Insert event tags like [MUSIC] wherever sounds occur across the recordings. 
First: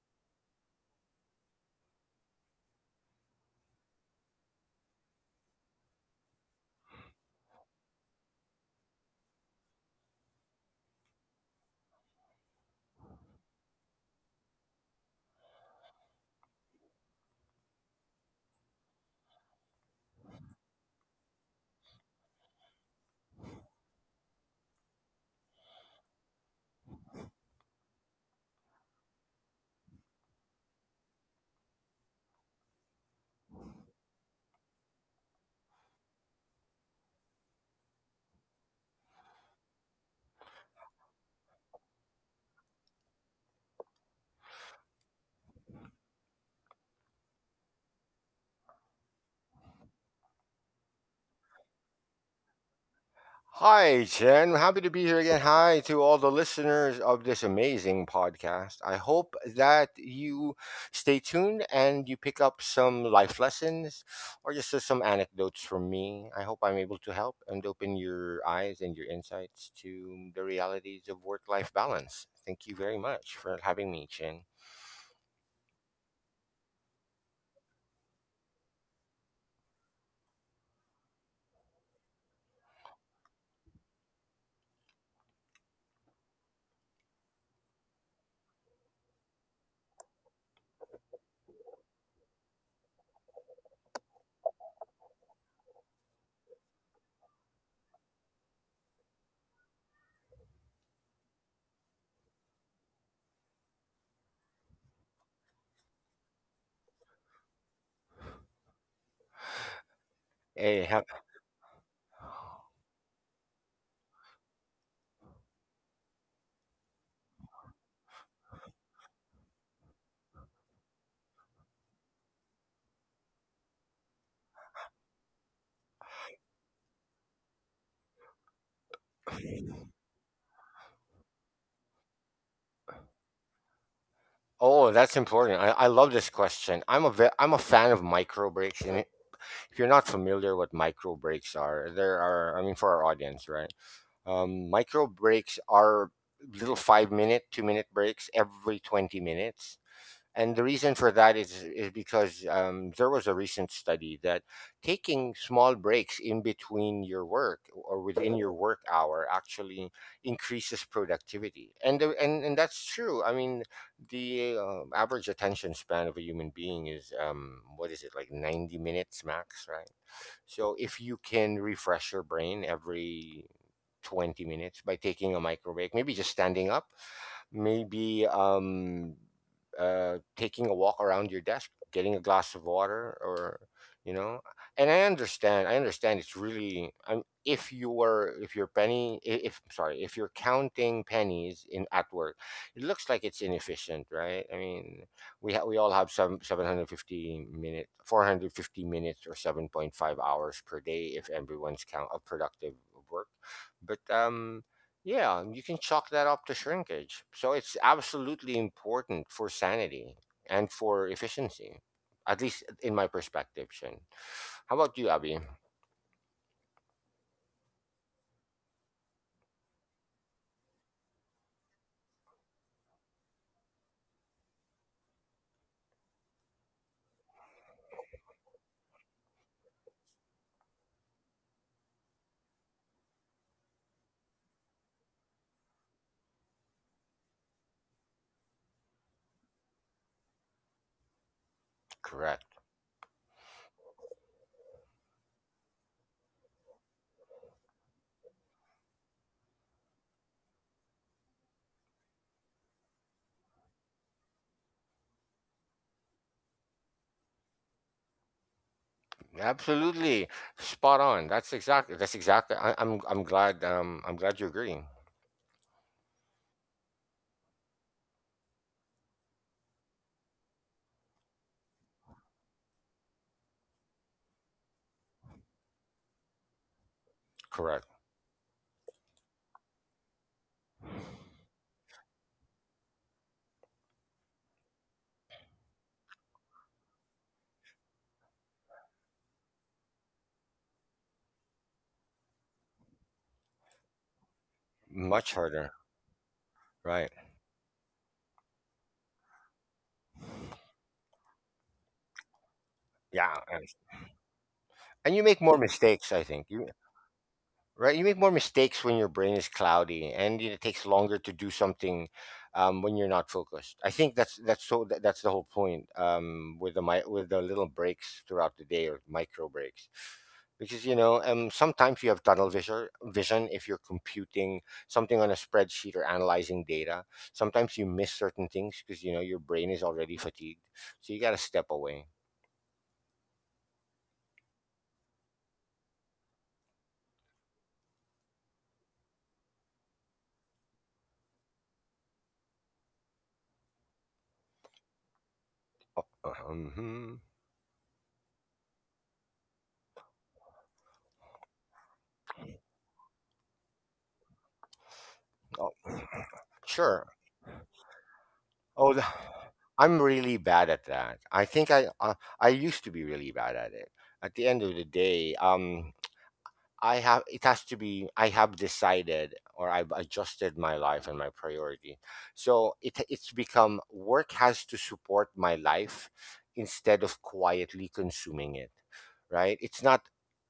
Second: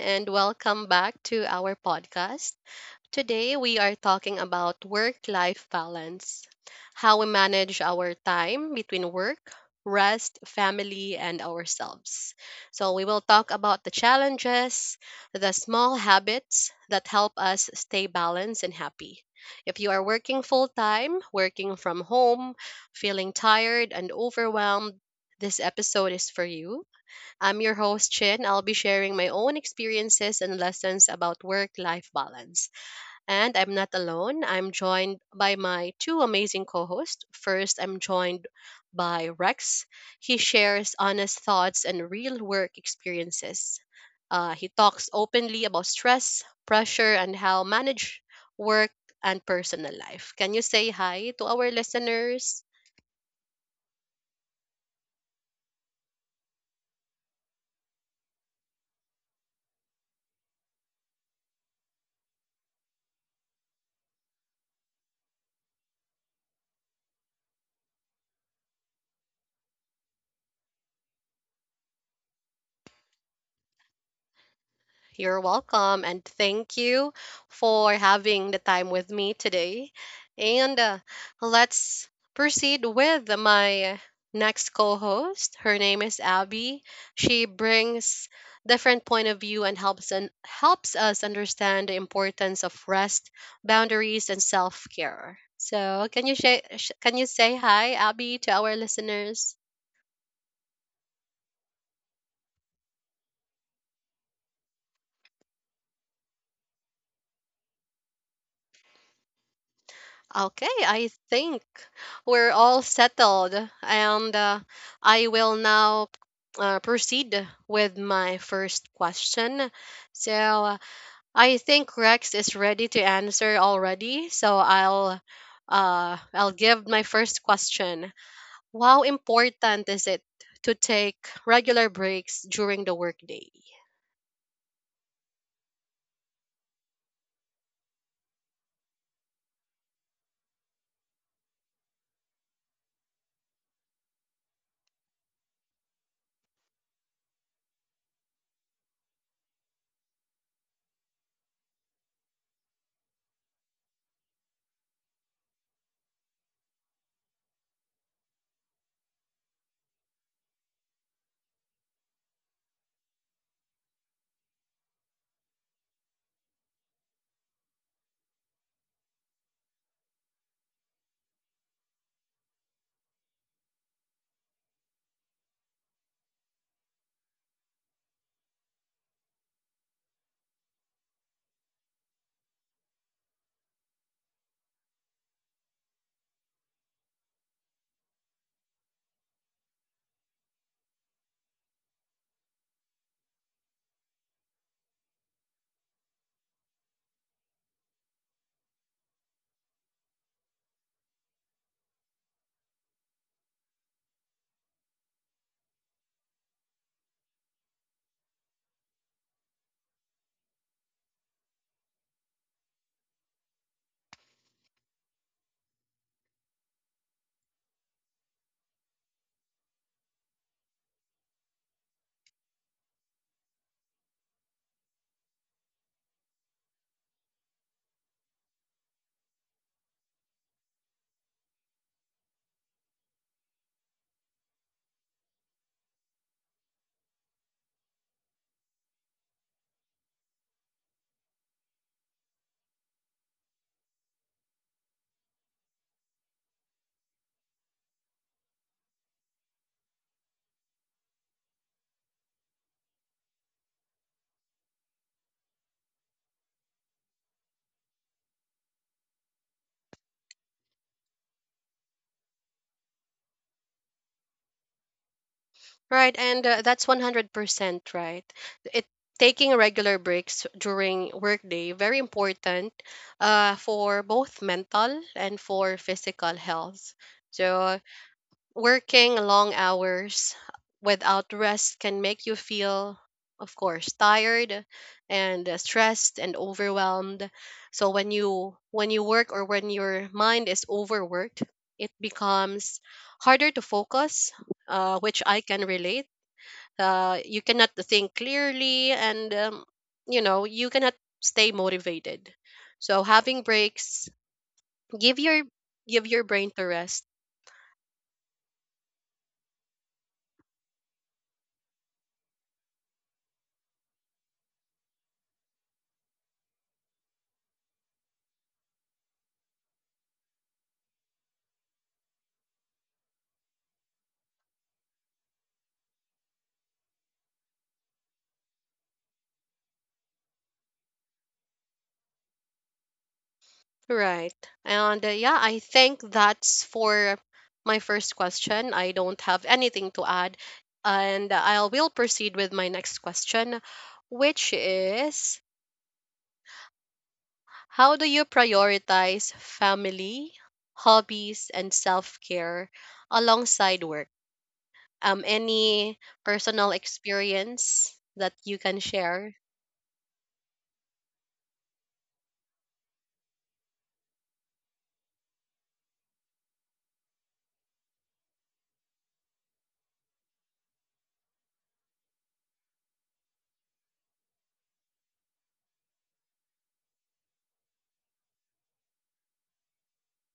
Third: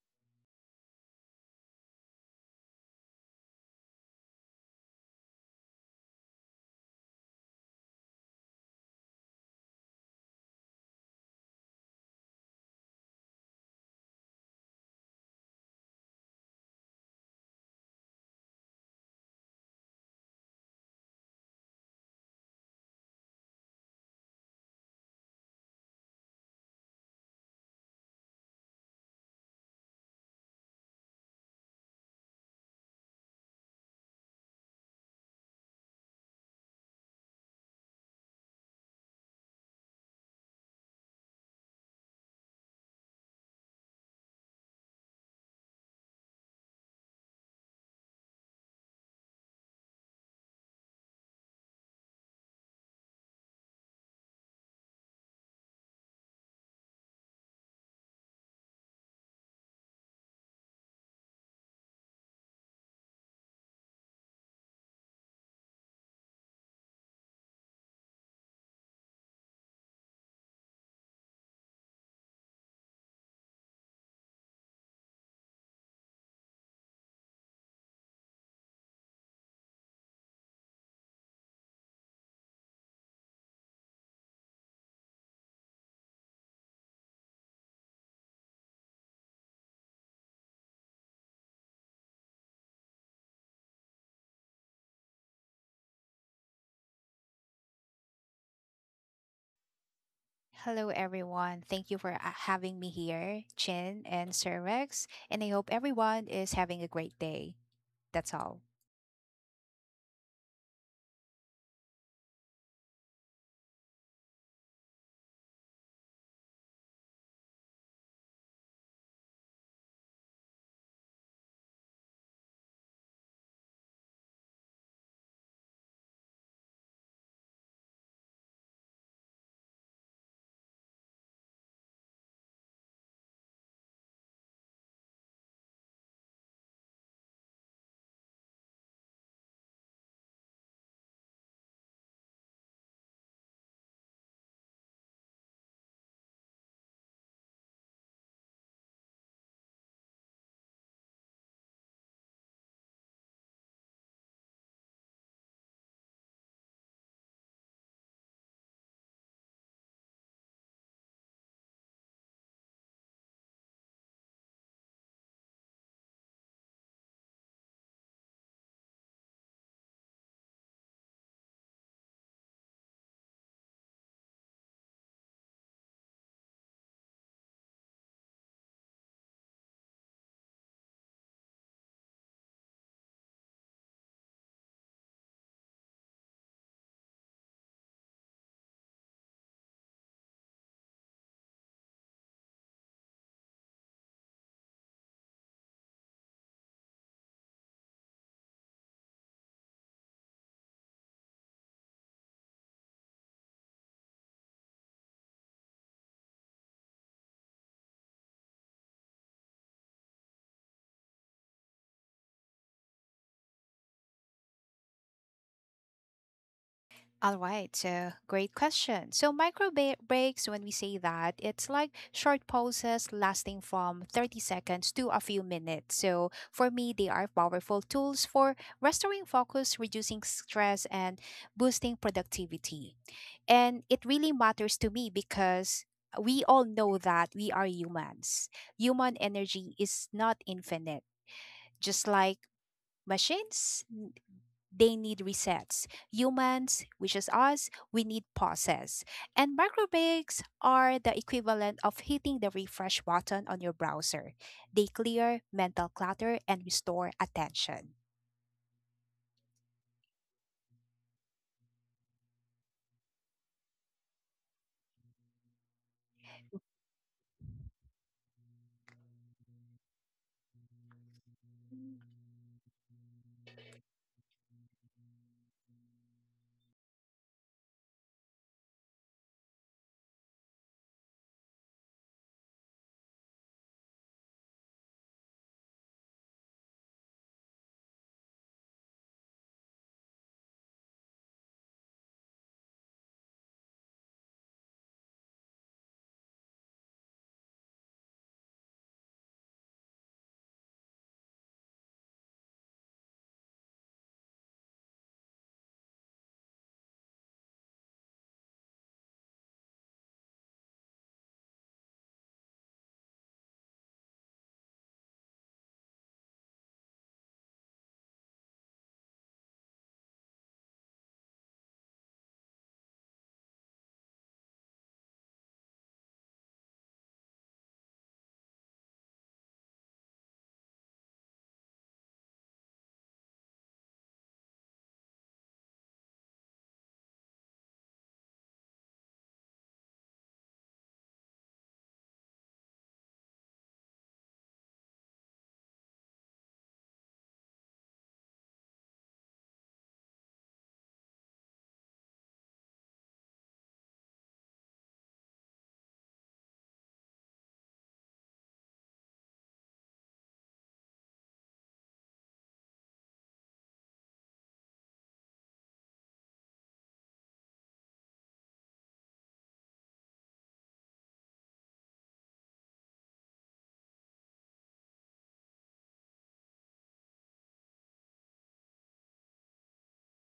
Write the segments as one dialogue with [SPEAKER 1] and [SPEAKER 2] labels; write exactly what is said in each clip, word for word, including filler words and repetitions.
[SPEAKER 1] and welcome back to our podcast. Today, we are talking about work life balance, how we manage our time between work, rest, family, and ourselves. So, we will talk about the challenges, the small habits that help us stay balanced and happy. If you are working full time, working from home, feeling tired and overwhelmed, this episode is for you. I'm your host, Chin. I'll be sharing my own experiences and lessons about work life balance. And I'm not alone. I'm joined by my two amazing co hosts. First, I'm joined by Rex. He shares honest thoughts and real work experiences. Uh, he talks openly about stress, pressure, and how manage work and personal life. Can you say hi to our listeners?
[SPEAKER 2] Hi, Jen. Happy to be here again. Hi to all the listeners of this amazing podcast. I hope that you stay tuned and you pick up some life lessons or just uh, some anecdotes from me. I hope I'm able to help and open your eyes and your insights to the realities of work life balance. Thank you very much for having me, Jen.
[SPEAKER 1] You're welcome, and thank you for having the time with me today. And uh, Let's proceed with my next co-host. Her name is Abby. She brings different point of view and helps and helps us understand the importance of rest, boundaries, and self-care. So, can you say sh- can you say hi, Abby, to our listeners?
[SPEAKER 3] Hello, everyone. Thank you for uh, having me here, Chin and Sir Rex. And I hope everyone is having a great day. That's all.
[SPEAKER 1] Okay,
[SPEAKER 2] Hey, have,
[SPEAKER 1] I think we're all settled, and uh, I will now uh, proceed with my first question. So uh, I think Rex is ready to answer already. So I'll uh, I'll give my first question. How important is it to take regular breaks during the workday?
[SPEAKER 2] oh, that's important. I, I love this question. I'm a ve- I'm a fan of micro breaks, and if you're not familiar what micro breaks are, there are, I mean, for our audience, right? Um, micro breaks are little five minute, two minute breaks every twenty minutes. And the reason for that is is because um, there was a recent study that taking small breaks in between your work or within your work hour actually increases productivity. And the, and and that's true. I mean, the uh, average attention span of a human being is um, what is it, like ninety minutes max, right? So if you can refresh your brain every twenty minutes by taking a micro break, maybe just standing up, maybe um uh, taking a walk around your desk, getting a glass of water, or you know. And I understand. I understand. It's really. I'm if you were If you're penny i- if I'm sorry, if you're counting pennies in at work, it looks like it's inefficient, right? I mean, we ha- we all have some seven fifty minute four hundred fifty minutes or seven point five hours per day if everyone's count of productive work, but um yeah, you can chalk that up to shrinkage. So it's absolutely important for sanity and for efficiency, at least in my perspective, Shin. How about you, Abby?
[SPEAKER 3] All right, so great question. So, micro ba- breaks, when we say that, it's like short pauses lasting from thirty seconds to a few minutes. So, for me, they are powerful tools for restoring focus, reducing stress, and boosting productivity. And it really matters to me because we all know that we are humans. Human energy is not infinite, just
[SPEAKER 2] Correct.
[SPEAKER 3] like machines they need resets. Humans, which is us, we need pauses. And microbreaks are the equivalent of hitting the refresh button on your browser. They clear mental clutter and restore attention.
[SPEAKER 2] Absolutely, spot on. That's exactly. That's exactly. I, I'm. I'm glad. Um. I'm glad you agree.
[SPEAKER 1] Right, and uh, that's one hundred percent right. It taking regular breaks during workday very important, uh, for both mental and for physical health.
[SPEAKER 2] Correct.
[SPEAKER 1] So working long hours without rest can make you feel, of course, tired and, uh, stressed and overwhelmed. So when you when you work or when your mind is overworked, it becomes harder to focus, uh,
[SPEAKER 2] Much
[SPEAKER 1] which I
[SPEAKER 2] harder.
[SPEAKER 1] can relate.
[SPEAKER 2] Right.
[SPEAKER 1] Uh, you cannot think clearly, and um, you know you cannot stay motivated, so
[SPEAKER 2] Yeah.
[SPEAKER 1] having
[SPEAKER 2] And
[SPEAKER 1] breaks
[SPEAKER 2] and you
[SPEAKER 1] give
[SPEAKER 2] make
[SPEAKER 1] your
[SPEAKER 2] more mistakes.
[SPEAKER 1] give
[SPEAKER 2] I
[SPEAKER 1] your
[SPEAKER 2] think
[SPEAKER 1] brain
[SPEAKER 2] you
[SPEAKER 1] to rest.
[SPEAKER 2] Right, you make more mistakes when your brain is cloudy, and it takes longer to do something um, when you're not focused. I think that's that's so that, that's the whole point um, with the mi- with the little breaks throughout the day or micro breaks, because you know um, sometimes you have tunnel vision vision if you're computing something on a spreadsheet or analyzing data. Sometimes you miss certain things because you know your brain is already fatigued, so you got to step away.
[SPEAKER 1] Right, and uh, yeah, I think that's for my first question. I don't have anything to add, and I will proceed with my next question, which is,
[SPEAKER 2] Uh-huh, mhm.
[SPEAKER 1] how do you prioritize family, hobbies, and self-care alongside work? Um
[SPEAKER 2] Oh,
[SPEAKER 1] any personal
[SPEAKER 2] sure.
[SPEAKER 1] experience that you
[SPEAKER 2] Oh,
[SPEAKER 1] can
[SPEAKER 2] the
[SPEAKER 1] share?
[SPEAKER 2] I'm really bad at that. I think I uh, I used to be really bad at it. At the end of the day, um I have it has to be I have decided, or I've adjusted my life and my priority. So it it's become work has to support my life instead of quietly consuming it. Right? It's not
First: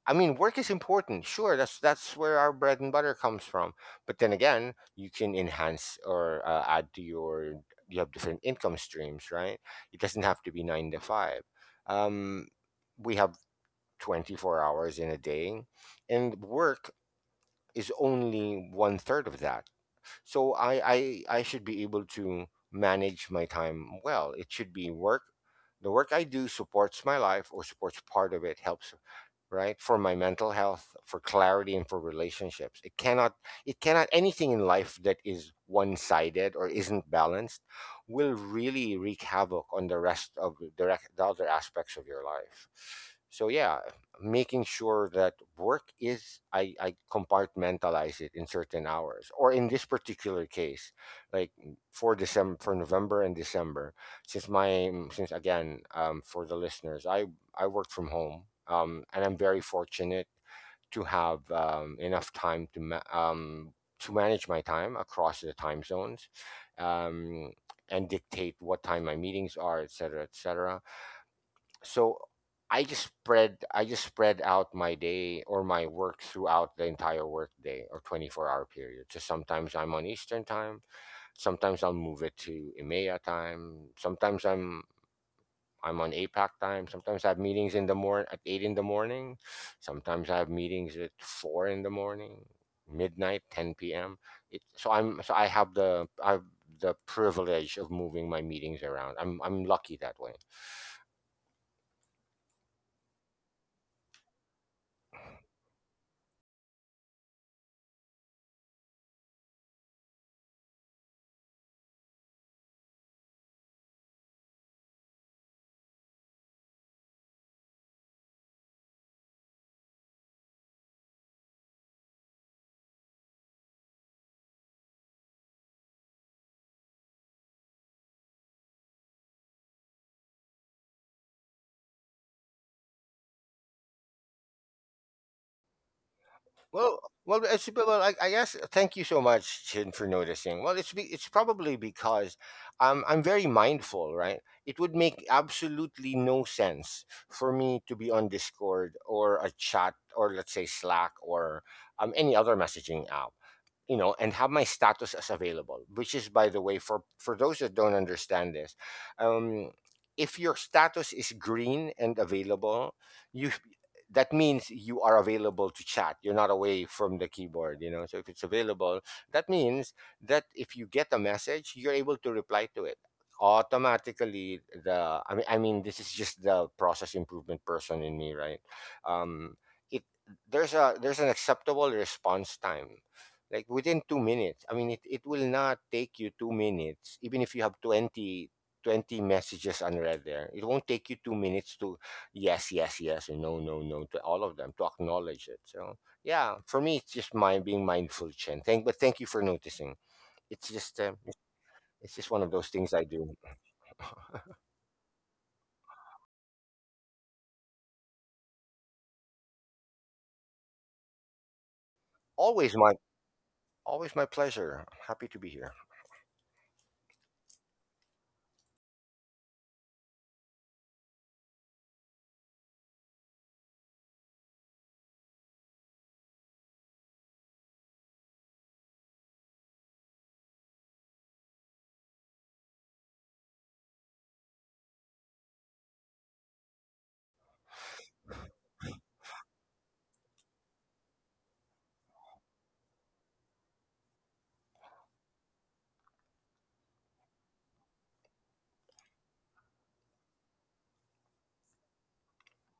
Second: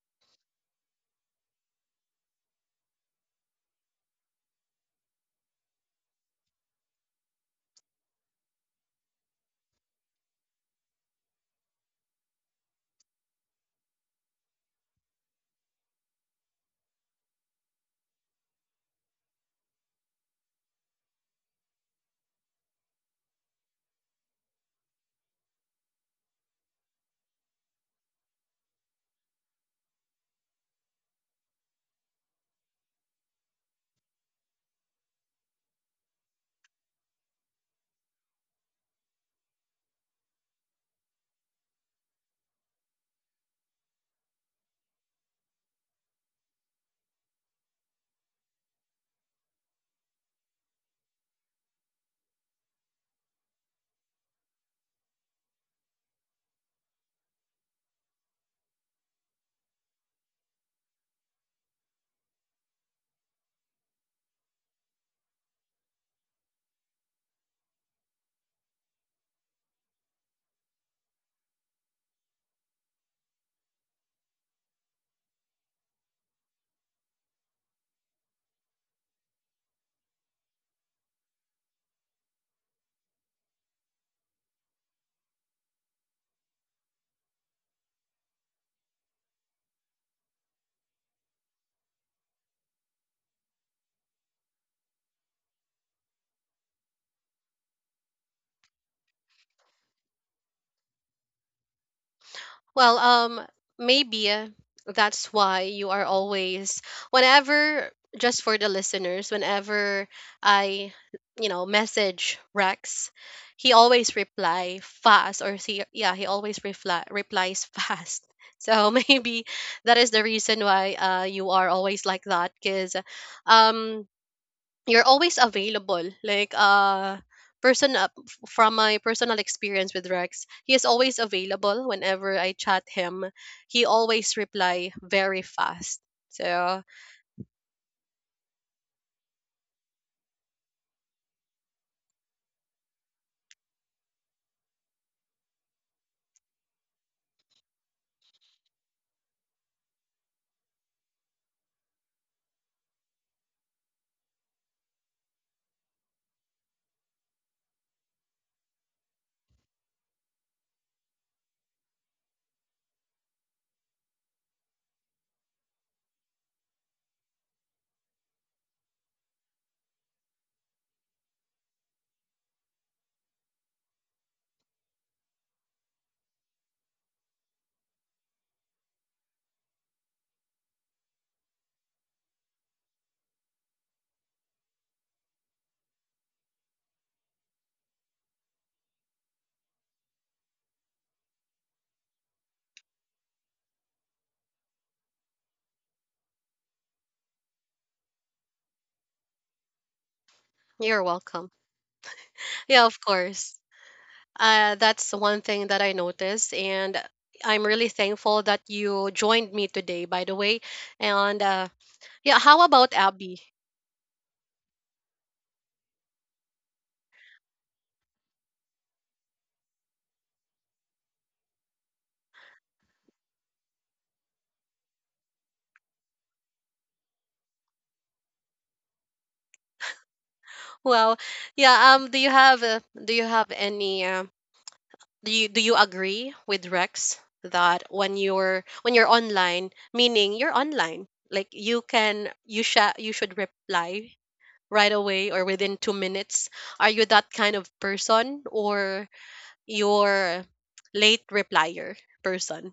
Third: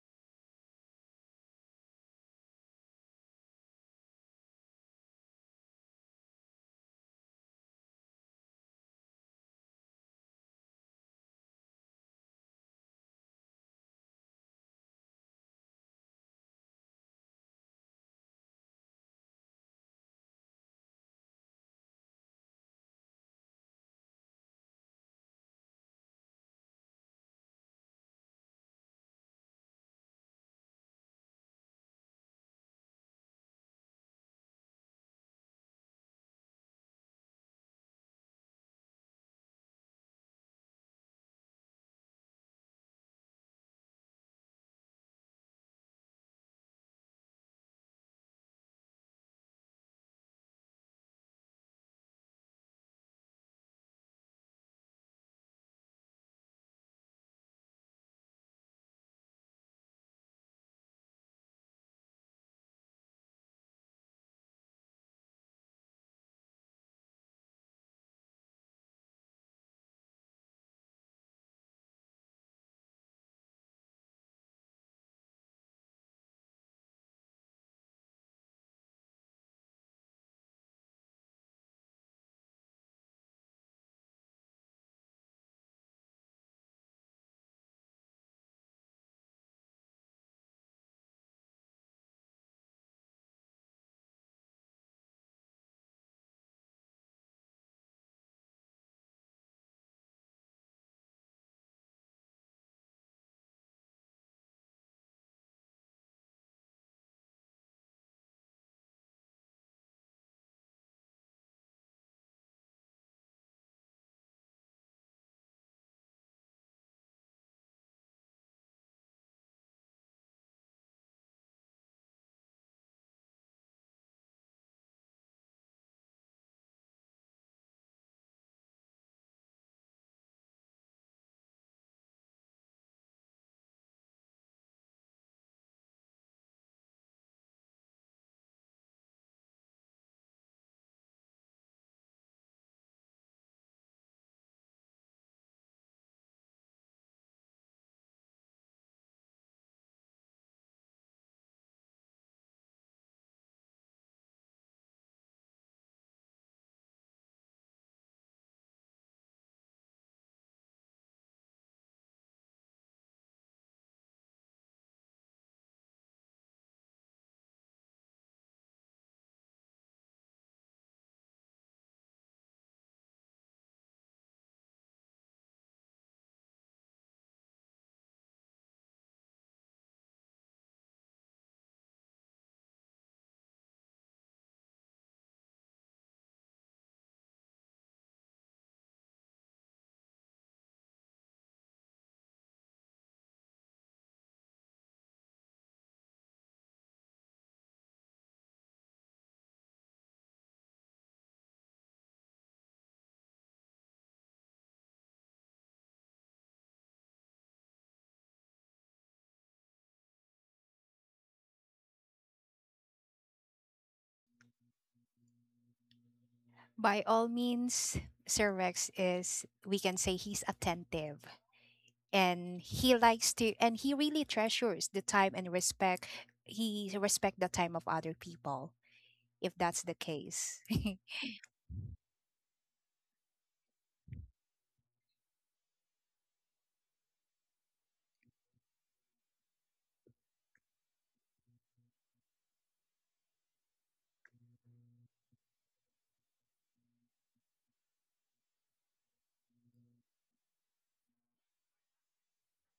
[SPEAKER 2] I mean, work is important. Sure, that's that's where our bread and butter comes from. But then again, you can enhance or uh, add to your, you have different income streams, right? It doesn't have to be nine to five. Um we have twenty-four hours in a day, and work is only one third of that, so I, I i should be able to manage my time well. It should be work The work I do supports my life, or supports part of it, helps, right, for my mental health, for clarity, and for relationships. It cannot it cannot, anything in life that is one-sided or isn't balanced will really wreak havoc on the rest of the, rec- the other aspects of your life. So yeah, making sure that work is, I, I compartmentalize it in certain hours, or in this particular case, like mm, for december, for november and december, since my mm, since again, um, for the listeners, i I work from home, um, and I'm very fortunate to have um, enough time to ma- um, to manage my time across the time zones, um, and dictate what time my meetings are, et cetera, et cetera. So I just spread I just spread out my day or my work throughout the entire work day or twenty-four hour period. So sometimes I'm on Eastern time, sometimes I'll move it to EMEA time, sometimes I'm I'm on APAC time. Sometimes I have meetings in the morning at eight in the morning. Sometimes I have meetings at four in the morning, midnight, ten p.m. It, so I'm so I have the I have the privilege of moving my meetings around. I'm I'm lucky that way.
[SPEAKER 1] Well um maybe uh, that's why you are always, whenever, just for the listeners, whenever I, you know, message Rex, he always reply fast, or he, yeah, he always reply replies fast [LAUGHS] so maybe that is the reason why, uh, you are always like that because, um, you're always available. Like uh person, uh, f- from my personal experience with Rex, he is always available whenever I chat him. He always reply very fast. So
[SPEAKER 2] Well, well, it's well. I, I guess thank you so much, Chin, for noticing. Well, it's be, it's probably because I'm I'm very mindful, right? It would make absolutely no sense for me to be on Discord or a chat, or let's say Slack, or um any other messaging app, you know, and have my status as available, which is, by the way, for for those that don't understand this, um if your status is green and available, you that means you are available to chat, you're not away from the keyboard, you know, so if it's available, that means that if you get a message, you're able to reply to it automatically. The i mean i mean this is just the process improvement person in me, right? um it There's a, there's an acceptable response time, like within two minutes. I mean, it, it will not take you two minutes, even if you have twenty twenty messages unread there, it won't take you two minutes to yes yes yes and no no no to all of them, to acknowledge it. So yeah, for me it's just mind being mindful, Chen, thank but thank you for noticing. It's just
[SPEAKER 1] you're
[SPEAKER 2] um,
[SPEAKER 1] welcome.
[SPEAKER 2] it's just one of those
[SPEAKER 1] Yeah,
[SPEAKER 2] things I
[SPEAKER 1] of
[SPEAKER 2] do.
[SPEAKER 1] course.
[SPEAKER 2] [LAUGHS]
[SPEAKER 1] Uh, that's one thing that I noticed, and I'm really thankful that you joined me today, by the way. And uh, yeah, how
[SPEAKER 2] always my
[SPEAKER 1] about Abby?
[SPEAKER 2] Always my pleasure, happy to be here.
[SPEAKER 3] By all means, Sir Rex is, we can say he's attentive and he likes to, and he really treasures the time and respect, he respect the time of other people, if that's the case. [LAUGHS]
[SPEAKER 1] Well, yeah, um do you have uh, do you have any um do you do you agree with Rex that when you're when you're online, meaning you're online, like you can you sha you should reply right away or within two minutes? Are you that kind of person or your late replier person?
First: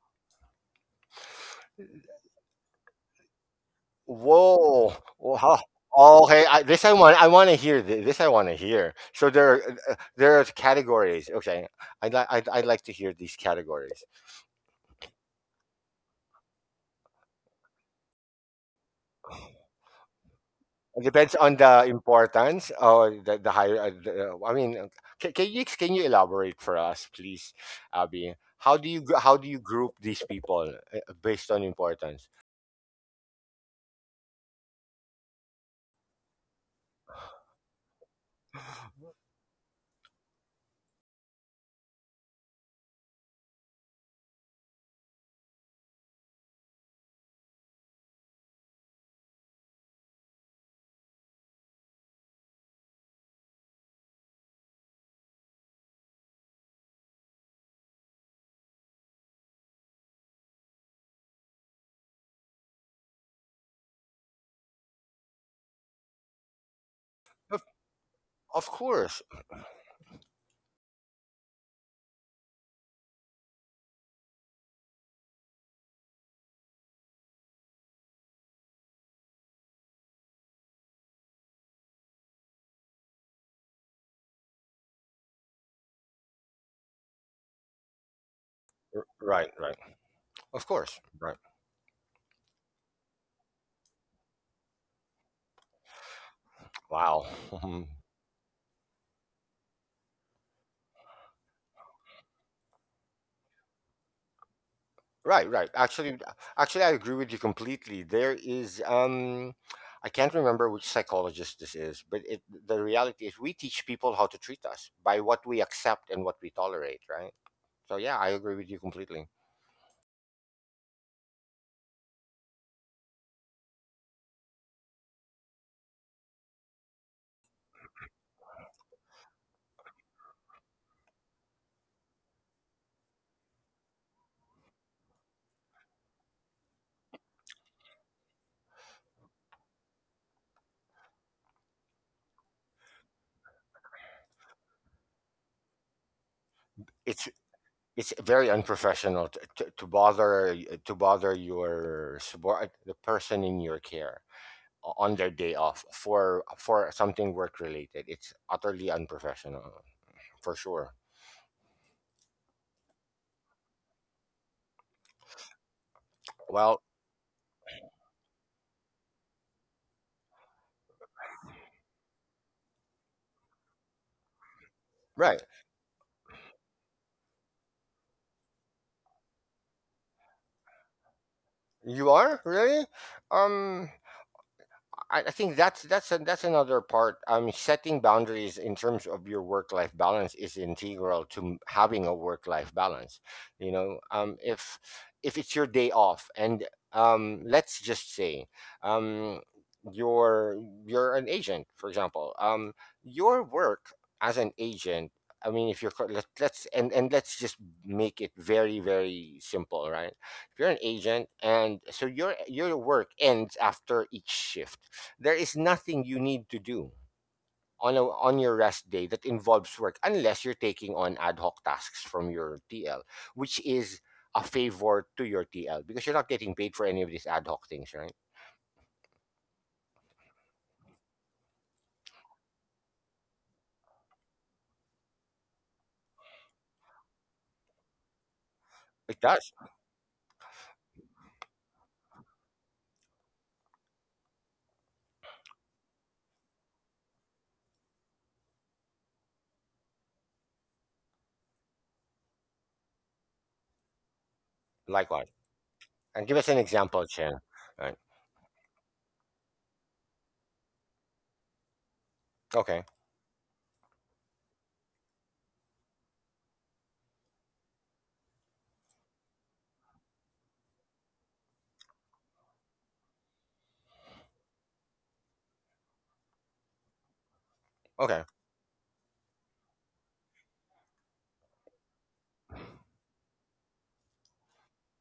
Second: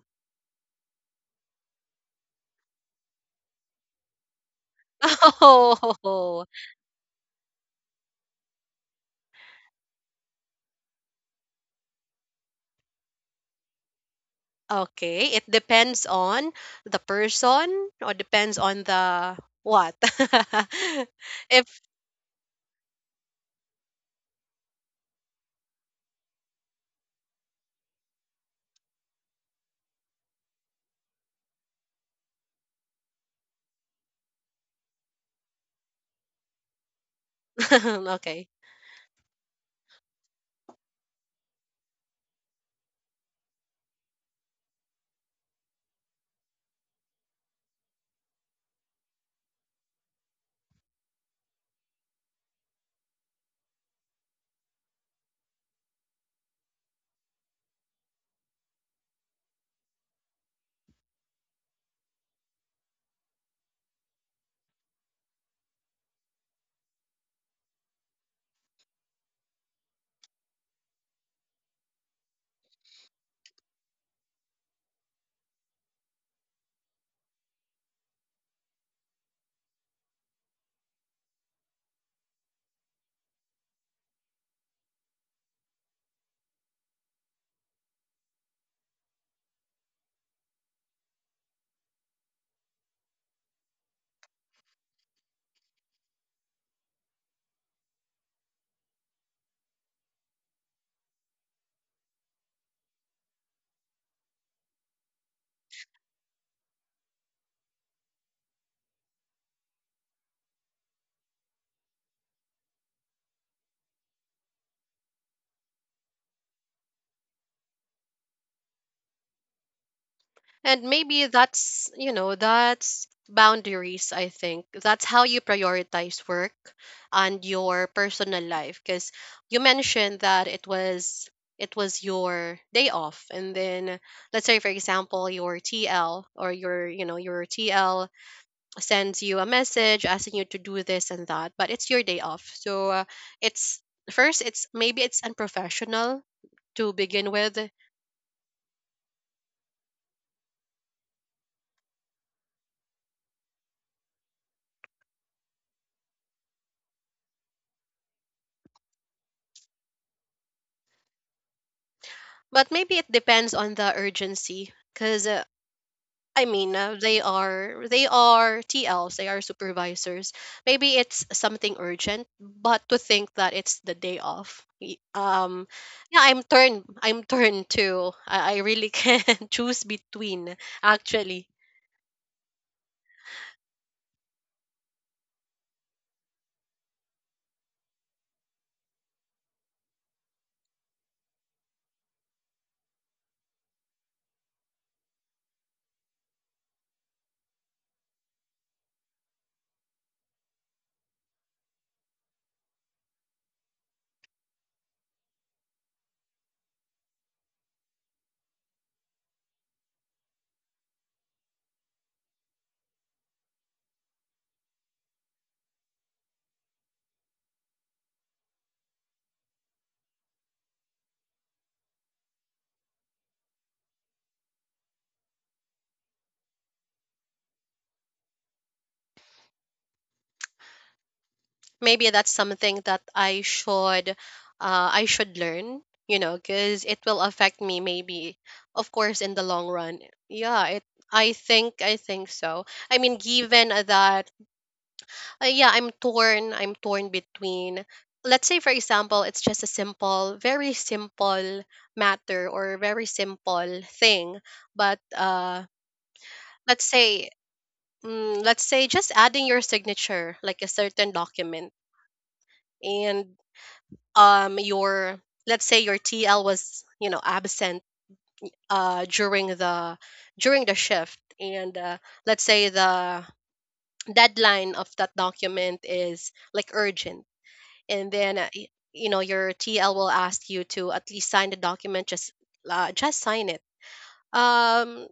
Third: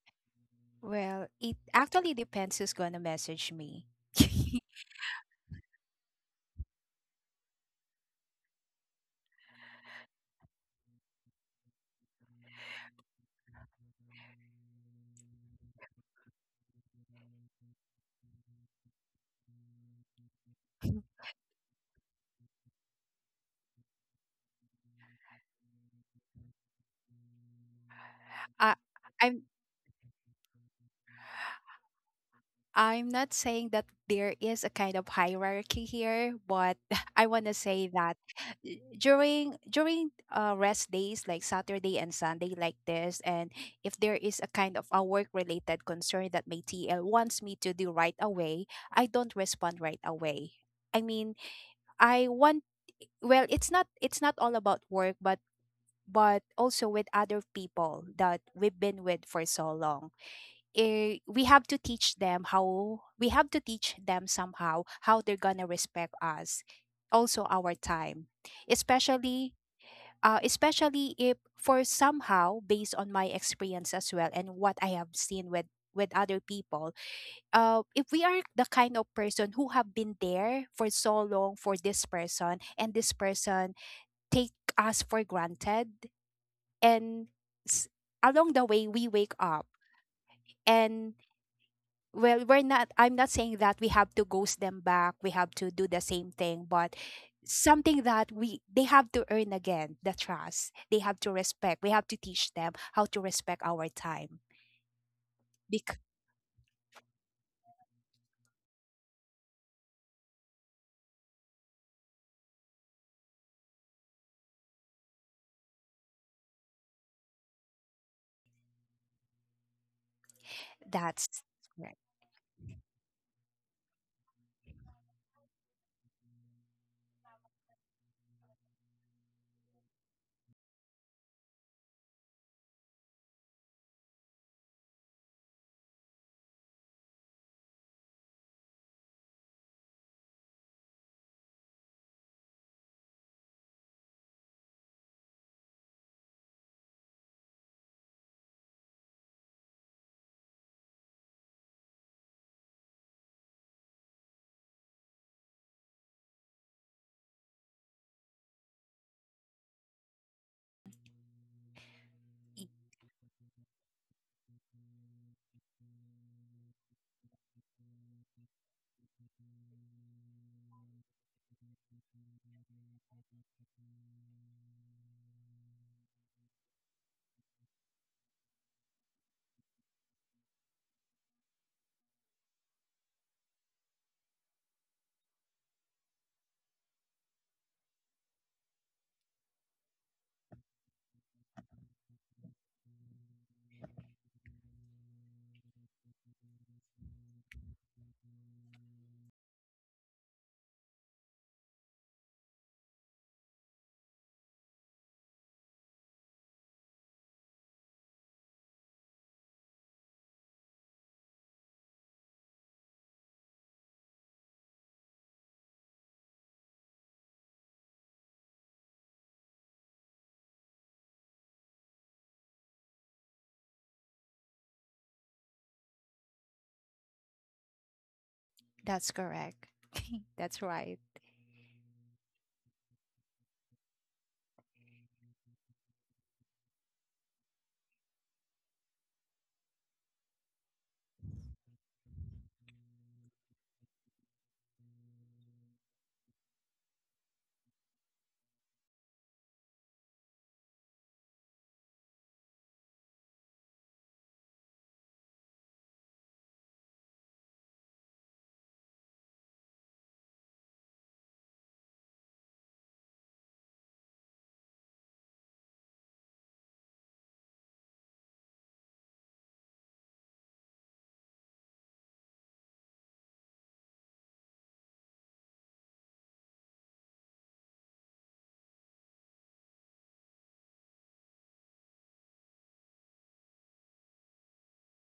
[SPEAKER 3] Well, it actually depends who's gonna message me. [LAUGHS]
[SPEAKER 2] Whoa!
[SPEAKER 1] [LAUGHS]
[SPEAKER 2] Wow.
[SPEAKER 1] Oh,
[SPEAKER 2] Okay, I, this I want. I want to hear thi- this. I want to hear. So there, are, uh, there are categories. Okay, I'd like. I'd, I'd like to hear these categories.
[SPEAKER 1] okay. It depends on the person or depends on the what? [LAUGHS]
[SPEAKER 2] It depends on
[SPEAKER 1] If
[SPEAKER 2] the importance, or the, the higher. Uh, the, I mean, can, can you, can you elaborate for us, please, Abby?
[SPEAKER 3] I,
[SPEAKER 2] How do you gr- how
[SPEAKER 3] I'm
[SPEAKER 2] do you group these people uh, uh, based on importance?
[SPEAKER 3] I'm not saying that there is a kind of hierarchy here, but [LAUGHS] I want to say
[SPEAKER 1] [LAUGHS]
[SPEAKER 3] that
[SPEAKER 1] okay.
[SPEAKER 3] eh, during during uh, rest days like Saturday and Sunday like this, and if there is a kind of a work related concern that my T L wants me to do right away, I don't respond right away. I mean, I want, well, it's not, it's not all about work, but but also with other people that we've been with for so long. Eh, we have to teach them how, we have to teach them somehow how they're gonna respect us, also our time,
[SPEAKER 2] Of course.
[SPEAKER 3] especially uh, especially if for somehow based on my experience as well and what I have seen with with other people. Uh, if we are the kind of person who have been there for so long for this person, and this person take us for granted, and s- along the way we wake
[SPEAKER 2] Right.
[SPEAKER 3] up.
[SPEAKER 2] Right. Of course.
[SPEAKER 3] And
[SPEAKER 2] Right.
[SPEAKER 3] well, we're not, I'm not saying that we have to ghost them back, we have to do the same thing, but
[SPEAKER 2] Wow.
[SPEAKER 3] something
[SPEAKER 2] [LAUGHS]
[SPEAKER 3] that we, they have to earn again the trust, they have to respect, we have to teach them how to respect our time
[SPEAKER 2] Right, right.
[SPEAKER 3] because
[SPEAKER 2] Actually, actually, I agree with you completely. There is, um, I can't remember which psychologist this is, but it, the reality is we teach people how to treat us by what we accept and what we tolerate, right? So yeah, I agree with you completely.
[SPEAKER 1] And maybe
[SPEAKER 3] that's
[SPEAKER 1] that's,
[SPEAKER 3] correct.
[SPEAKER 1] you know, that's boundaries, I think. That's how you prioritize work and your personal life. Because you mentioned that it was it was your day off, and then let's say, for example, your TL, or, your you know, your TL sends you a message asking you to do this and that, but it's your day off, so, uh, it's first, it's maybe it's unprofessional to begin
[SPEAKER 2] It's
[SPEAKER 1] with.
[SPEAKER 2] it's very unprofessional to, to, to bother to bother your subor- the person in your care o- on their day off for for something work related. It's utterly unprofessional, for sure.
[SPEAKER 1] But maybe it depends on the urgency because, I mean,
[SPEAKER 2] Well,
[SPEAKER 1] uh, they are they are T Ls. They are supervisors. Maybe it's something urgent, but to think that it's the day off. y-
[SPEAKER 2] right.
[SPEAKER 1] Um, yeah, I'm turned. I'm turned to. I, I really can [LAUGHS] choose between. Actually,
[SPEAKER 2] You are really? Um, I I think that's that's a, that's another part. Um, setting boundaries in terms of your work-life balance is integral to m- having a work-life balance. You know, um, if if it's your day off, and um, let's just say, um, you're you're an agent, for example, um, your work as an agent. I mean, if you're co- let, let's and and let's just make it very very simple, right? If you're an agent, and so your your work ends after each shift, there is nothing you need to do on a, on your rest day that involves work, unless you're taking on ad hoc tasks from your T L, which is a favor to your T L because you're not getting paid for any of these ad hoc things, right?
[SPEAKER 3] That's correct. That's right.
[SPEAKER 1] maybe that's something that I should, uh, I should learn. You know, because it will affect me. Maybe, of course,
[SPEAKER 2] It
[SPEAKER 1] in the
[SPEAKER 2] does.
[SPEAKER 1] long run. Yeah, it. I think. I think so. I mean, given that, uh, yeah, I'm torn. I'm torn between, let's say, for example, it's just a simple, very simple matter or very simple thing. But
[SPEAKER 2] Likewise.
[SPEAKER 1] uh,
[SPEAKER 2] And give us an
[SPEAKER 1] let's
[SPEAKER 2] example,
[SPEAKER 1] say,
[SPEAKER 2] Chen. Right.
[SPEAKER 1] mm, let's say, just adding your signature, like a certain document,
[SPEAKER 2] Okay.
[SPEAKER 1] and um, your, let's say, your T L was, you know, absent uh during the during the shift, and, uh, let's say the deadline of that document is like urgent, and
[SPEAKER 2] Okay.
[SPEAKER 1] then uh, y- you know your T L will ask you to at least sign the document, just, uh, just sign it. um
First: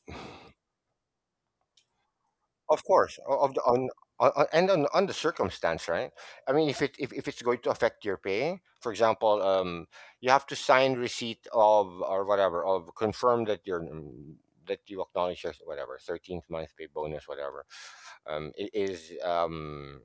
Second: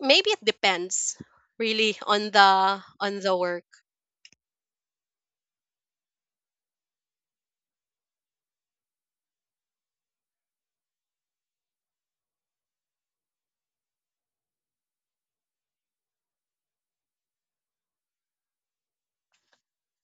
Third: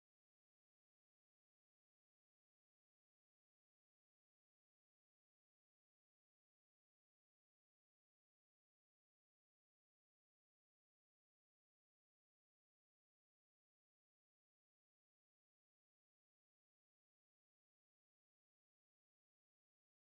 [SPEAKER 1] Maybe it depends really on the
[SPEAKER 2] Of
[SPEAKER 1] on
[SPEAKER 2] course,
[SPEAKER 1] the
[SPEAKER 2] o- of the
[SPEAKER 1] work.
[SPEAKER 2] on on o- and on, on the circumstance, right? I mean, if it if, if it's going to affect your pay, for example, um, you have to sign receipt of, or whatever, of confirm that you're mm, that you acknowledge your whatever thirteenth month pay bonus whatever, um, i- is um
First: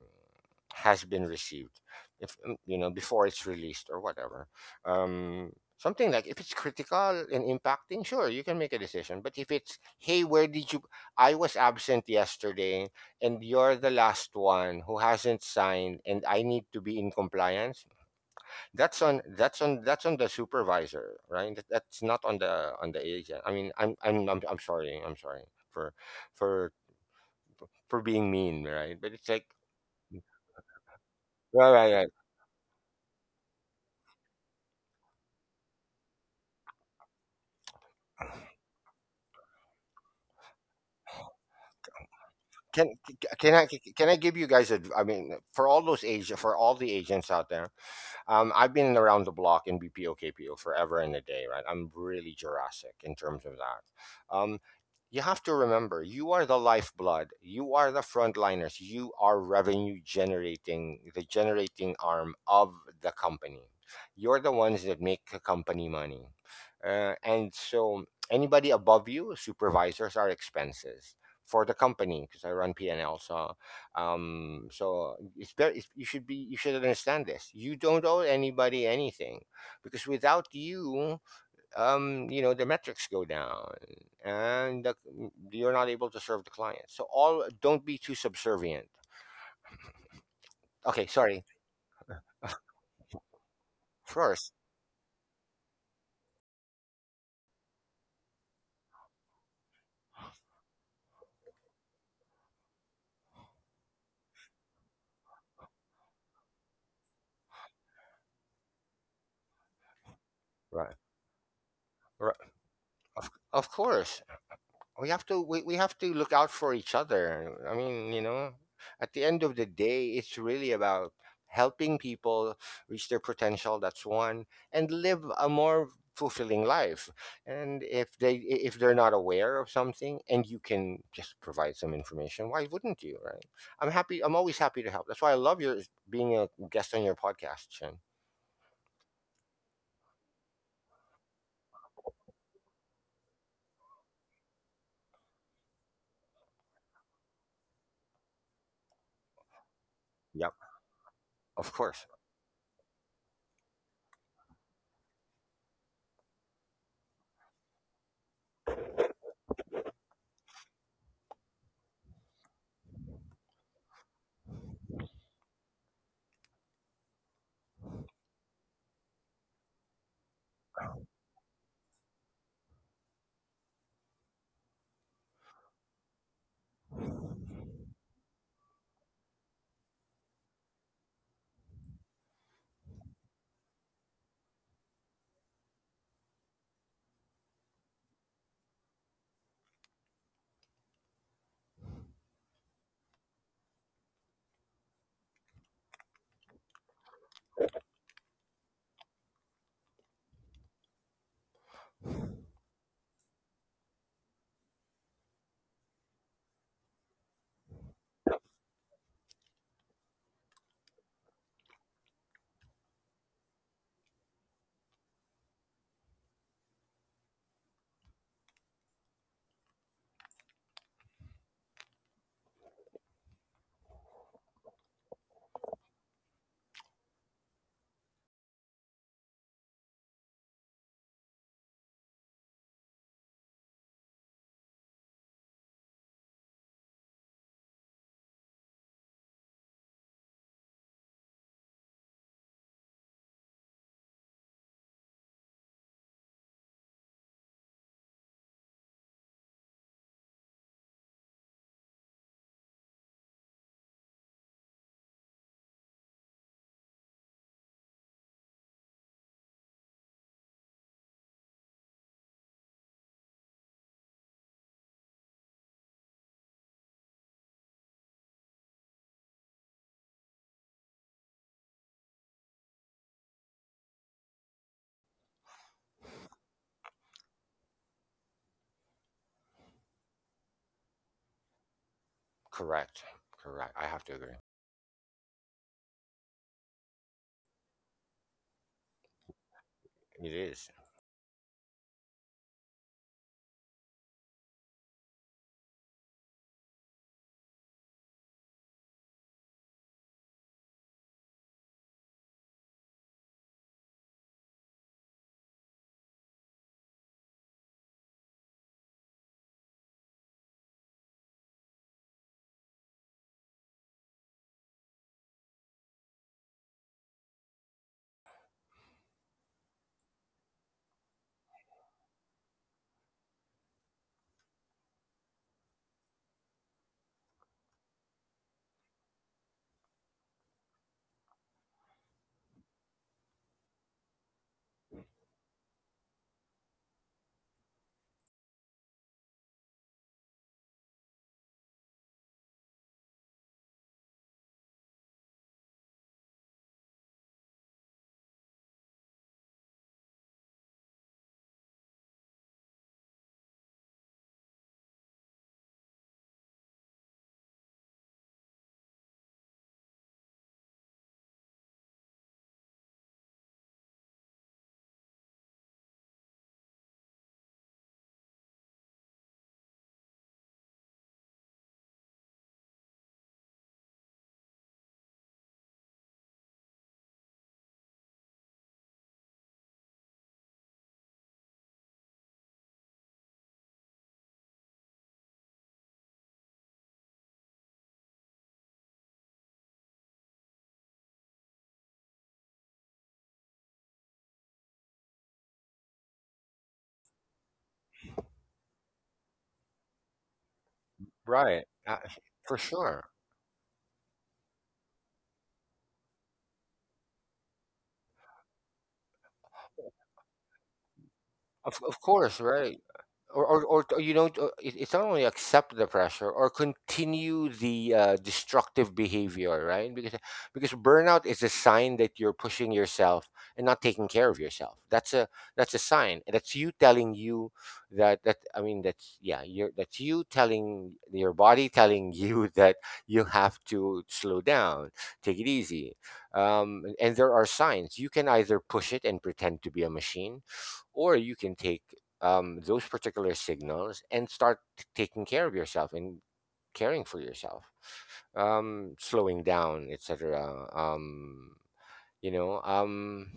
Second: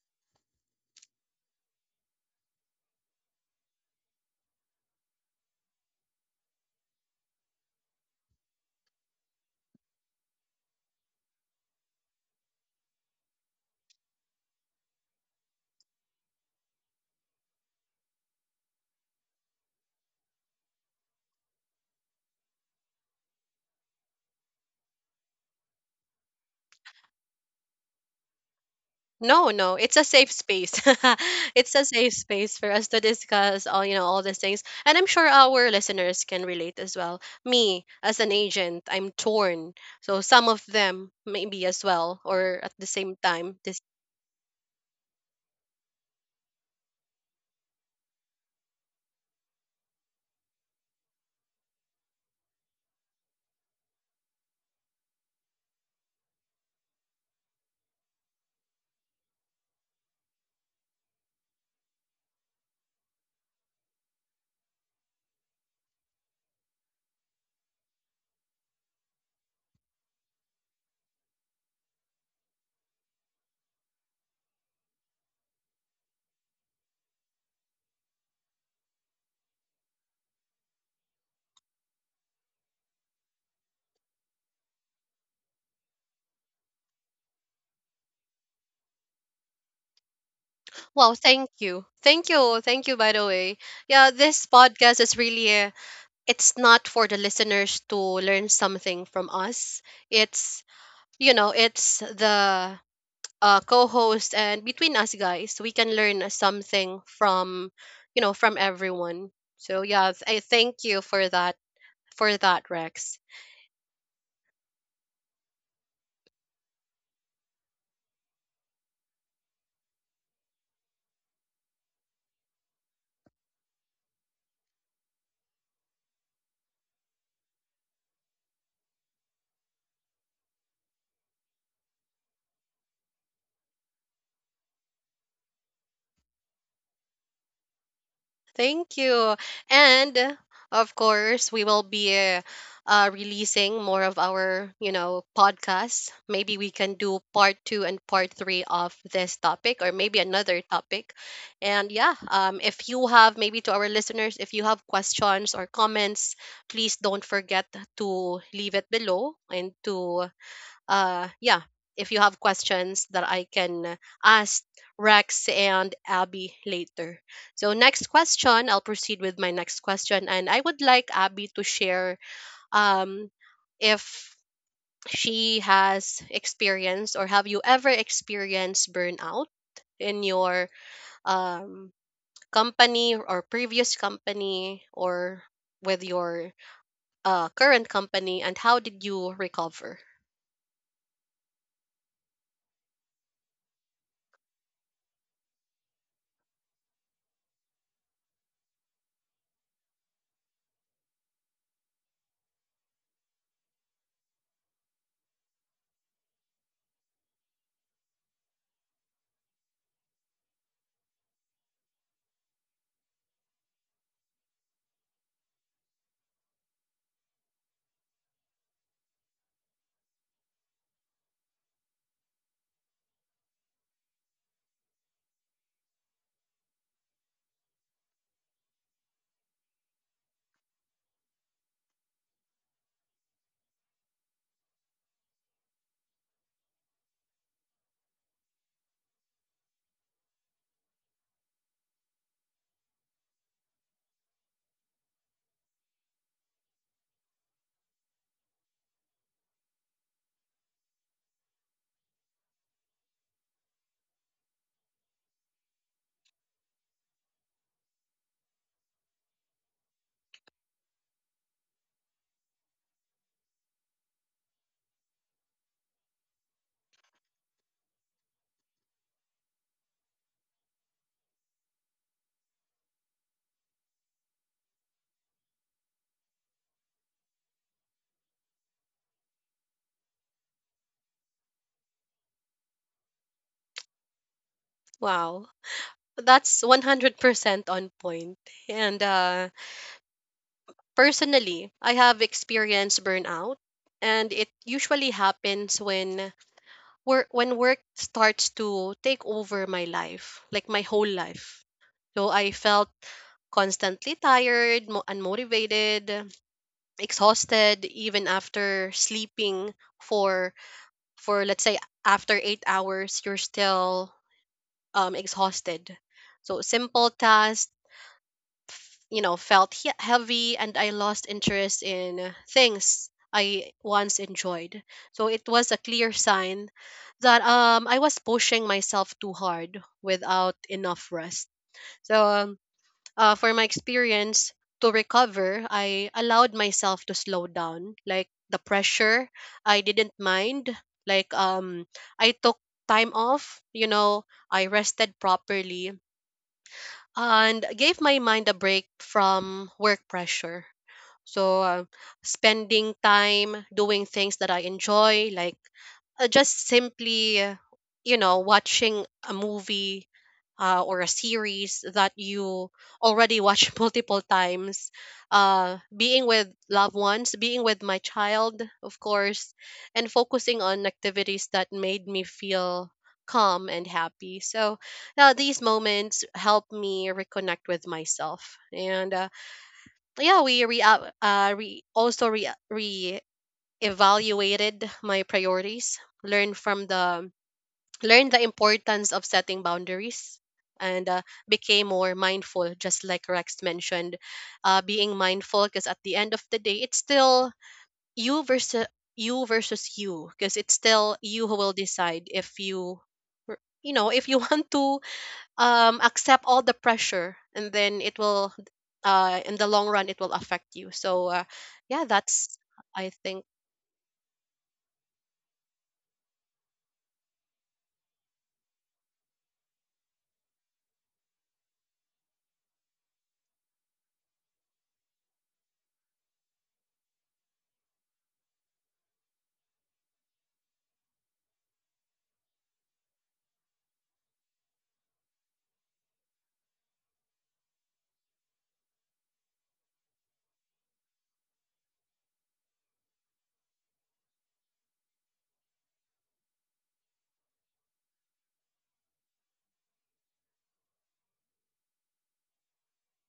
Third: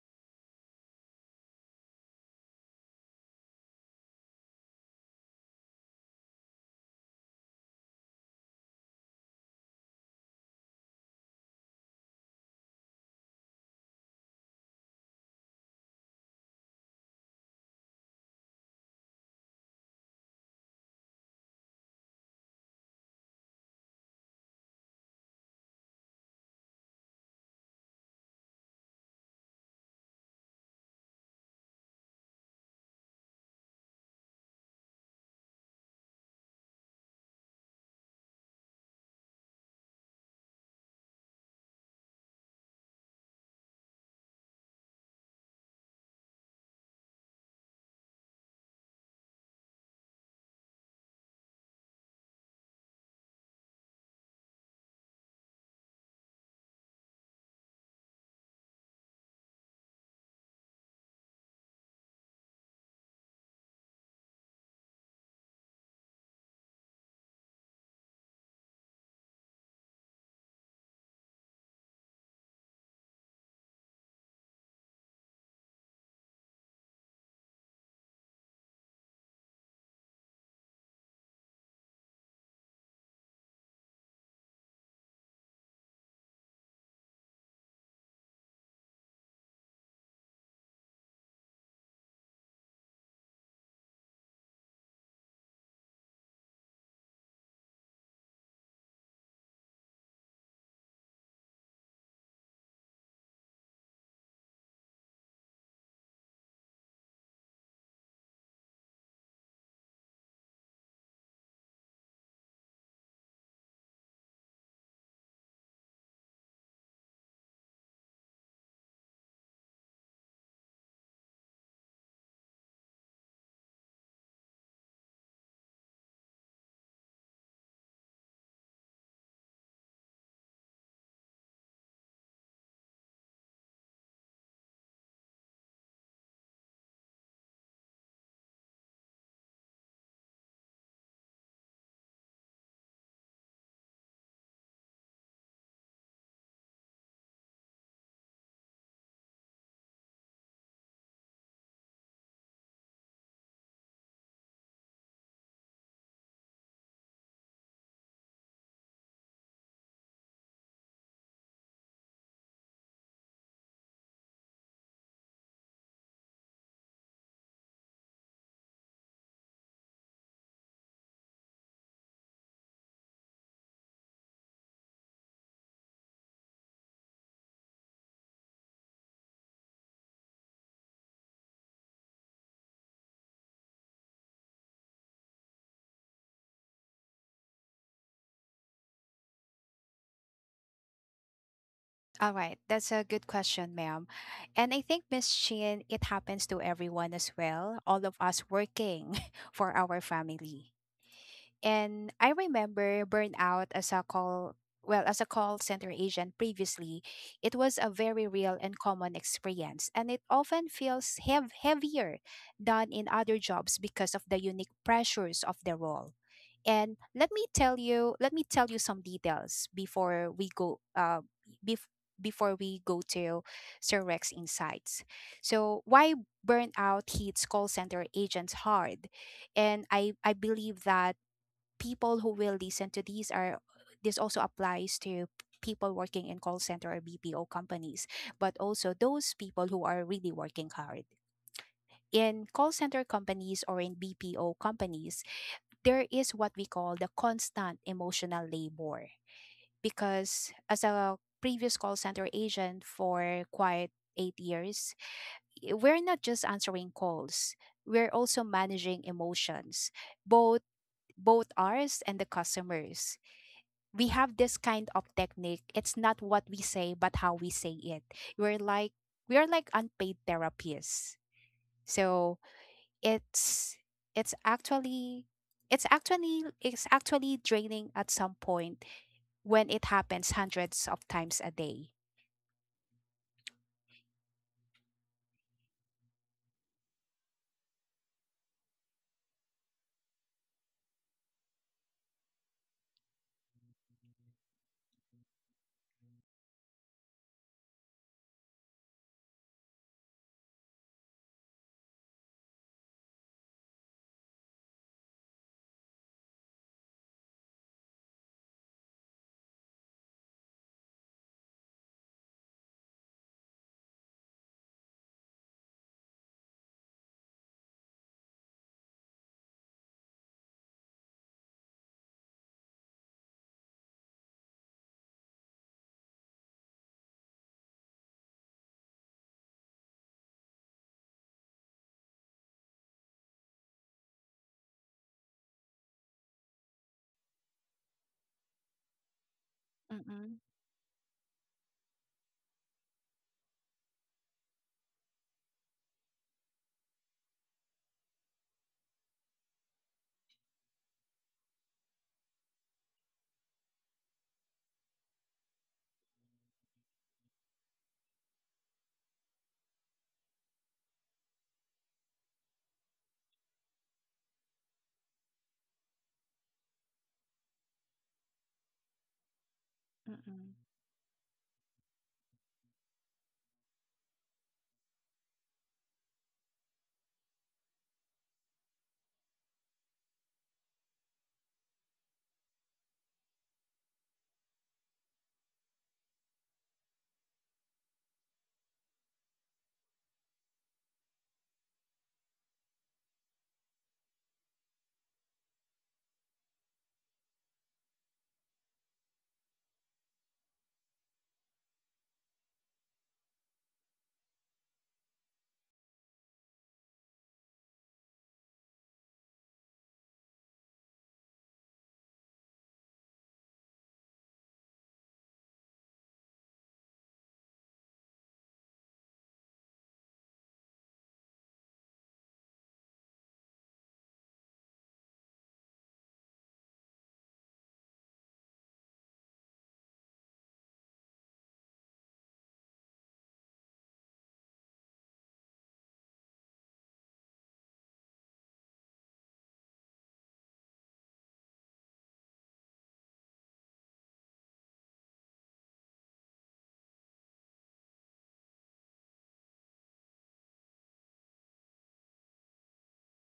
[SPEAKER 2] has been received, if mm, you know, before it's released or whatever, um. Something like, if it's critical and impacting, sure, you can make a decision. But if it's, hey, where did you, I was absent yesterday and you're the last one who hasn't signed and I need to be in compliance. That's on that's on that's on the supervisor, right? That, that's not on the on the agent. I mean, I'm I'm I'm, I'm sorry. I'm sorry for for for being mean, right? But it's like
[SPEAKER 1] No, no, it's a safe space. [LAUGHS]
[SPEAKER 2] right,
[SPEAKER 1] It's a
[SPEAKER 2] right, right.
[SPEAKER 1] safe space for us to discuss, all you know, all these things, and I'm sure our listeners can relate as well. Me as an agent, I'm torn, so some of them maybe as well, or at the
[SPEAKER 2] Can
[SPEAKER 1] same
[SPEAKER 2] can
[SPEAKER 1] time.
[SPEAKER 2] I can I give you guys a? I mean, for all those agents, for all the agents out there, um, I've been around the block in B P O K P O forever and a day, right? I'm really Jurassic in terms of that. Um, you have to remember, you are the lifeblood. You are the frontliners. You are revenue generating, the generating arm of the company. You're the ones that make the company money. Uh, and so anybody above you, supervisors, are expenses for the company because I run P and L. so um so it's better it's, you should be you should understand this. You don't owe anybody anything because without you, um you know the metrics go down and the, mm, you're not able to serve the client. So all, don't be too subservient. Okay,
[SPEAKER 1] Wow,
[SPEAKER 2] sorry.
[SPEAKER 1] thank you. Thank you. Thank you, by the way. Yeah,
[SPEAKER 2] Of
[SPEAKER 1] this
[SPEAKER 2] course.
[SPEAKER 1] podcast is really, uh, it's not for the listeners to learn something from us. It's, you know, it's the, uh, co-host, and between us guys, we can learn something from, you know, from everyone. So yeah, th- I thank
[SPEAKER 2] Right,
[SPEAKER 1] you for that,
[SPEAKER 2] right.
[SPEAKER 1] for that, Rex.
[SPEAKER 2] Of, of course we have to we, we have to look out for each other. i mean you know at the end of the day, it's really about helping people reach their potential. That's one. And live a more fulfilling life. And if they i- if they're not aware of something and you can just provide some information, why wouldn't you, right? I'm happy, I'm always happy to help. That's why I love your being a guest on your podcast, Chen.
[SPEAKER 1] Thank you. And uh, of course, we will be uh, uh, releasing more of our, you know, podcasts. Maybe we can do part two and part three of this topic, or maybe
[SPEAKER 2] Yep,
[SPEAKER 1] another topic.
[SPEAKER 2] of
[SPEAKER 1] And
[SPEAKER 2] course.
[SPEAKER 1] yeah, um, if you have, maybe to our listeners, if you have questions or comments, please don't forget to leave it below and to, uh, yeah, if you have questions that I can ask Rex and Abby later. So next question, I'll proceed with my next question, and I would like Abby to share, um, if she has experienced, or have you ever experienced burnout in your, um, company or previous company, or with your, uh, current company, and how did you recover?
[SPEAKER 3] All right, that's a good question, ma'am. And I think, Miss Chin, it happens to everyone as well, all of us working [LAUGHS] for our family. And I remember burnout as a call, well, as a call center agent previously, it was a very real and common experience, and it often feels heav- heavier than in other jobs because of the unique pressures of the role. And let me tell you, let me tell you some details before we go uh, bef- before we go to Sir Rex insights. So why burnout hits call center agents hard? And I I believe that people who will listen to these are, this also applies to people working in call center or B P O companies, but also those people who are really working hard. In call center companies or in B P O companies, there is what we call the constant emotional labor. Because as a previous call center agent for quite eight years, i- we're not just answering calls, we're also managing emotions, both both ours and the customers. We have this kind of technique. It's not what we say, but how we say it. We're like we are like unpaid therapists. So it's it's actually it's actually it's actually draining at some point when it happens hundreds of times a day.
[SPEAKER 2] Correct. Correct, I have to agree.
[SPEAKER 1] Wow. That's one hundred percent on point. And uh,
[SPEAKER 2] It is.
[SPEAKER 1] personally, I have experienced burnout, and it usually happens when work when work starts to take over my life, like my whole life. So I felt constantly tired, mo- unmotivated, exhausted even after sleeping for for let's say after eight hours you're still, um, exhausted. So simple tasks, f- you know, felt he- heavy, and I lost interest in things I once enjoyed. So it was a clear sign that, um, I was pushing myself too hard without enough rest. So um, uh, for my experience to recover, I allowed myself to slow down. Like the pressure, I didn't
[SPEAKER 3] Mm-mm,
[SPEAKER 1] mind. Like, um, I took time off. You know, I rested properly and gave my mind a break from work pressure. So, uh, spending time doing things that I enjoy, like, uh, just simply, uh, you know, watching a movie, uh, or a series that you already watched [LAUGHS] multiple times, uh, being with loved ones, being with my child, of course, and
[SPEAKER 3] mm-mm.
[SPEAKER 1] focusing on activities that made me feel calm and happy. So, now these moments help me reconnect with myself, and uh, yeah, we re, uh, uh, re also re re evaluated my priorities, learn from the learn the importance of setting boundaries, and, uh, became more mindful. Just like Rex mentioned, uh, being mindful, because at the end of the day, it's still you versus you versus you because it's still you who
[SPEAKER 2] Right.
[SPEAKER 1] will
[SPEAKER 2] Uh,
[SPEAKER 1] decide
[SPEAKER 2] for
[SPEAKER 1] if
[SPEAKER 2] sure.
[SPEAKER 1] you r- you know if you [LAUGHS] want to, um, accept all the pressure, and then it will, uh, in the long run it will affect you, so, uh,
[SPEAKER 2] Of, of
[SPEAKER 1] yeah,
[SPEAKER 2] course,
[SPEAKER 1] that's,
[SPEAKER 2] right?
[SPEAKER 1] I
[SPEAKER 2] Or,
[SPEAKER 1] think.
[SPEAKER 2] or, or t- you don't uh, it- it's not only accept the pressure or continue the uh, destructive behavior, right? because because burnout is a sign that you're pushing yourself and not taking care of yourself. That's a that's a sign. That's you telling you that. That I mean that's yeah You're that's you telling your body telling [LAUGHS] you that you have to slow down, take it easy. um, and and there are signs. You can either push it and pretend to be a machine, or you can take um, those particular signals and start t- taking care of yourself and caring for yourself, um, slowing down, etc. um, you know um,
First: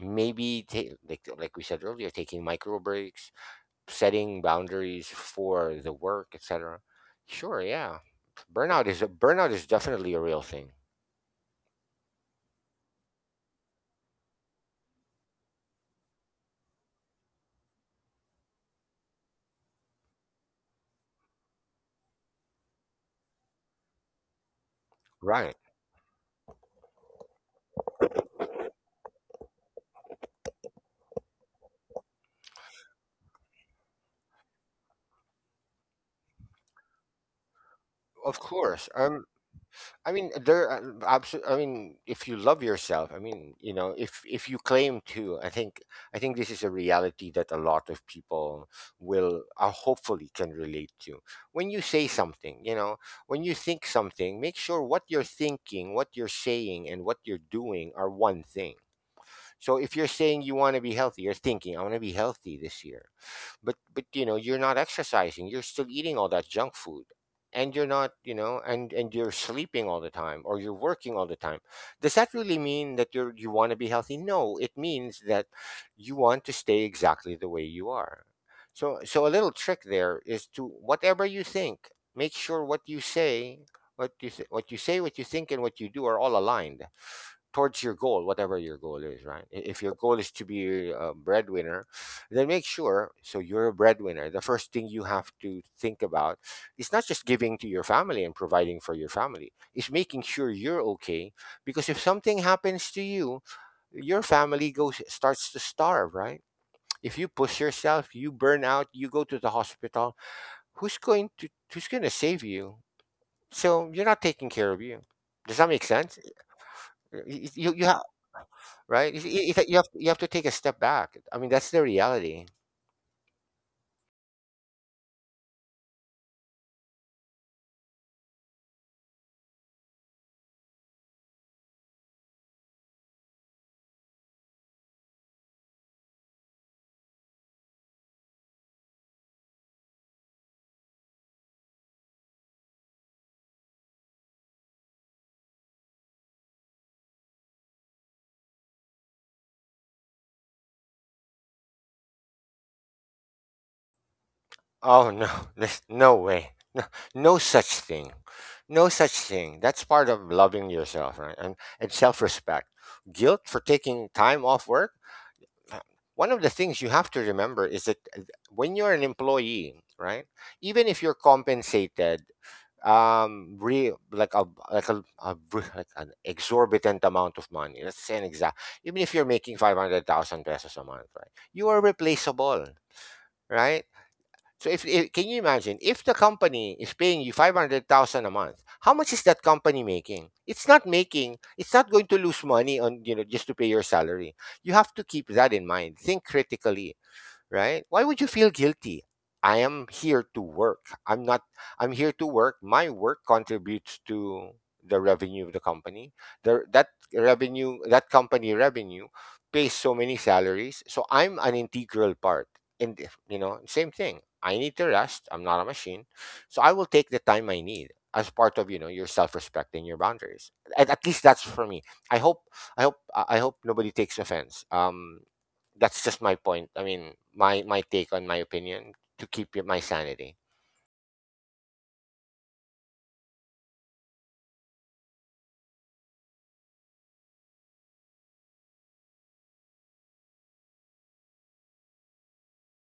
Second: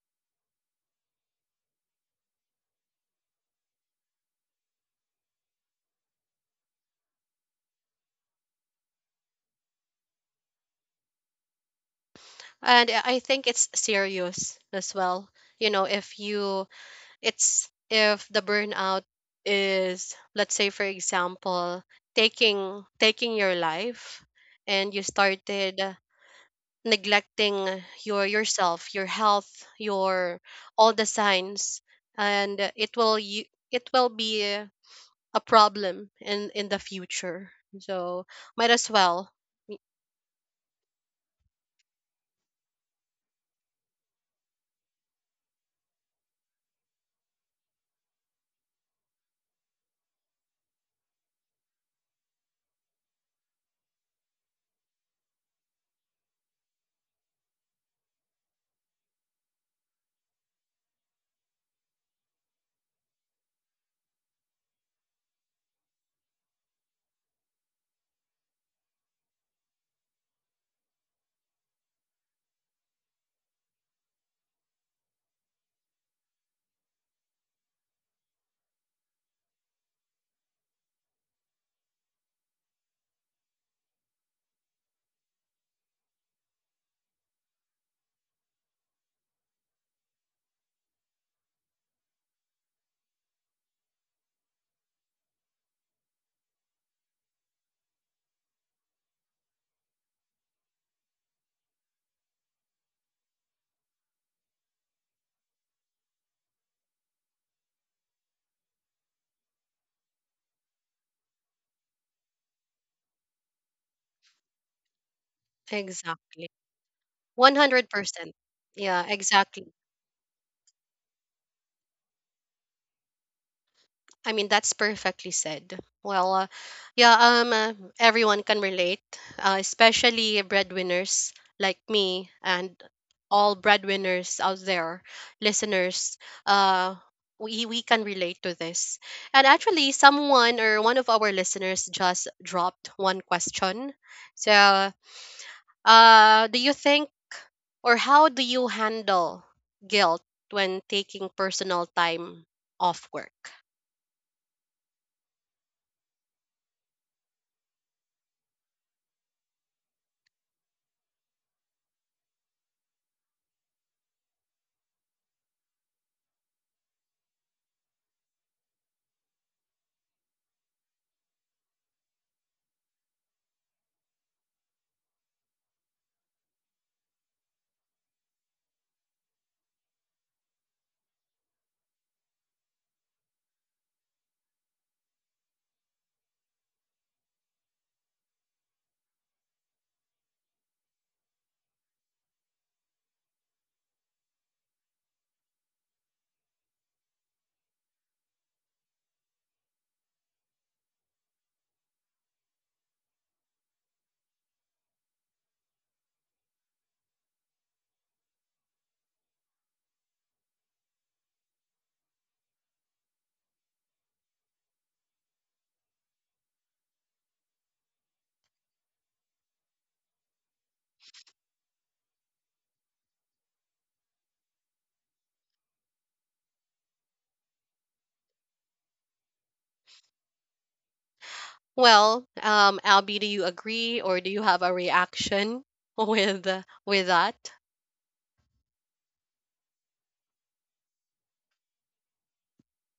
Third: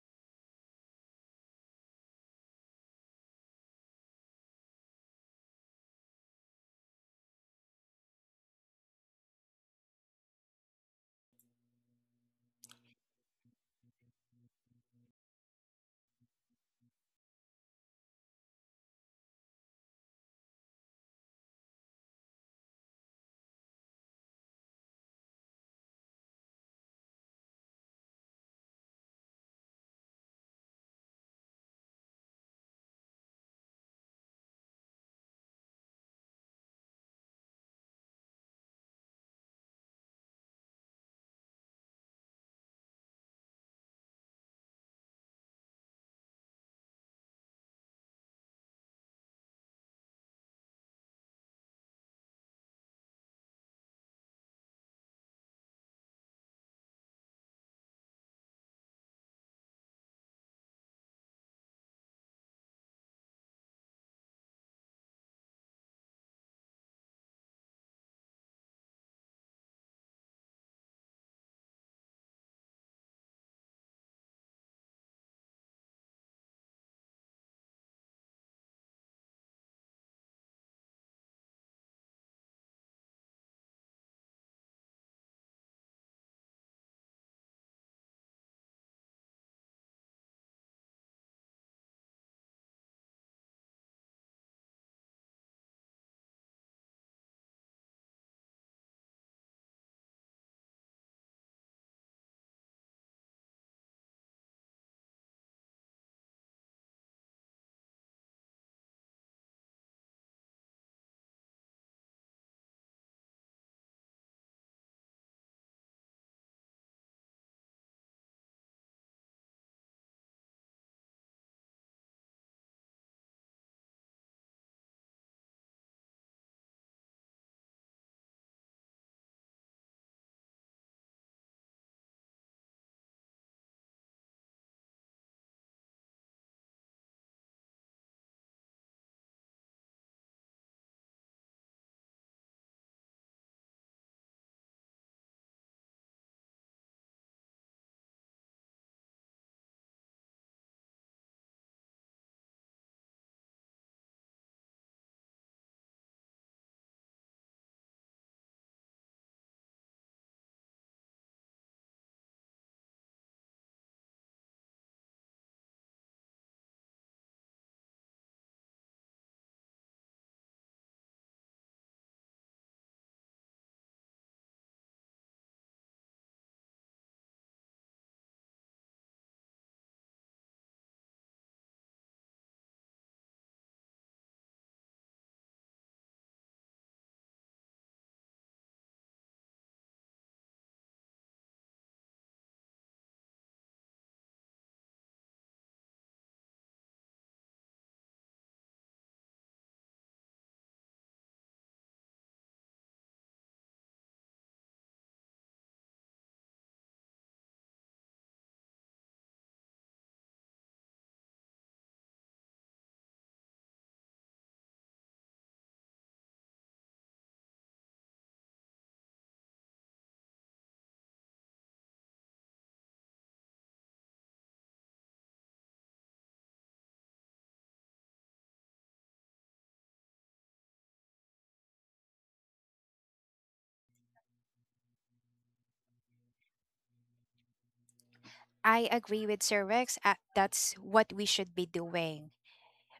[SPEAKER 2] maybe ta- like like we said earlier, taking micro breaks, setting boundaries for the work, etc. Sure, yeah. Burnout is a burnout is definitely a real thing.
[SPEAKER 1] And i I think it's serious as well. You know, if you, it's if the burnout is, let's say for example, taking taking your life, and you
[SPEAKER 2] Right.
[SPEAKER 1] started neglecting your yourself, your health, your all the signs, and it will you, it will be a problem in in the future. So
[SPEAKER 2] Of
[SPEAKER 1] might
[SPEAKER 2] course.
[SPEAKER 1] as
[SPEAKER 2] Um,
[SPEAKER 1] well. Y-
[SPEAKER 2] I mean, there. Absolutely. I mean, if you love yourself, I mean, you know, if if you claim to, I think, I think this is a reality that a lot of people will, uh, hopefully, can relate to. When you say something, you know, when you think something, make sure what you're thinking, what you're saying, and what you're doing are one thing. So, if you're saying you want to be healthy, you're thinking, I want to be healthy this year, but but you know you're not exercising, you're still eating all that junk food, and you're not, you know, and and you're sleeping all the time or you're working all the time. Does that really mean that you're you want to be healthy? No, it means that you want to stay exactly the way you are. So so a little trick there is to whatever you think, make sure what you say, what you say, what you say what you think, and what you do are all aligned towards your goal, whatever your goal is, right? I- If your goal is to be a breadwinner, then make sure so you're a breadwinner. The first thing you have to think about is not just giving to your family and providing for your family, it's making sure you're okay. Because if something happens to you, your family goes starts to starve, right? If you push yourself, you burn out, you go to the hospital, who's going to who's going to save you? So you're not taking care of you. Does that make sense?
[SPEAKER 1] Exactly.
[SPEAKER 2] Y- y- You you,
[SPEAKER 1] one hundred percent. Yeah,
[SPEAKER 2] right? If- if- if-
[SPEAKER 1] exactly.
[SPEAKER 2] you have, you have to take a step back. I mean, that's the reality.
[SPEAKER 1] I mean, that's perfectly said. Well, uh, yeah, um uh, everyone can relate, uh, especially breadwinners like me and all breadwinners out there, listeners. Uh, we, we can relate to this. And actually, someone or one of our listeners just dropped one question. So, uh, do you think, or how do you handle guilt when taking personal time off work?
[SPEAKER 2] Oh no, [LAUGHS] there's no way. No, no such thing, no such thing. That's part of loving yourself, right? And and self-respect. Guilt for taking time off work. Uh, One of the things you have to remember is that uh, when you're an employee, right? Even if you're compensated um re like a like a, a re- like an exorbitant amount of money. Let's say an exact, even if you're making five hundred thousand pesos a month, right, you are replaceable, right? So if, if can you imagine, if the company is paying you five hundred thousand a month, how much is that company making? It's not making it's not going to lose money on, you know, just to pay your salary. You have to keep that in mind, think critically, right? Why would you feel guilty? I am here to work. I'm not I'm here to work. My work contributes to the revenue of the company. The, that revenue, that company revenue pays so many salaries. So I'm an integral part. And if- you know, same thing. I need to rest. I'm not a machine. So I will take the time I need as part of, you know, your self-respect and your boundaries. At, at least that's for me. I hope I hope I I hope nobody takes offense. Um that's just my point. I mean, my my take, on my opinion, to keep y- my sanity.
[SPEAKER 1] Well, um, Albie, do you agree or do you have a reaction [LAUGHS] with with that?
[SPEAKER 3] I agree with Sir Rex. Uh, that's what we should be doing.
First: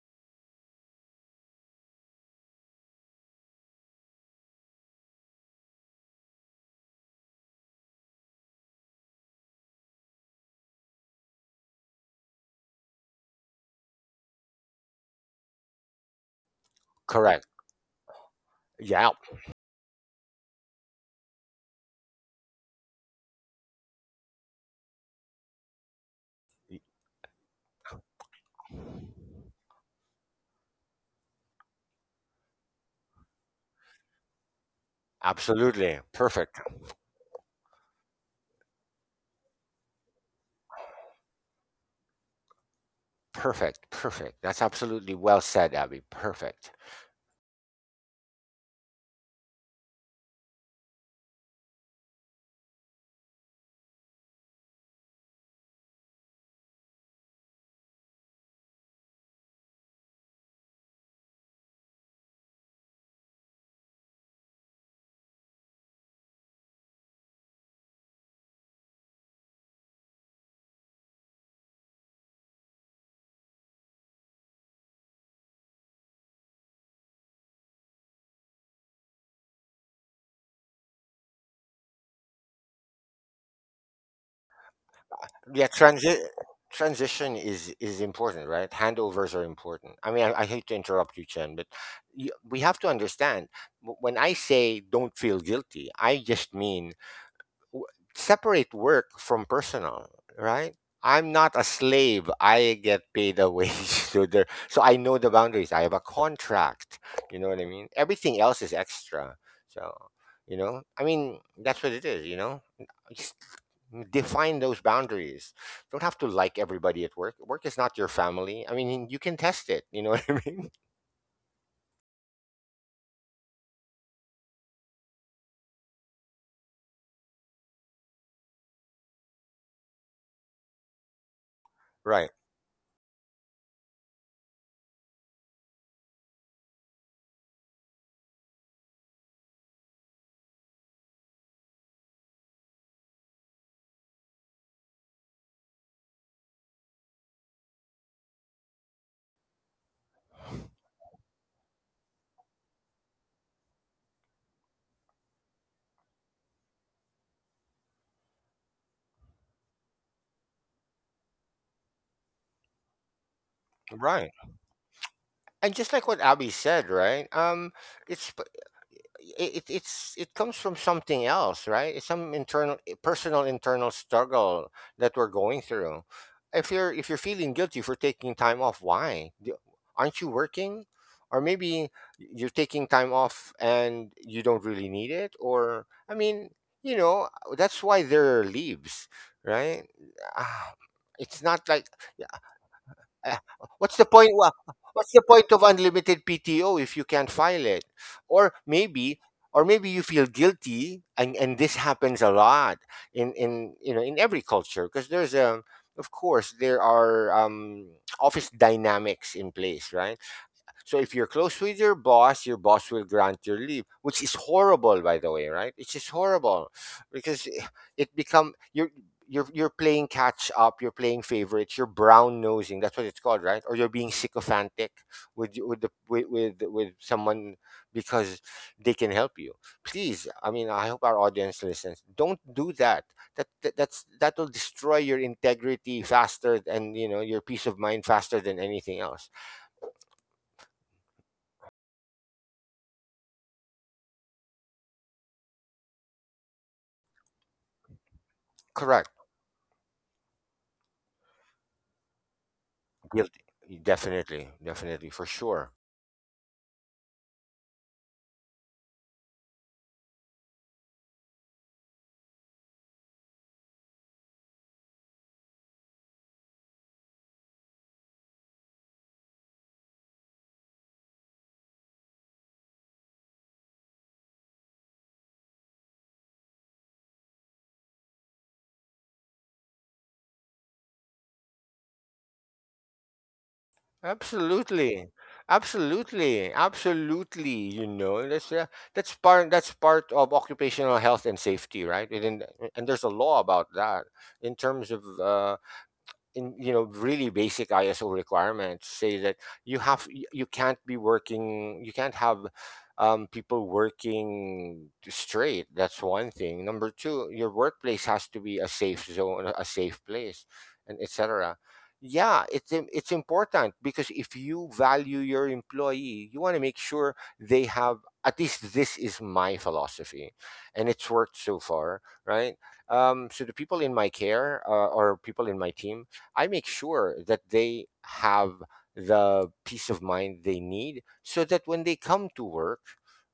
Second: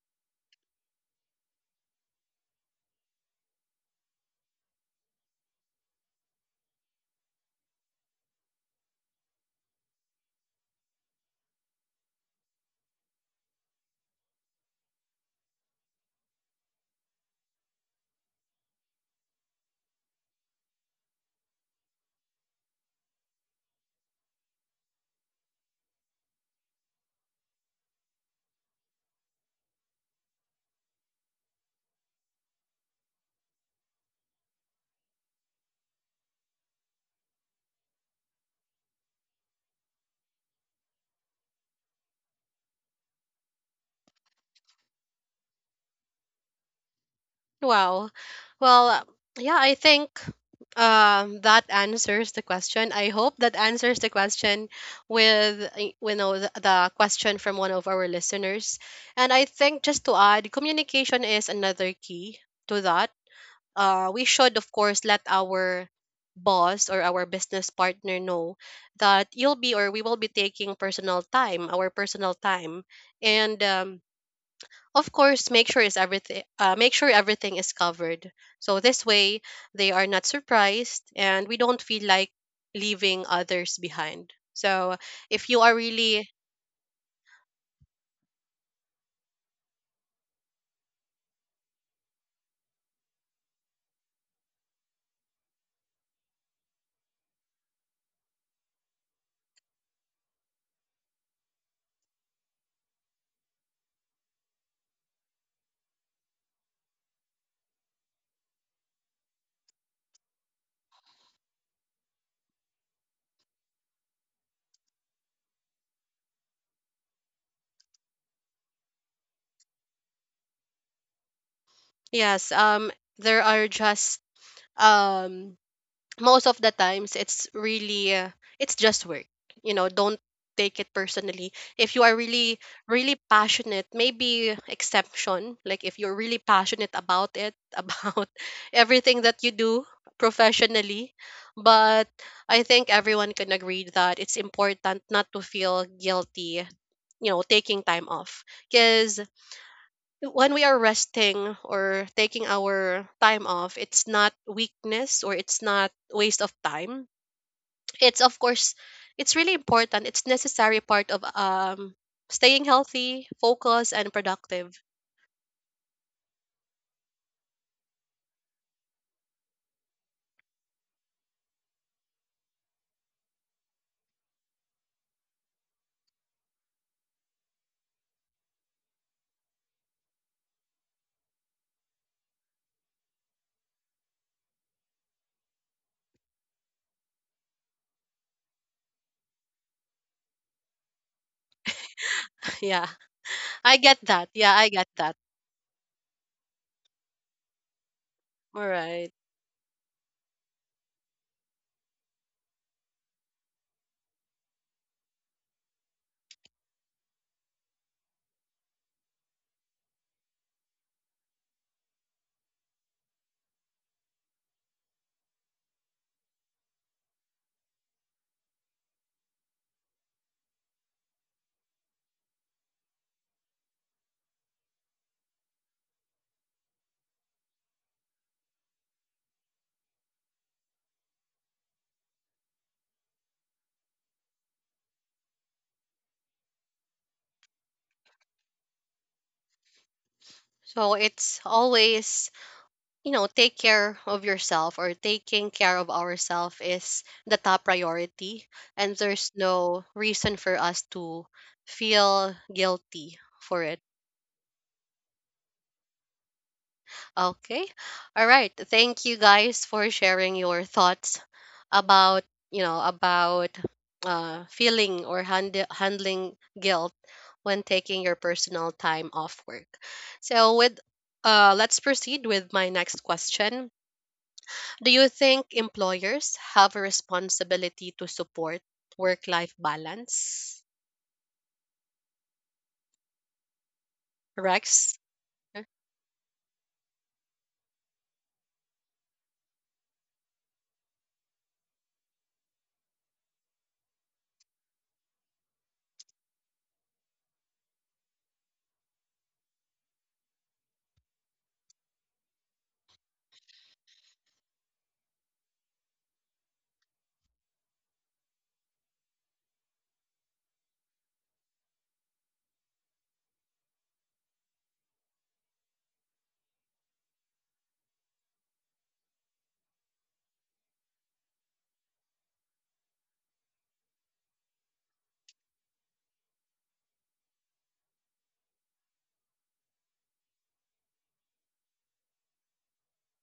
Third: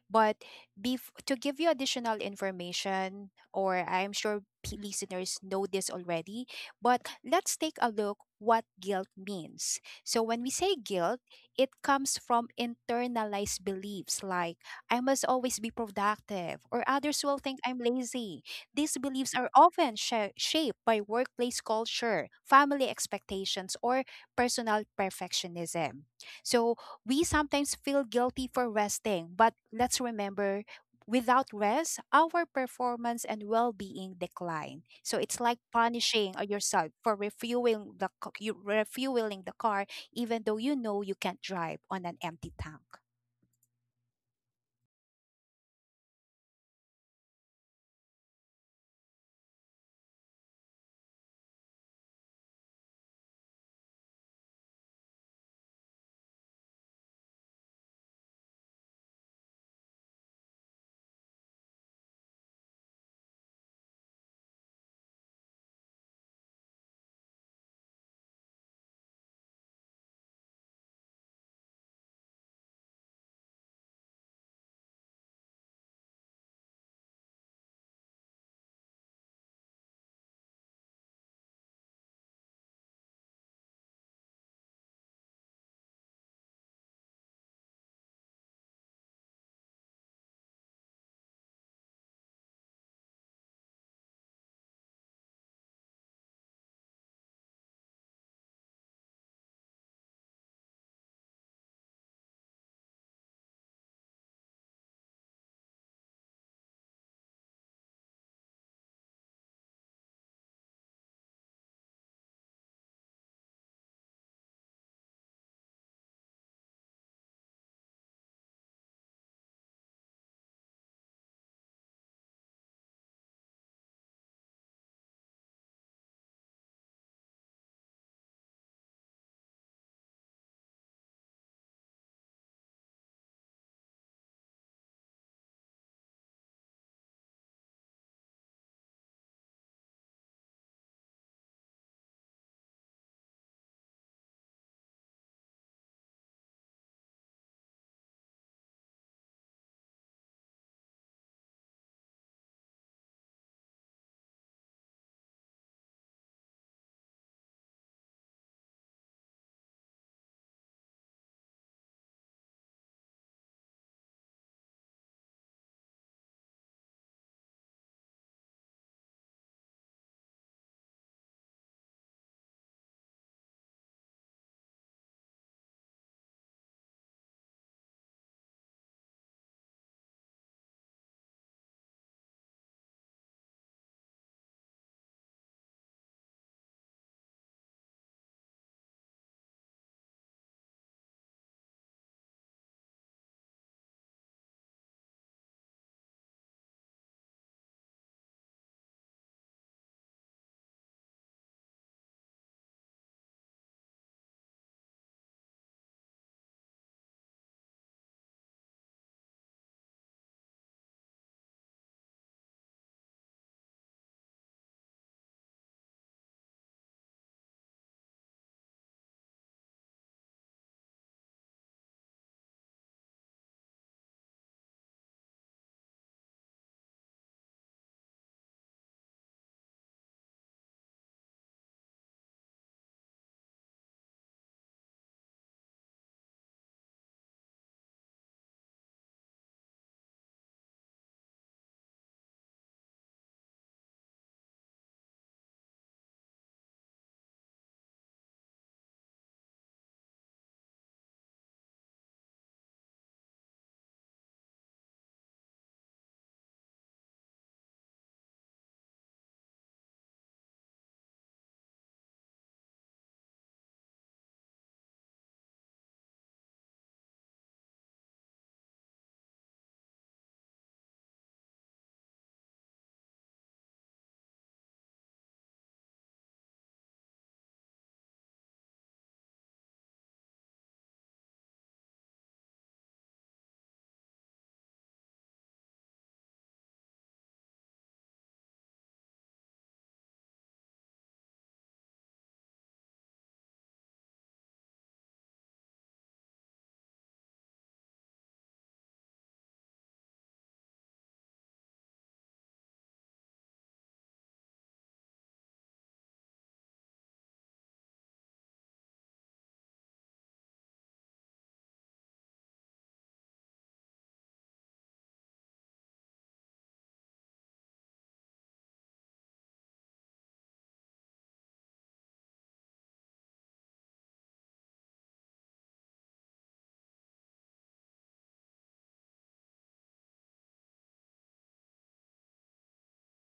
[SPEAKER 3] But bef- to give you additional information, or I'm sure p- listeners know this already, but let's take a look what guilt means. So when we say guilt, it comes from internalized beliefs like I must always be productive or others will
[SPEAKER 2] Correct.
[SPEAKER 3] think I'm lazy. These
[SPEAKER 2] Yeah.
[SPEAKER 3] beliefs are often sha- shaped by workplace culture, family expectations, or personal perfectionism. So we sometimes feel guilty for resting, but let's remember, without rest, our performance and well being decline. So it's like
[SPEAKER 2] Absolutely.
[SPEAKER 3] punishing uh,
[SPEAKER 2] Perfect.
[SPEAKER 3] yourself for refueling the, c- you, refueling the car, even though you know you can't drive on an empty tank.
[SPEAKER 2] Perfect. Perfect. That's absolutely well said, Abby. Perfect.
[SPEAKER 1] Wow. Well, yeah, I think, um, that answers the question. I hope that answers the question with, y- you know, the, the question from one of our listeners. And I think, just to add, communication is another key to that. Uh, we should, of course, let our boss or our business partner know that you'll be, or we will be, taking personal time, our personal time, and um, of course make sure is everything uh, make sure everything is covered, so this way they are not surprised and we don't feel like leaving others behind. So if you
[SPEAKER 2] Yeah,
[SPEAKER 1] are
[SPEAKER 2] transi-
[SPEAKER 1] really…
[SPEAKER 2] transition is is important, right? Handovers are important. I mean, I, I hate to interrupt you, Chen, but y we have to understand w- when I say don't feel guilty, I just mean w- separate work from personal, right? I'm not a slave. I get paid a wage. [LAUGHS] So there, so I know the boundaries. I have a contract. You know what I mean? Everything else is extra. So, you know, I mean, that's what it is, you know? Just define those boundaries. Don't have to like everybody at work. Work is not your family. I mean, you can test it, you know, [LAUGHS] what I mean?
[SPEAKER 1] Yes, um there are just… um Most of the times it's really uh, it's just work, you know, don't take it personally. If you are
[SPEAKER 2] Right.
[SPEAKER 1] really really passionate, maybe exception, like if you're really passionate about it [LAUGHS] about everything that you do professionally. But I think everyone can agree that it's important not to feel guilty, you know, taking time off. Because when we are resting or taking our time off, it's not weakness or it's not waste of time. It's, of course, it's really important, it's necessary part of um staying healthy, focused, and
[SPEAKER 2] Right.
[SPEAKER 1] productive.
[SPEAKER 2] And just like what Abby said, right? Um, it's p- i- it it's it comes from something else, right? It's some internal, personal, internal struggle that we're going through. If you're if you're feeling guilty for taking time off, why? D- Aren't you working? Or maybe you're taking time off and you don't really need it. Or I mean, you know, that's why there are leaves, right? Ah, it's not like
[SPEAKER 1] [LAUGHS] Yeah,
[SPEAKER 2] [LAUGHS] Uh,
[SPEAKER 1] I
[SPEAKER 2] what's the
[SPEAKER 1] get
[SPEAKER 2] point?
[SPEAKER 1] that.
[SPEAKER 2] wha-
[SPEAKER 1] Yeah, I get
[SPEAKER 2] What's the
[SPEAKER 1] that.
[SPEAKER 2] point of unlimited P T O if you can't file it? Or
[SPEAKER 1] All
[SPEAKER 2] maybe,
[SPEAKER 1] right.
[SPEAKER 2] or maybe you feel guilty, and, and this happens a lot in in, you know, in every culture because there's a, of course there are, um, office dynamics in place, right? So if you're close with your boss, your boss will grant your leave, which is horrible, by the way, right? It's just horrible because it become you're you're you're playing catch up, you're playing favorites, you're brown nosing. That's what it's called, right? Or you're being sycophantic with with the with with, with someone because they can help you. Please, I mean, I hope our audience listens. Don't do that. That, that that's that will destroy your integrity faster, and you know, your peace of mind faster than anything else.
[SPEAKER 1] So it's always, you know, take care of yourself, or taking care of ourselves is the top priority. And
[SPEAKER 2] Correct.
[SPEAKER 1] there's no reason for us to feel guilty
[SPEAKER 2] Guilty.
[SPEAKER 1] for it.
[SPEAKER 2] Definitely, definitely, for sure.
[SPEAKER 1] Okay. All right. Thank you guys for sharing your thoughts about, you know, about uh, feeling or hand- handling guilt when taking your personal time off work. So, with uh, let's proceed with my next question. Do you think employers have a responsibility to support work life balance? Rex?
[SPEAKER 2] Absolutely. Absolutely. Absolutely, you know. That's uh, that's part that's part of occupational health and safety, right? And, and there's a law about that in terms of, uh, in, you know, really basic ISO requirements say that you have y- you can't be working, you can't have um, people working straight. That's one thing. Number two, your workplace has to be a safe zone, a a safe place, and etc. Yeah, it's im- it's important because if you value your employee, you want to make sure they have, at least this is my philosophy, and it's worked so far, right. um, so the people in my care, uh, or people in my team, I make sure that they have the peace of mind they need so that when they come to work,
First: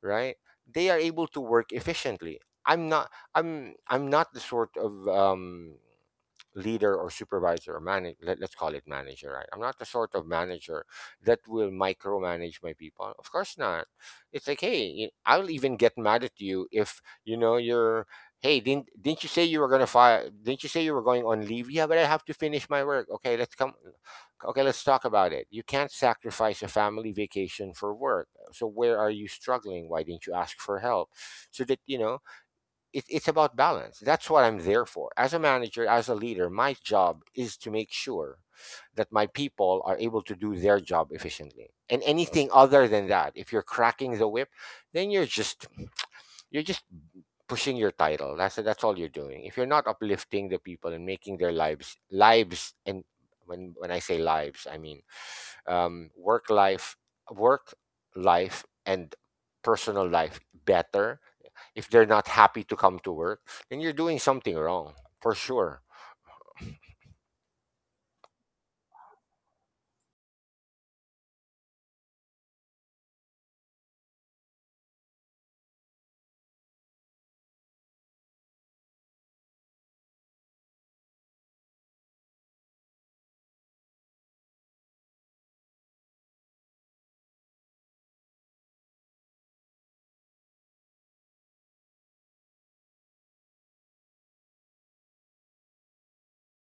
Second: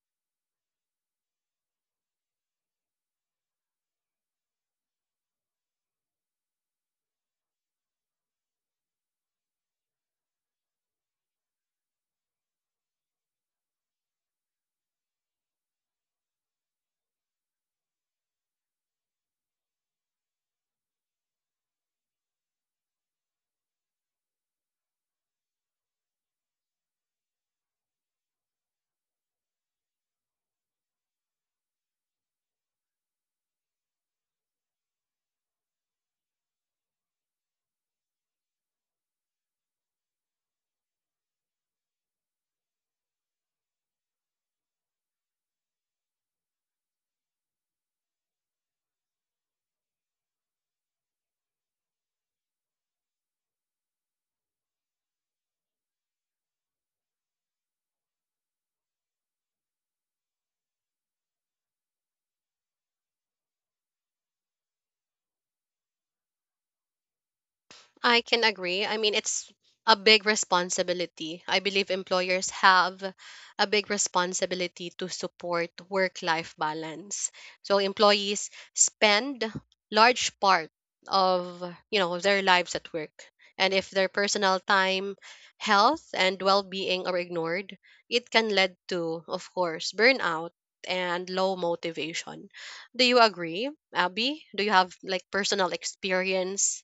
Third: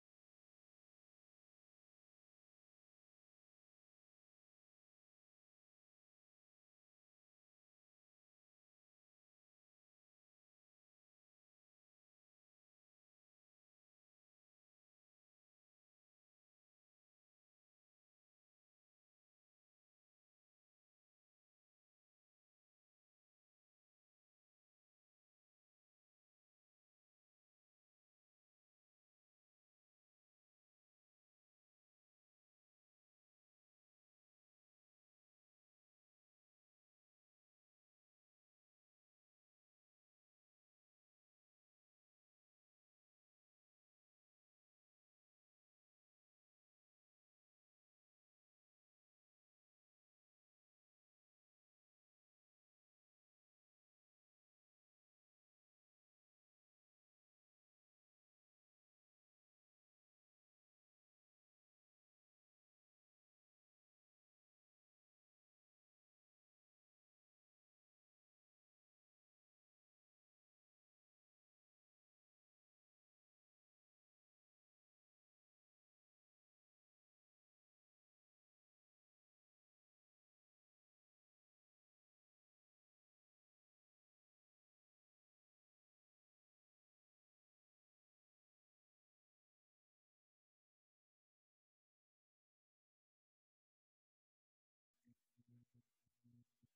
[SPEAKER 2] right, they are able to work efficiently. I'm not I'm I'm not the sort of um leader or supervisor or manager. Let, let's call it manager, right? I'm not the sort of manager that will micromanage my people. Of course not. It's like, hey, you- I'll even get mad at you if, you know, you're, hey, didn't didn't you say you were gonna fire? Didn't you say you were going on leave? Yeah, but I have to finish my work. Okay, let's come. Okay, let's talk about it. You can't sacrifice a family vacation for work. So where are you struggling? Why didn't you ask for help? So that, you know, it, it's about balance. That's what I'm there for. As a manager, as a leader, my job is to make sure that my people are able to do their job efficiently. And anything other than that, if you're cracking the whip, then you're just you're just pushing your title. That's that's all you're doing. If you're not uplifting the people and making their lives lives, and when when I say lives, I mean um, work life, work life, and personal life, better. If they're not happy to come to work, then you're doing something wrong for sure.
[SPEAKER 1] I can agree. I mean, it's a big responsibility. I believe employers have a big responsibility to support work life balance. So employees spend large part of, you know, their lives at work. And if their personal time, health and well-being are ignored, it can lead to, of course, burnout and low motivation. Do you agree, Abby? Do you have like personal experience…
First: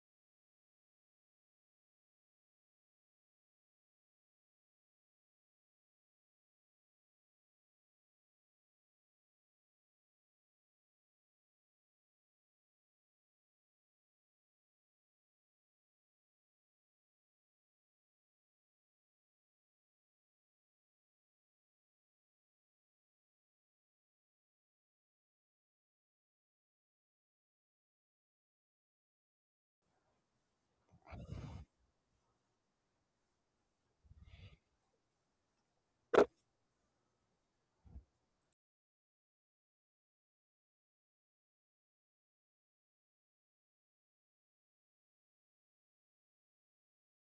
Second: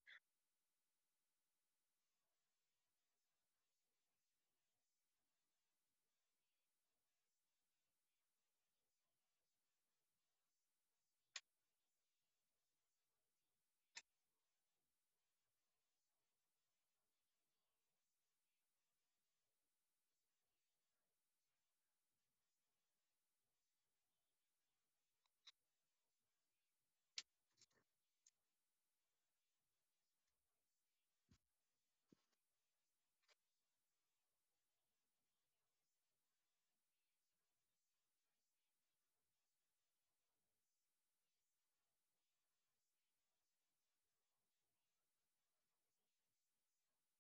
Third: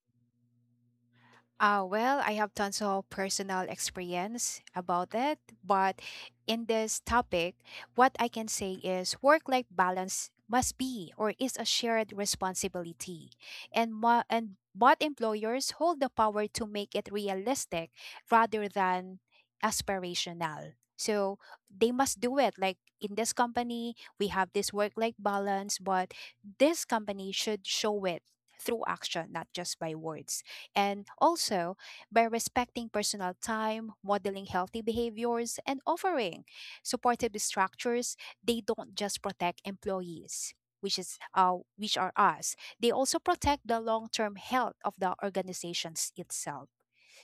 [SPEAKER 3] Uh, well, I have tons of personal experience about it, but in this topic, what I can say is work life balance must be, or is a shared responsibility. And mo- and but employers hold the power to make it realistic rather than aspirational. So they must do it. Like in this company, we have this work life balance, but this company should show it through action, not just by words. And also, by respecting personal time, modeling healthy behaviors, and offering supportive structures, they don't just protect employees, which is uh, which are us. They also protect the long-term health of the organizations itself.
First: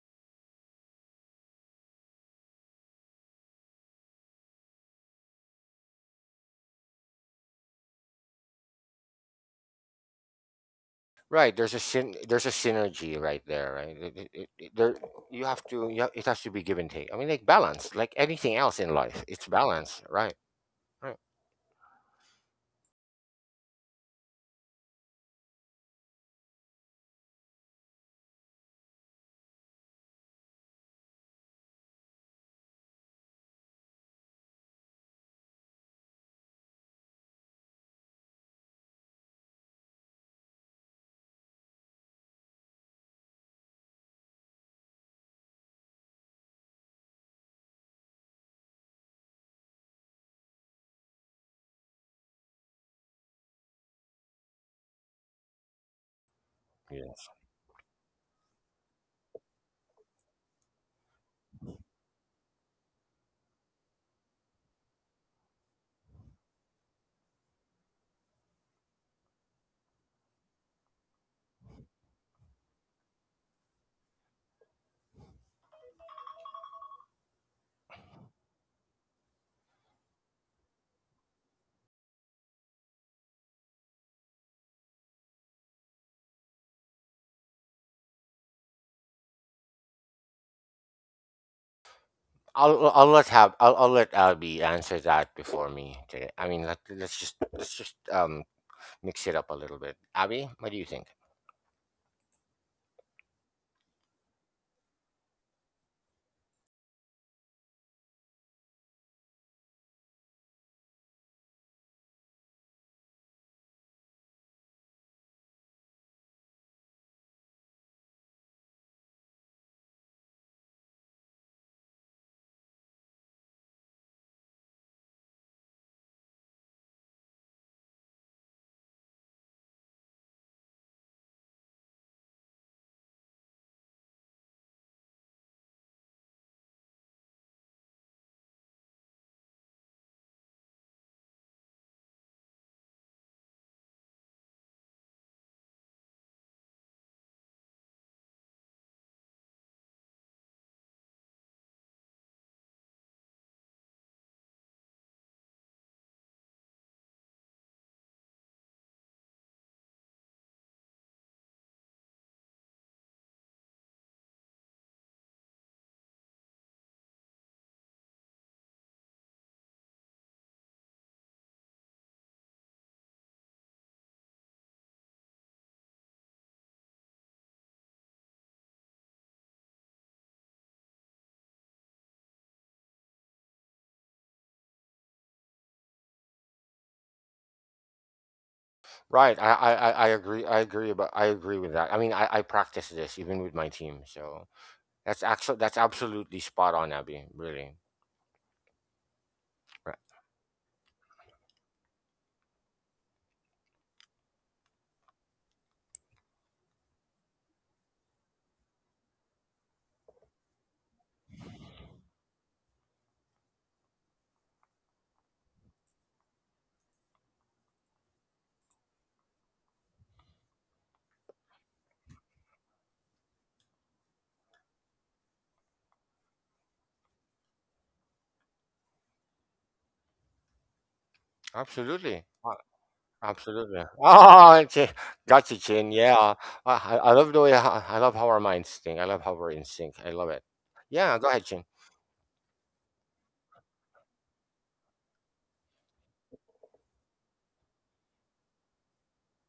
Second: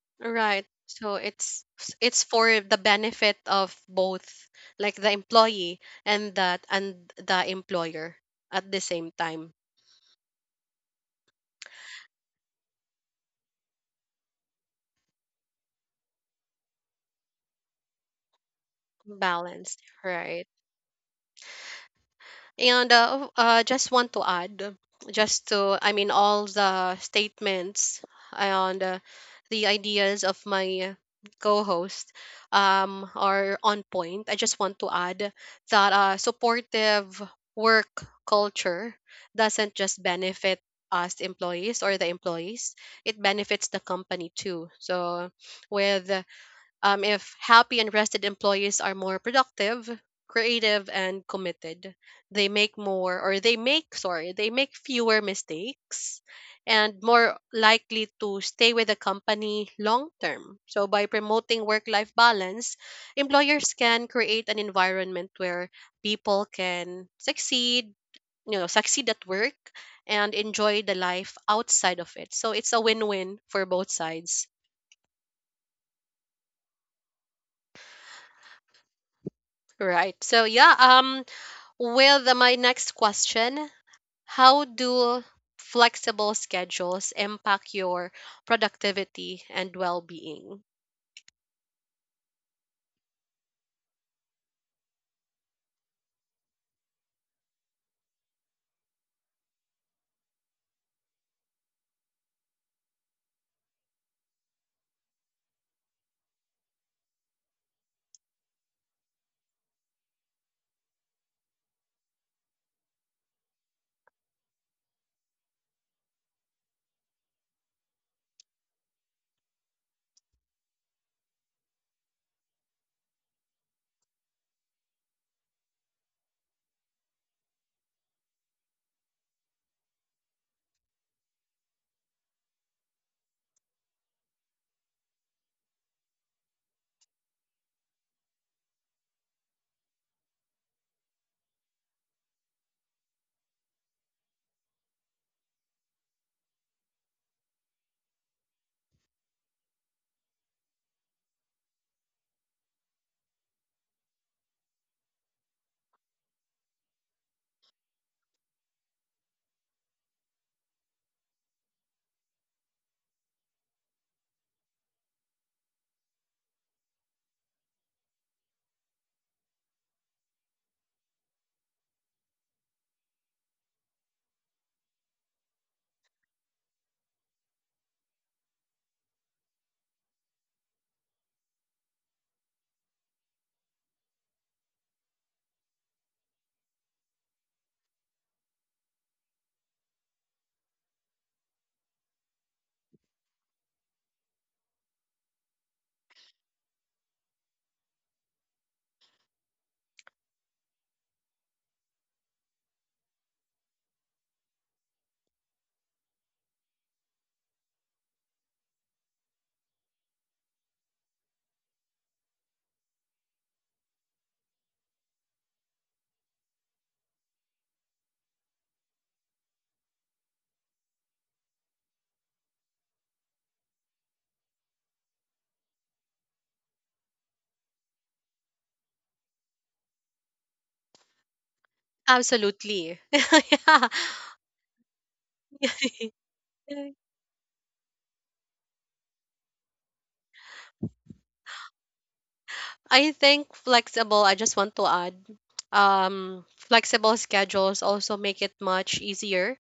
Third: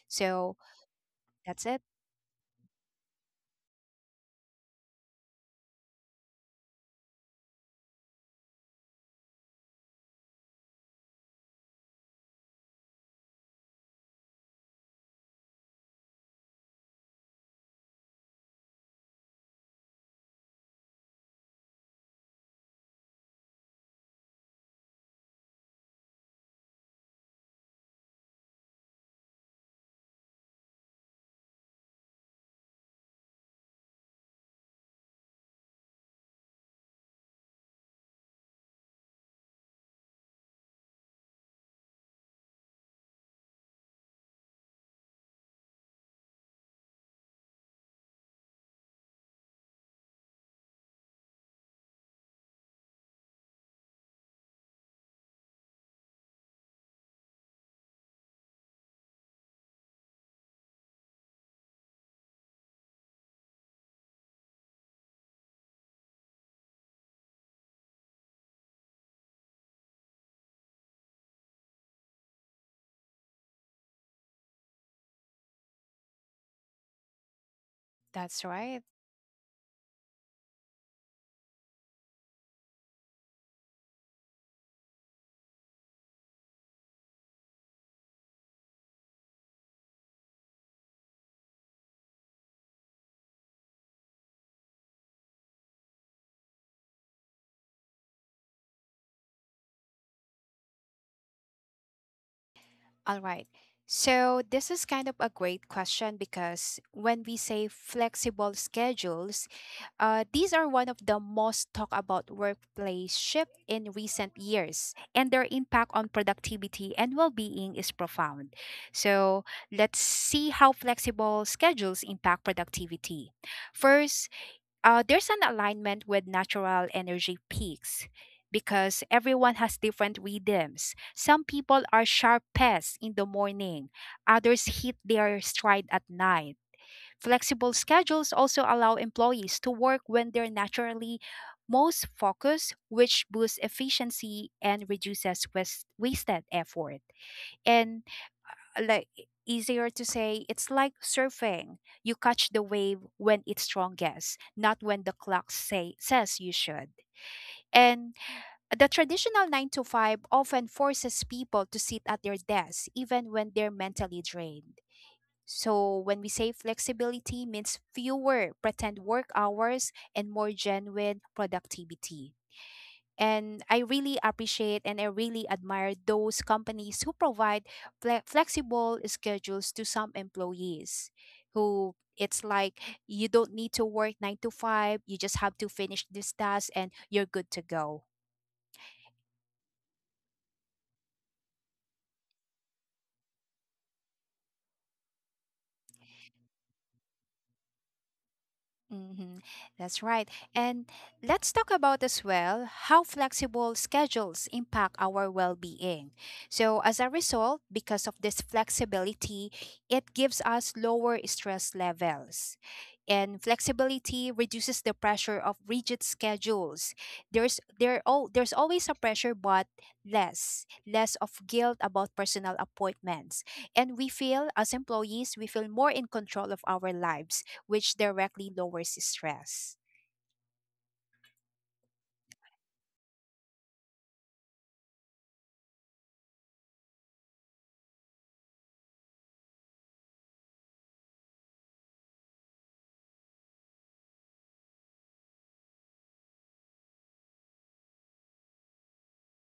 [SPEAKER 3] So
[SPEAKER 1] Right. So it's
[SPEAKER 3] that's it.
[SPEAKER 1] it's for the benefit of both, like the employee and that and the employer at the same time.
[SPEAKER 2] Right, there's a syn- there's a synergy right there, right? It, it, it, it- there you have to you have, it has to be give and take. I mean, like balance, like anything else in life, it's
[SPEAKER 1] Balance.
[SPEAKER 2] balance, right?
[SPEAKER 1] Right.
[SPEAKER 2] Right.
[SPEAKER 1] And uh, oh, uh, just want to add, just to, I mean, all the statements and uh, the ideas of my co-host um, are on point. I just want to add that uh, supportive work culture doesn't just benefit us employees or the employees; it benefits the company too. So, with um, if happy and rested employees are more productive, creative, and committed, they make more, or they make, sorry, they make fewer mistakes and
[SPEAKER 2] Yes.
[SPEAKER 1] more likely to stay with the company long term. So, by promoting work life balance, employers can create an environment where people can succeed, you know, succeed at work and enjoy the life outside of it. So, it's a win win for both sides.
[SPEAKER 3] That's right.
[SPEAKER 1] Right. So yeah, um, well, the, my next question: how do flexible schedules impact your productivity and well being?
[SPEAKER 2] I'll I'll let have I'll, I'll let Albie answer that before me today. I mean, let, let's just let's just um mix it up a little bit. Abby, what do you think?
[SPEAKER 3] All right. So, this is kind of a great question because when we say flexible schedules, uh, these are one of the most talked about workplace shift in recent years, and their impact on productivity and well being is profound. So, let's see how flexible schedules impact productivity. First, uh, there's an alignment with natural energy peaks because everyone has different rhythms. Some people are sharpest in the morning, others hit their stride at night. Flexible schedules also allow employees to work when they're naturally most focused, which boosts efficiency and reduces wast- wasted effort. And like e- easier to say, it's like surfing. You catch the wave when it's strongest, not when the clock say says you should. And the traditional nine to five often forces people to sit at their desks even when they're mentally drained. So when we say flexibility means fewer pretend work hours and more genuine productivity. And I really appreciate and I really admire those companies who provide fle- flexible schedules to some employees, who it's like you don't need to work nine to five, you just have to finish this task and you're good to go.
[SPEAKER 2] Right. I, I, I I agree. I agree about. I agree with that. I mean, I, I practice this even with my team. So that's actually that's absolutely spot on, Abby. Really.
[SPEAKER 3] Mm-hmm.
[SPEAKER 2] Right.
[SPEAKER 3] That's right. And let's talk about as well how flexible schedules impact our well being. So, as a result, because of this flexibility, it gives us lower stress levels. And flexibility reduces the pressure of rigid schedules. There's there all There's always a pressure, but less less of guilt about personal appointments. And we feel as employees, we feel more in control of our lives, which directly lowers stress?
[SPEAKER 2] Absolutely. Uh,
[SPEAKER 1] Absolutely. [LAUGHS]
[SPEAKER 2] Absolutely. [LAUGHS] Oh, okay. Got you,
[SPEAKER 1] Yeah.
[SPEAKER 2] Chin. Yeah. I, I
[SPEAKER 1] [LAUGHS]
[SPEAKER 2] I love the way. I, I love how our minds think. I love how we're in sync. I love it. Yeah. Go ahead, Chin.
[SPEAKER 1] I think flexible, I just want to add, um, flexible schedules also make it much easier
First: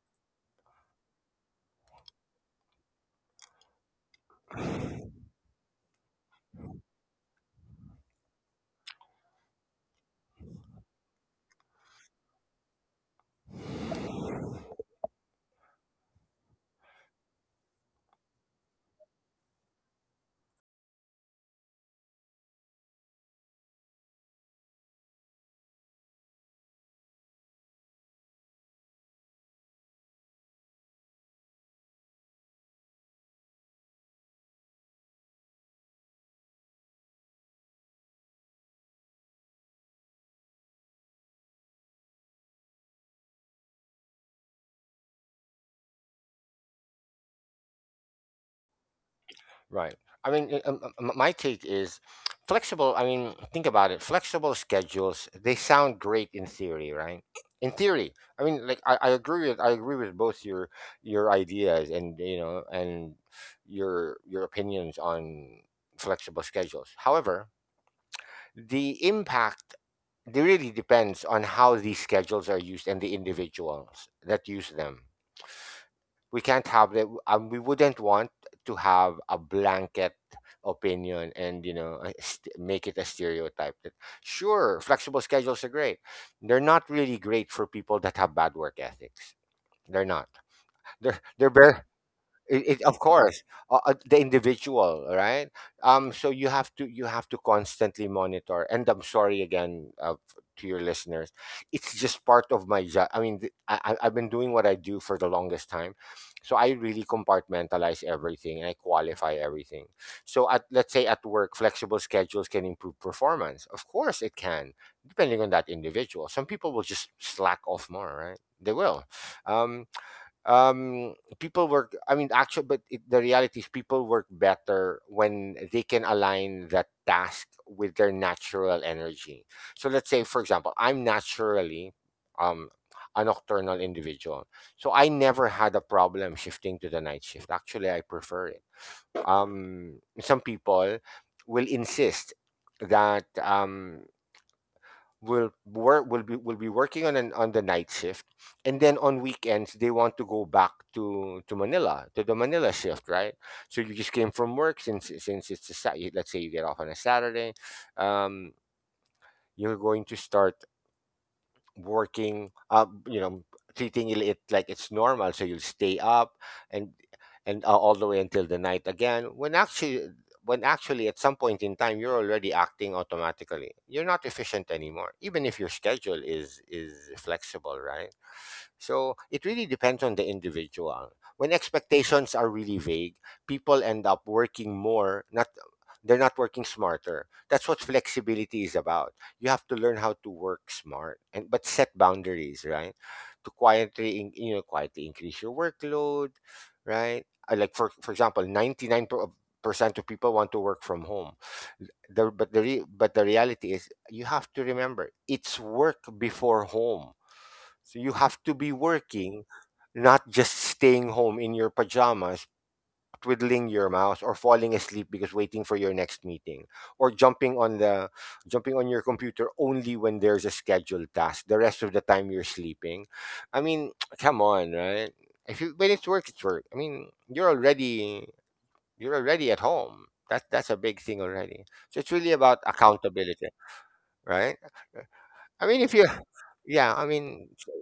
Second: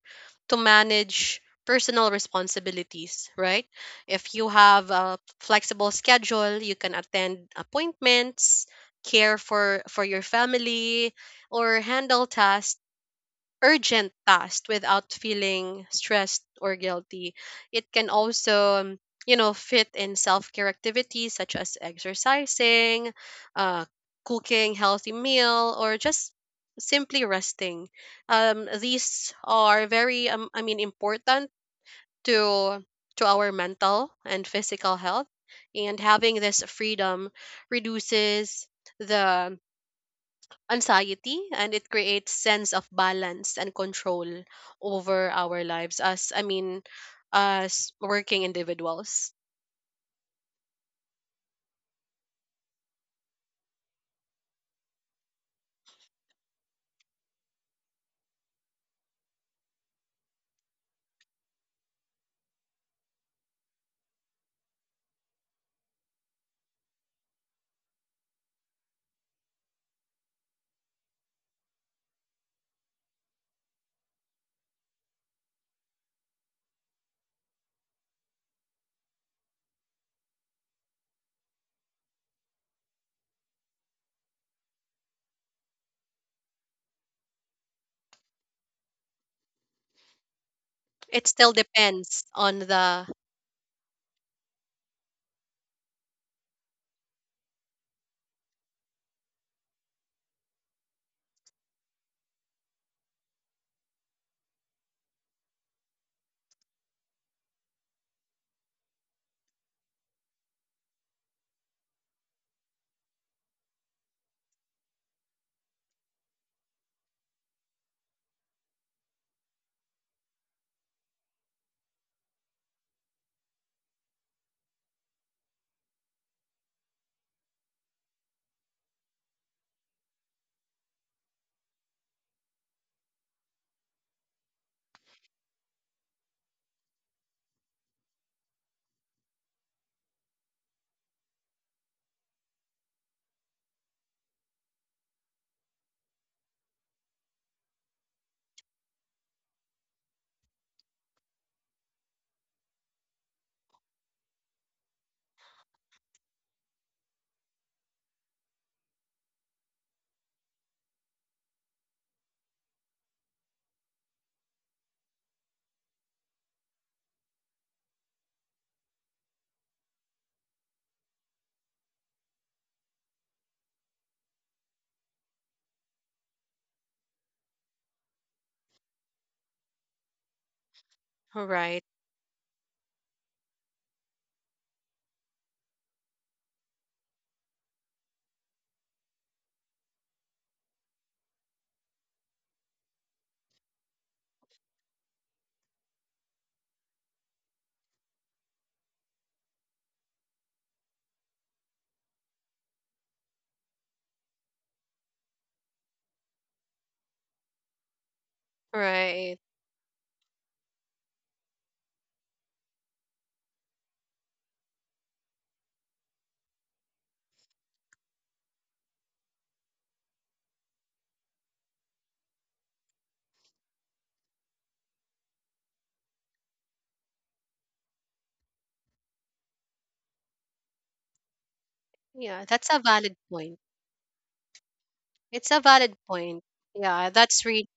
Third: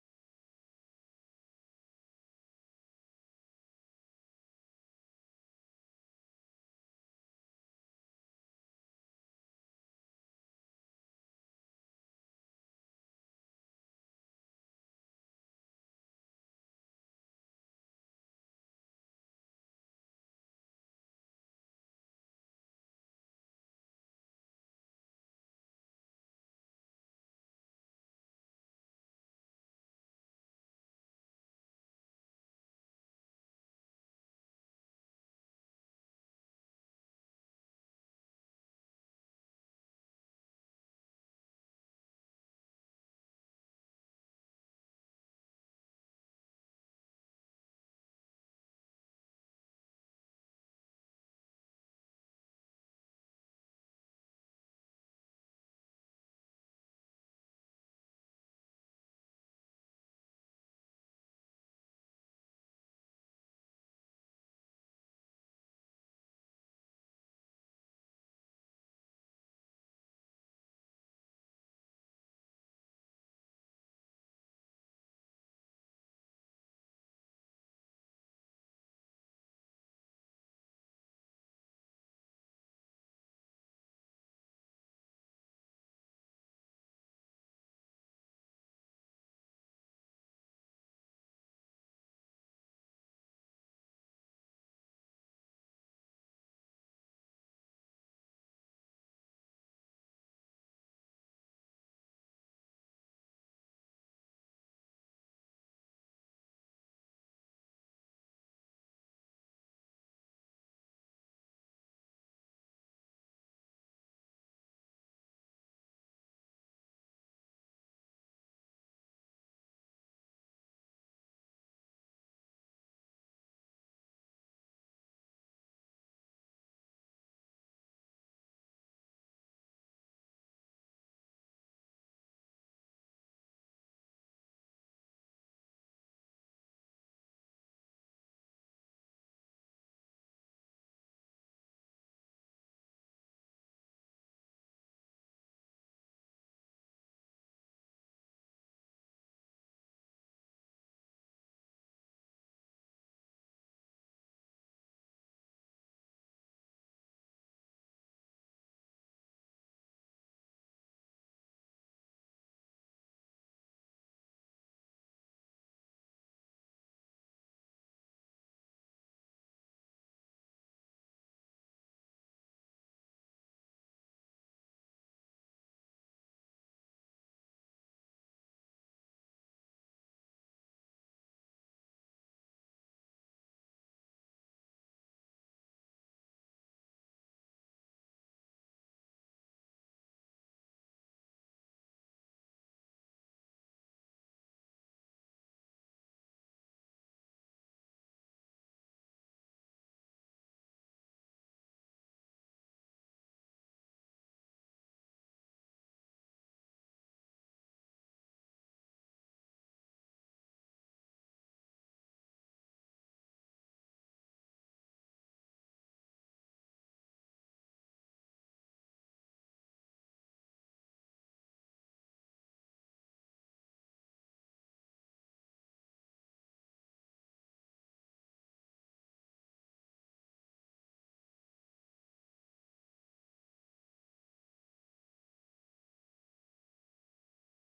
[SPEAKER 1] to manage personal responsibilities, right? If you have a flexible schedule, you can attend appointments, care for for your family, or handle tasks, urgent tasks, without feeling stressed or guilty. It can also, um, you know, fit in self care activities such as exercising, uh, cooking healthy meal, or just simply resting. Um, these are very, um, I mean, important to to our mental and physical health. And having this freedom reduces the anxiety and it creates sense of balance and control over our lives, as I mean, as working individuals.
[SPEAKER 2] Right. I mean, uh, um, um, my take is flexible. I mean, think about it. Flexible schedules, they sound great in theory, right? In theory. I mean, like I, I agree with I agree with both your your ideas, and you know, and your your opinions on flexible schedules. However, the impact, it really depends on how these schedules are used and the individuals that use them. We can't have that, um, we wouldn't want to have a blanket opinion, and you know, a st- make it a stereotype that sure, flexible schedules are great. They're not really great for people that have bad work ethics. they're not they're
[SPEAKER 1] It
[SPEAKER 2] they're
[SPEAKER 1] still
[SPEAKER 2] bare.
[SPEAKER 1] depends on
[SPEAKER 2] It, it, of
[SPEAKER 1] the…
[SPEAKER 2] course, uh, uh, the individual, right? Um, so you have to you have to constantly monitor. And I'm sorry again, uh, f- to your listeners. It's just part of my job. I mean, th- I, I- I've been doing what I do for the longest time, so I really compartmentalize everything and I qualify everything. So, at let's say at work, flexible schedules can improve performance. Of course, it can, depending on that individual. Some people will just slack off more, right? They will. Um, um people work I mean actually but it, the reality is people work better when they can align that task with their natural energy. So let's say, for example, I'm naturally, um a nocturnal individual. So I never had a problem shifting to the night shift. Actually, I prefer it. um some people will insist that, um will work will be will be working on an on the night shift. And then on weekends, they want to go back to to manila to the Manila shift, right? So you just came from work, since since it's a Sa- let's say you get off on a Saturday. um you're going to start working up, you know, treating it like it's normal, so you'll stay up, and and uh, all the way until the night again, when actually, when actually at some point in time, you're already acting automatically. You're not efficient anymore, even if your schedule is is flexible, right? So it really depends on the individual. When
[SPEAKER 1] Right.
[SPEAKER 2] expectations are really vague, people end up working more, not, they're not working smarter. That's what flexibility is about. You have to learn how to work smart, and but set boundaries, right? To quietly in, you know quietly increase your workload, right? Uh, like, for for example, ninety-nine percent of people want to work from home. The, but the re, but the reality is, you have to remember, it's work before home. So you have to be working,
[SPEAKER 1] Right.
[SPEAKER 2] not just staying home in your pajamas, twiddling your mouse or falling asleep because waiting for your next meeting, or jumping on the jumping on your computer only when there's a scheduled task, the rest of the time you're sleeping. I mean, [TSK] come on, right? if you When it's work, it's work. I mean, you're already, you're already at home. That that's a big thing already. So it's really
[SPEAKER 1] Yeah,
[SPEAKER 2] about
[SPEAKER 1] that's a valid
[SPEAKER 2] accountability,
[SPEAKER 1] point.
[SPEAKER 2] right?
[SPEAKER 1] It's a
[SPEAKER 2] I mean, if
[SPEAKER 1] valid
[SPEAKER 2] you
[SPEAKER 1] point.
[SPEAKER 2] [SIGHS] yeah, I
[SPEAKER 1] Yeah,
[SPEAKER 2] mean,
[SPEAKER 1] that's really…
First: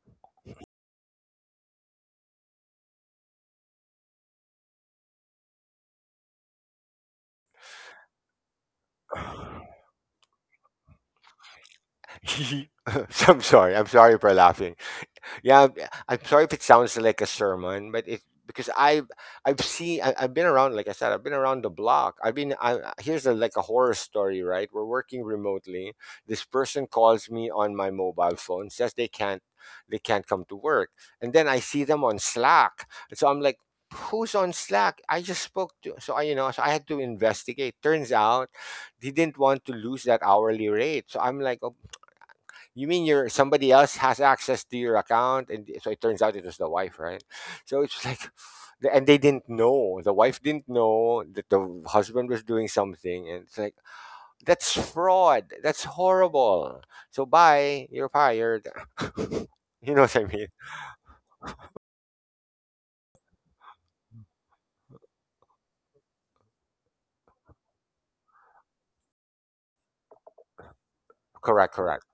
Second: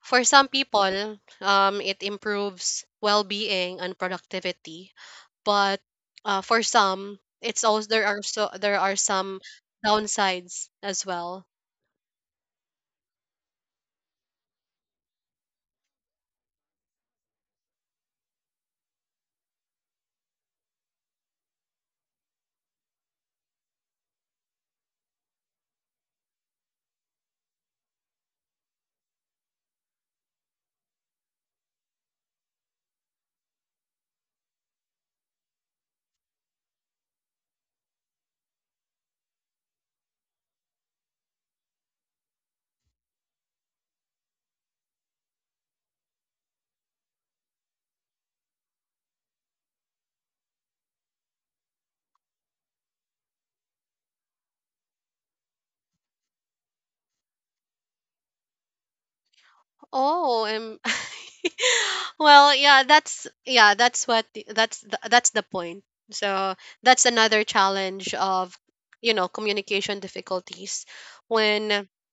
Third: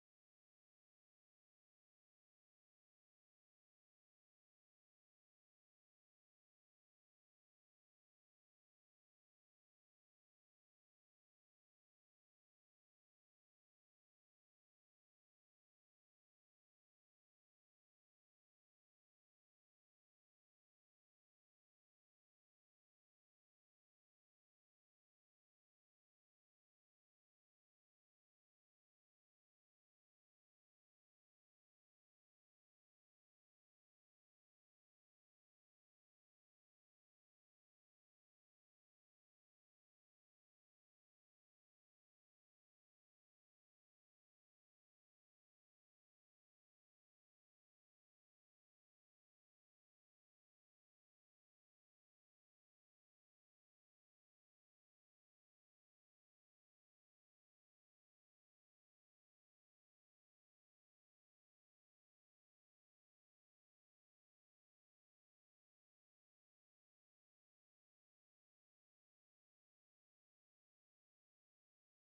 [SPEAKER 1] For some people um it improves well-being and productivity, but uh, for some it's also there are so there are some
[SPEAKER 2] [SIGHS]
[SPEAKER 1] downsides as well.
[SPEAKER 2] [LAUGHS] i'm sorry i'm sorry for laughing. Yeah, b- I'm sorry if it sounds like a sermon, but it because i've i've seen I, I've been around, like I said, I've been around the block, I've been, I, I- here's a, like a horror story, right? We're working remotely. This person calls me on my mobile phone, says they can't, they can't come to work. And then I see them on Slack, and so I'm like, who's on Slack? I just spoke to, so i you know so I had to investigate. Turns out he didn't want to lose that hourly rate, so I'm like, you mean your somebody else has access to your account? And so it turns out it was the wife, right? So it's like, the- and they didn't know. The wife didn't know that the husband was doing something, and it's like, that's fraud. That's horrible. So bye. You're fired. [LAUGHS] You know what I
[SPEAKER 1] Oh,
[SPEAKER 2] mean?
[SPEAKER 1] um, [LAUGHS] well, yeah, that's, yeah, that's what the- that's the, that's the point. So that's another challenge of, you know, communication difficulties
[SPEAKER 2] Correct.
[SPEAKER 1] when…
[SPEAKER 2] Correct.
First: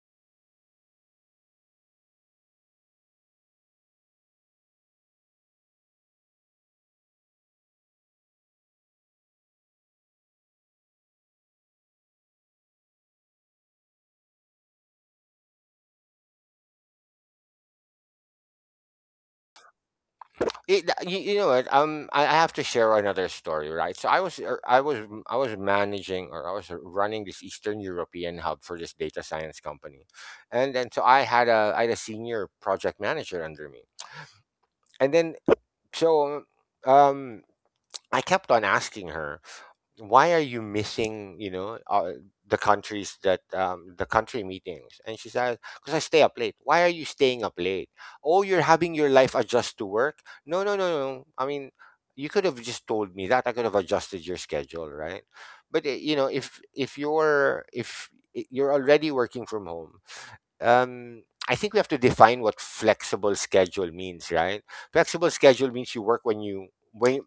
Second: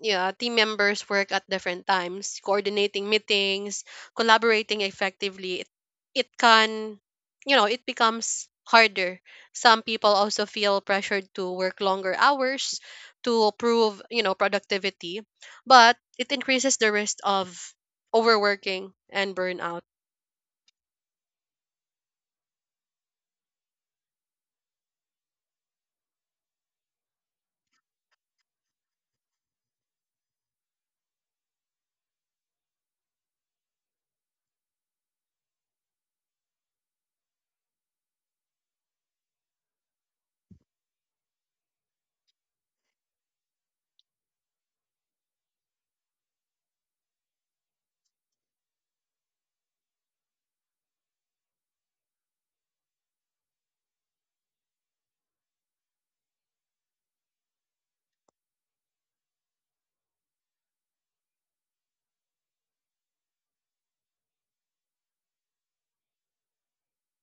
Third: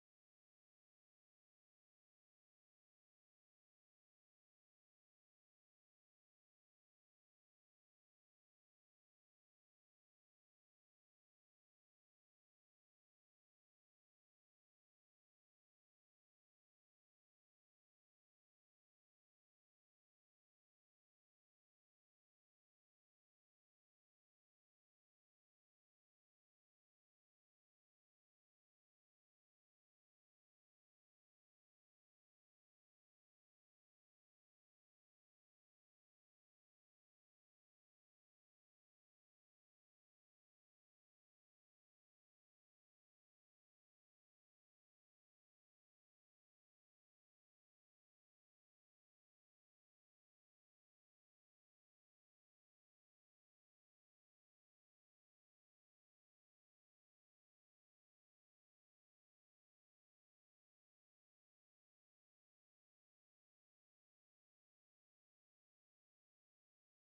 [SPEAKER 1] Yeah, team members work at different times, coordinating meetings, collaborating effectively. It, it can, you know, it becomes harder. Some people also feel pressured to work longer hours to prove, you know, productivity, but it increases the risk of overworking and burnout.
[SPEAKER 2] It, you, you know what? Um, I, I have to share another story, right? So I was, er, I was, m- I was managing, or I was uh, running this Eastern European hub for this data science company, and then so I had a, I had a senior project manager under me, and then so, um, I kept on asking her, why are you missing, you know uh, the countries that um, the country meetings? And she said, because I stay up late. Why are you staying up late? Oh, you're having your life adjust to work. No, no, no, no, I mean, you could have just told me that. I could have adjusted your schedule, right? But uh, you know, if if you're if I- you're already working from home. um I think we have to define what flexible schedule means, right? Flexible schedule means you work when you when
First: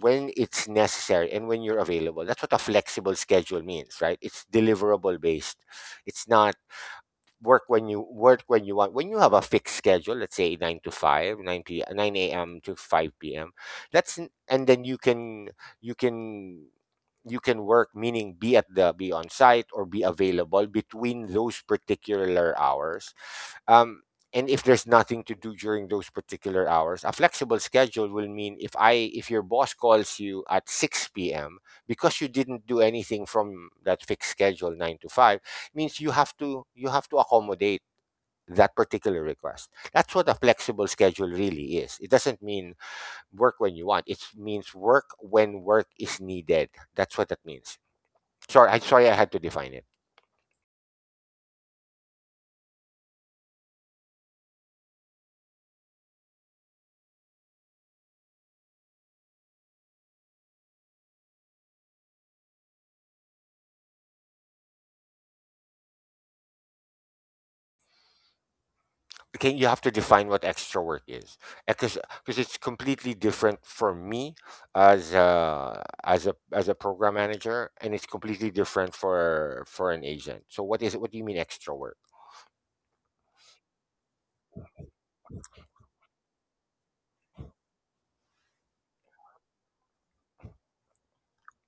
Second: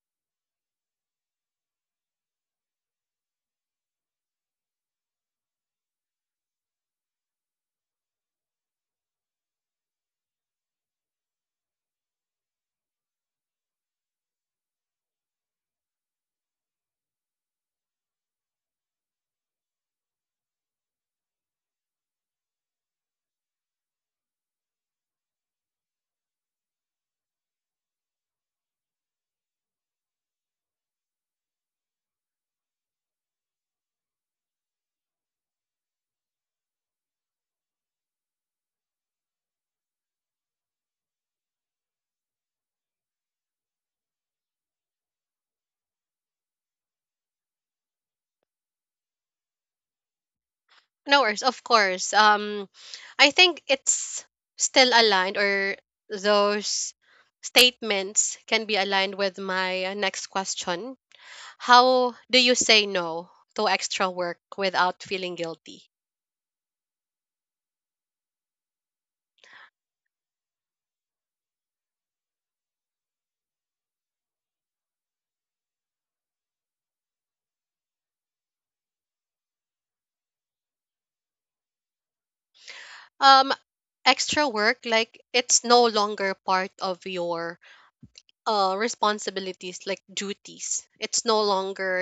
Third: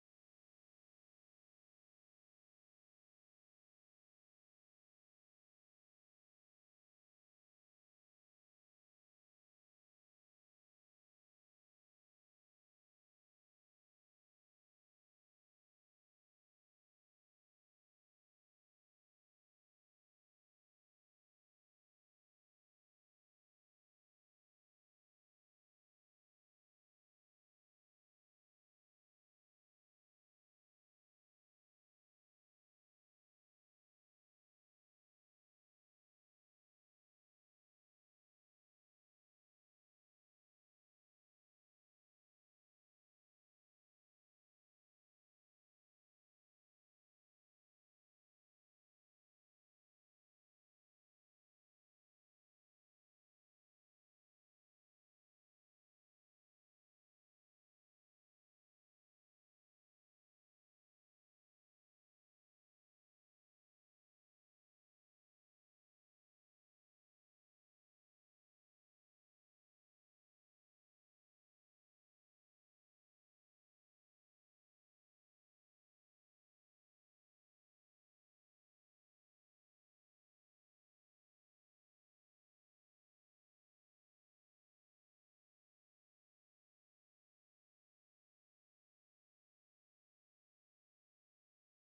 [SPEAKER 2] when it's necessary and when you're available. That's what a flexible schedule means, right? It's deliverable based. It's not work when you work when you want. When you have a fixed schedule, let's say nine to five, nine p nine a.m. to five p.m. That's n- and then you can you can you can work, meaning be at the, be on site, or be available between those particular hours, um, and if there's nothing to do during those particular hours, a flexible schedule will mean, if I if your boss calls you at six p m because you didn't do anything from that fixed schedule nine to five, means you have to you have to accommodate that particular request. That's what a flexible schedule really is. It doesn't mean work when you want. It means work when work is needed. That's what that means. Sorry, I sorry I had to define it.
[SPEAKER 1] No worries, of course. Um, I think it's still aligned, or those statements can be aligned with my next question. How do you say no to extra work without feeling guilty?
[SPEAKER 2] Can you, have to define what extra work is? Because, because it's completely different for me as a as a as a program manager, and it's completely different for for an agent. So what is it? What do you mean extra work?
[SPEAKER 1] um Extra work, like it's no longer part of your uh responsibilities, like duties, it's no longer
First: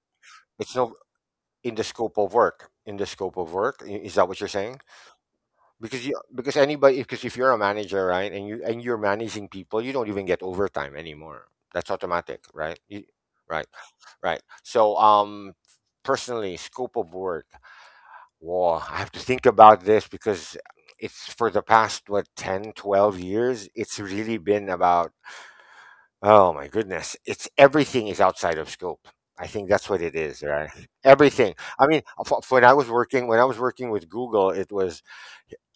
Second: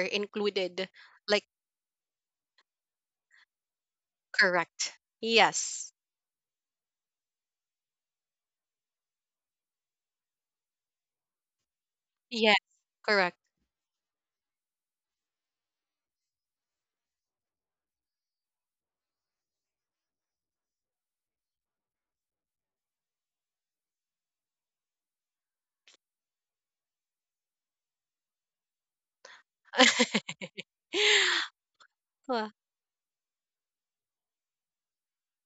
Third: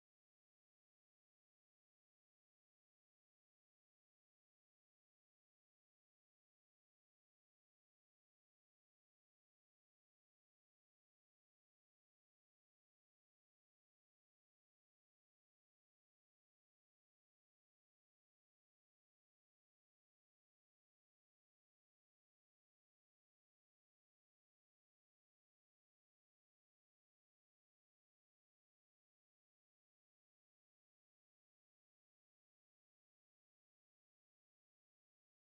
[SPEAKER 2] It's
[SPEAKER 1] included,
[SPEAKER 2] no
[SPEAKER 1] like…
[SPEAKER 2] In the scope of work. In the scope of work, i- is that what you're saying?
[SPEAKER 1] Correct. Yes.
[SPEAKER 2] Because you because anybody because if you're a manager, right, and you and you're managing people, you don't even get overtime anymore. That's
[SPEAKER 1] Yes,
[SPEAKER 2] automatic, right? You,
[SPEAKER 1] correct.
[SPEAKER 2] right, right. So um personally, scope of work. Whoa, I have to think about this because it's for the past, what, ten, twelve years, it's really been about, oh my goodness, it's everything is outside of scope. I think that's what it is,
[SPEAKER 1] [LAUGHS]
[SPEAKER 2] right? Everything. I mean, f- f- when I
[SPEAKER 1] Huh.
[SPEAKER 2] was working when I was working with Google, it was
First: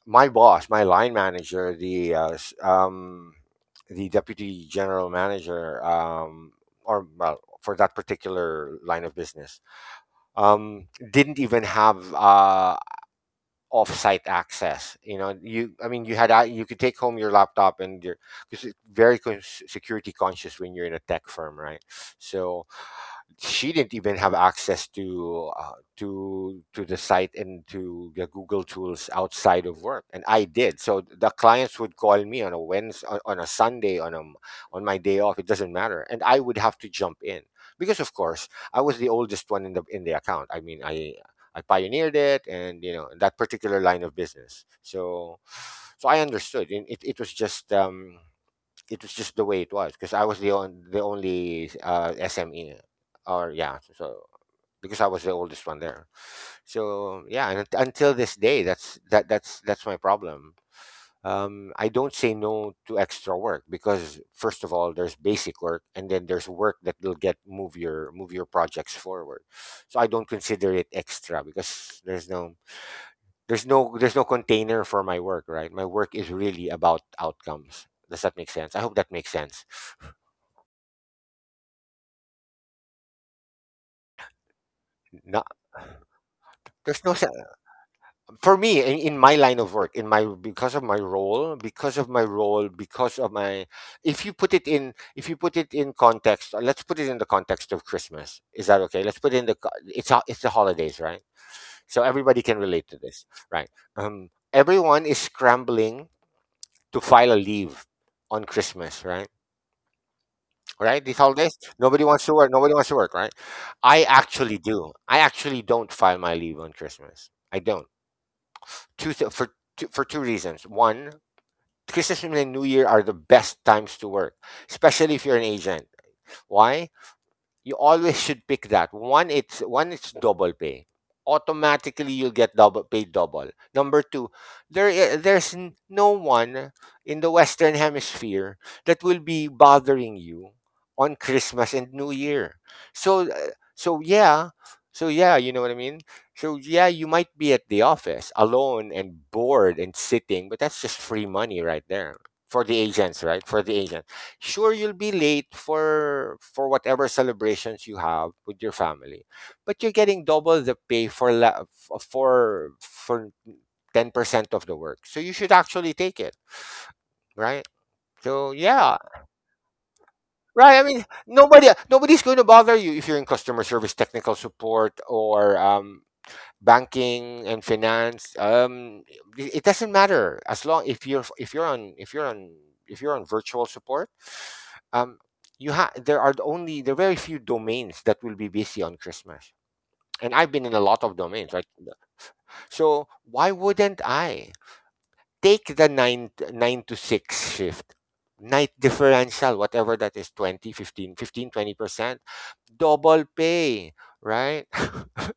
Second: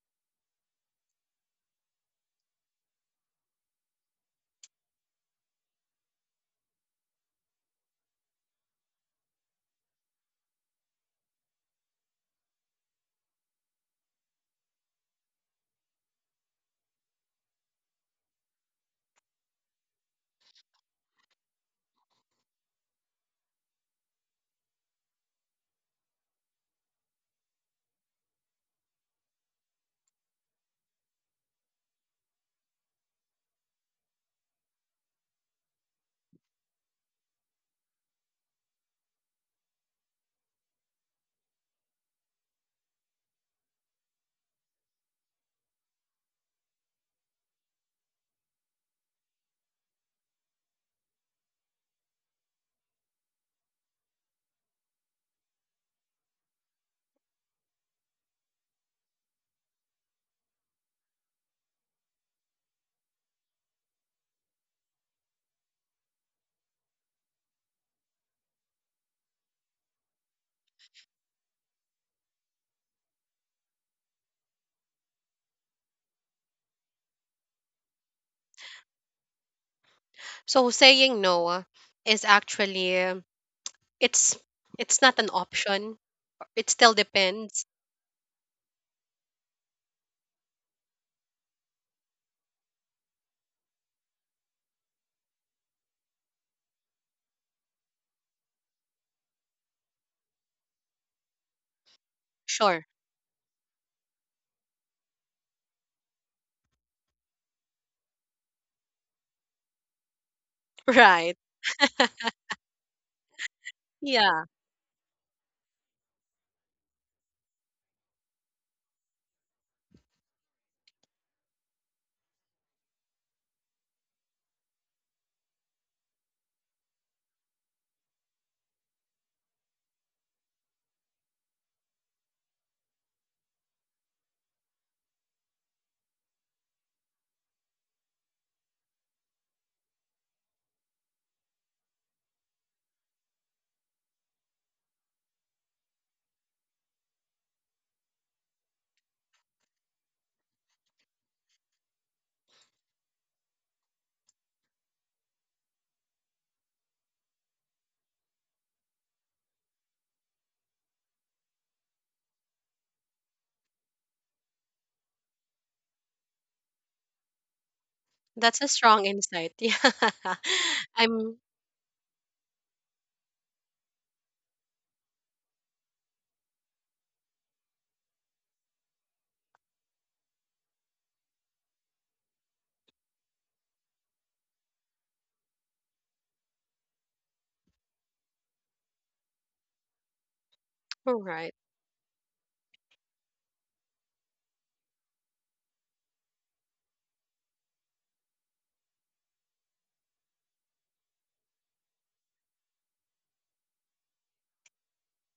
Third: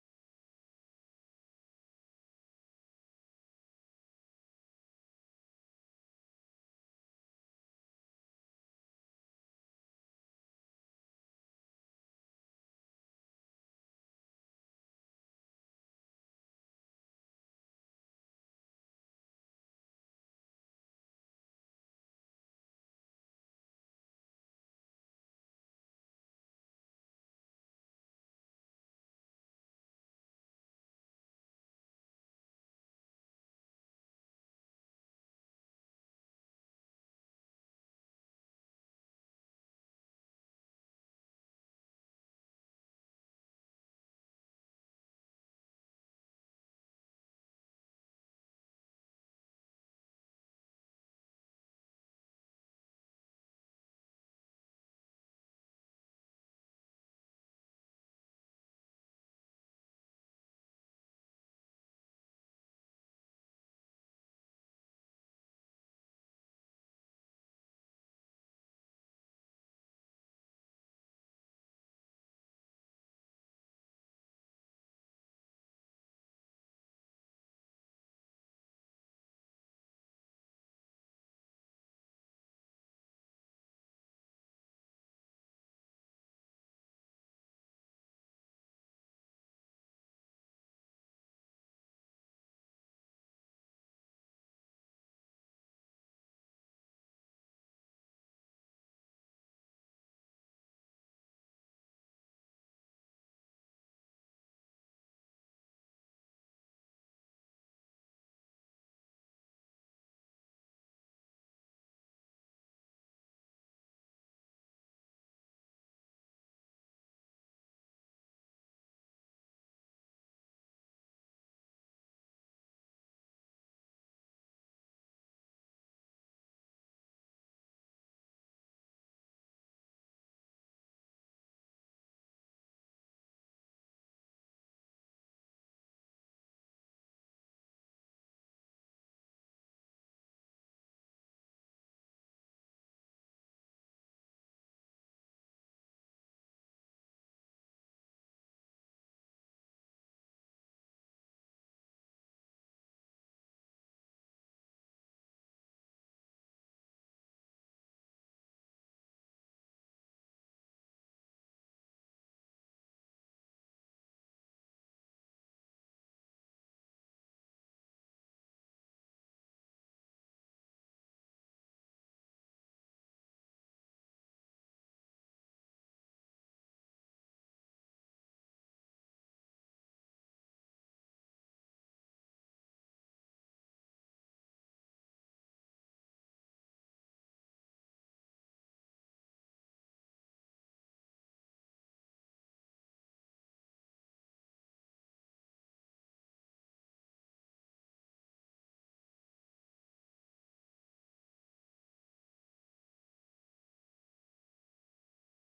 [SPEAKER 2] my boss, my line manager, the uh, s- um, the deputy general manager, um, or, well, for that particular line of business, um, didn't even have uh, off-site access. You know, you I mean, you had a- you could take home your laptop and your, because it's very con- security conscious when you're in a tech firm, right? So she didn't even have access to uh, to to the site and to the Google tools outside of work, and I did. So the clients would call me on a Wednesday, on on a Sunday, on a, m- on my day off. It doesn't matter, and I would have to jump in because, of course, I was the oldest one in the in the account. I mean, I I pioneered it, and you know, that particular line of business. So so I understood, and it it was just um it was just the way it was, because I was the on, the only uh, S M E, or yeah, so because I was the oldest one there. So yeah, and unt- until this day, that's that that's that's my problem. um, I don't say no to extra work, because first of all there's basic work, and then there's work that will get move your move your projects forward. So I don't consider it extra, because there's no there's no there's no container for my work. Right, my work is really about outcomes. Does that make sense? I hope that makes sense.
[SPEAKER 1] So saying no uh, is actually, um, it's it's not an
[SPEAKER 2] No,
[SPEAKER 1] option. It still
[SPEAKER 2] there's no sense
[SPEAKER 1] depends.
[SPEAKER 2] for me in, in my line of work, in my, because of my role, because of my role, because of my... if you put it in If you put it in context. Uh, let's put it in the context of Christmas. Is that okay? Let's put it in the co- it's ho- it's the holidays, right? So everybody can relate to
[SPEAKER 1] Sure.
[SPEAKER 2] this, right? Um everyone is scrambling to file a leave on Christmas, right?
[SPEAKER 1] [LAUGHS]
[SPEAKER 2] Right, these
[SPEAKER 1] Right.
[SPEAKER 2] holidays, nobody wants to work, nobody wants to work, right? I
[SPEAKER 1] Yeah,
[SPEAKER 2] actually do. I actually don't file my leave on Christmas. I don't. Two th- for two, For two reasons. One, Christmas and New Year are the best times to work, especially if you're an agent. Why? You always should pick that. One, it's one, it's double pay. Automatically, you'll get double paid double. Number two, there I- there's n- no one in the Western Hemisphere that will be bothering you on Christmas and New Year. So uh, so yeah, so yeah, you know what I mean. So yeah, you might be at the office alone and bored and sitting, but that's just free money right there for the agents, right? For the agent. Sure, you'll be late for for whatever celebrations you have with your family, but you're getting double the pay for la- f- for for ten percent of the work, so you should actually take it, right? So
[SPEAKER 1] that's a
[SPEAKER 2] yeah.
[SPEAKER 1] strong insight. [LAUGHS] Yeah.
[SPEAKER 2] Right, I mean
[SPEAKER 1] I'm…
[SPEAKER 2] nobody nobody's going to bother you if you're in customer service, technical support, or um, banking and finance. um it it doesn't matter, as long if you're if you're on if you're on if you're on virtual support. um you have There are only there are very few domains that will be busy on Christmas. And I've been in a lot of domains,
[SPEAKER 1] Right.
[SPEAKER 2] right? So why wouldn't I take the nine nine to six shift? Night differential, whatever that is, twenty, fifteen fifteen twenty percent. Double pay, right? [LAUGHS]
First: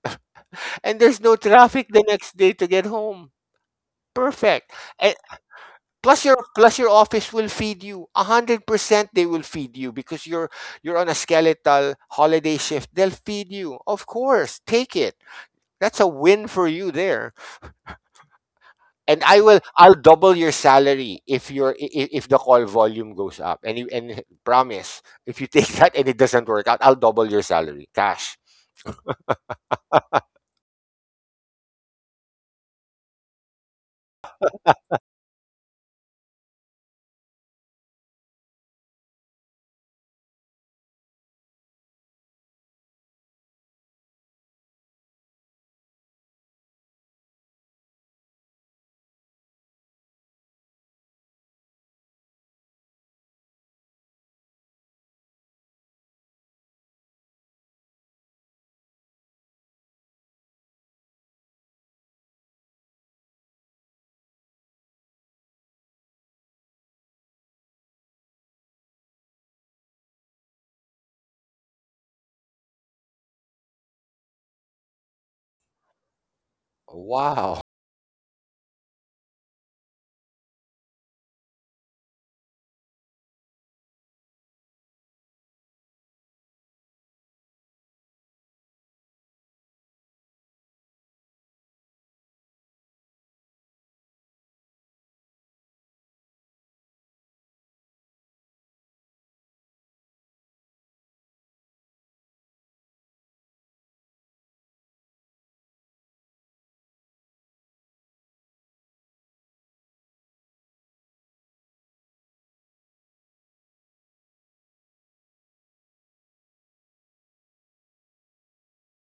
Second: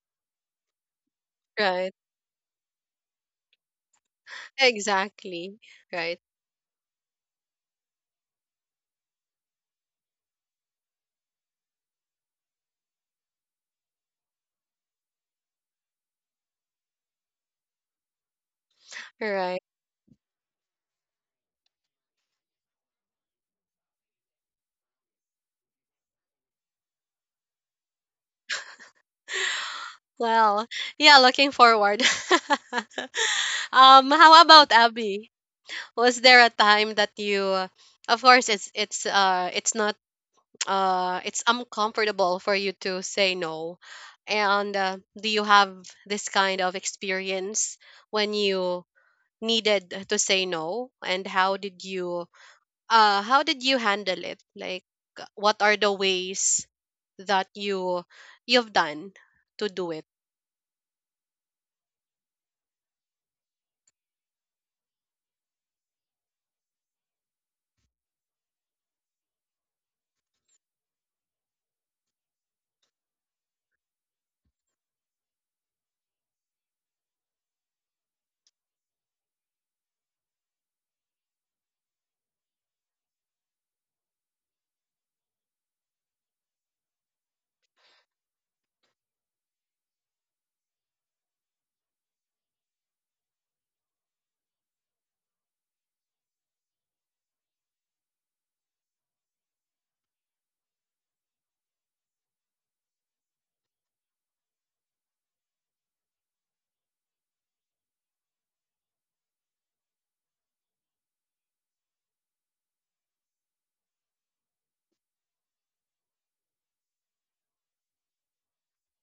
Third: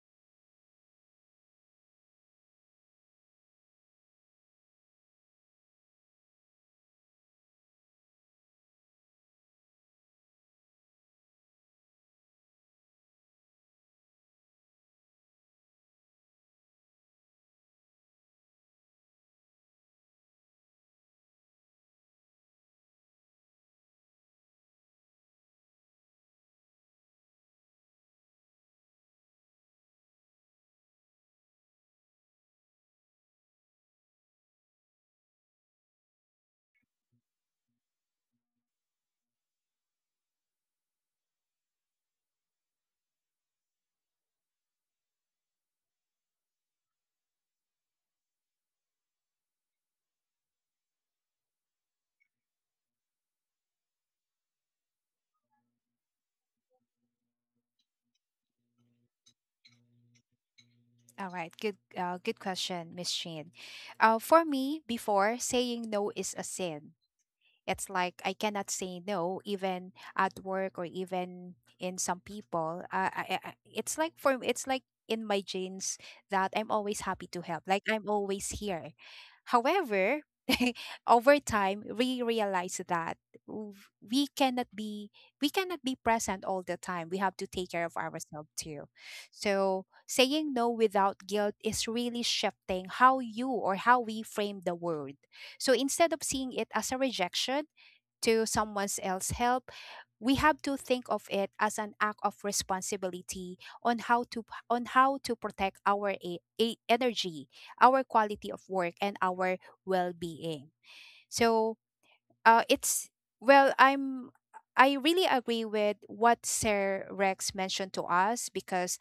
[SPEAKER 2] And there's no traffic
[SPEAKER 1] Right.
[SPEAKER 2] the next day to get home. Perfect. And
[SPEAKER 1] Exactly. Right.
[SPEAKER 2] plus your plus your office will feed you. A hundred percent they will feed you, because you're you're on a skeletal holiday shift. They'll feed you. Of course. Take it. That's a win for you there. And I will
[SPEAKER 1] Right.
[SPEAKER 2] I'll double your salary if your if, if the call volume goes up. And you and promise, if you take [LAUGHS] that, and it doesn't work out, I'll double your salary. Cash.
[SPEAKER 1] Well, yeah, looking forward. [LAUGHS] Um, how about Abby? Was there a time that you uh, of course it's it's uh, it's not uh it's uncomfortable for you to say no. And uh, do you have this kind of experience when you needed to say no, and how did you uh how did you handle it, like what are the ways that you, you've done to do it?
[SPEAKER 3] All right, good, uh, good question, Miss Shane. Uh, for me, before saying no is a sin. It's like I cannot say no, even at work or even in some people. Uh, I, I, I- it's like for, it's like in my genes that I'm always happy to
[SPEAKER 2] Wow.
[SPEAKER 3] help. Like I'm always here. However, [LAUGHS] over time, we realize that w- we cannot be we cannot be present all the time. We have to take care of ourselves too. So saying no without guilt is really shifting how you or how we frame the word. So instead of seeing it as a rejection to someone else's help, we have to think of it as an act of responsibility on how to p- on how to protect our a, a- energy, our quality of work and our well-being. So uh, it's, well, I'm, I really agree with what Sir Rex mentioned to us because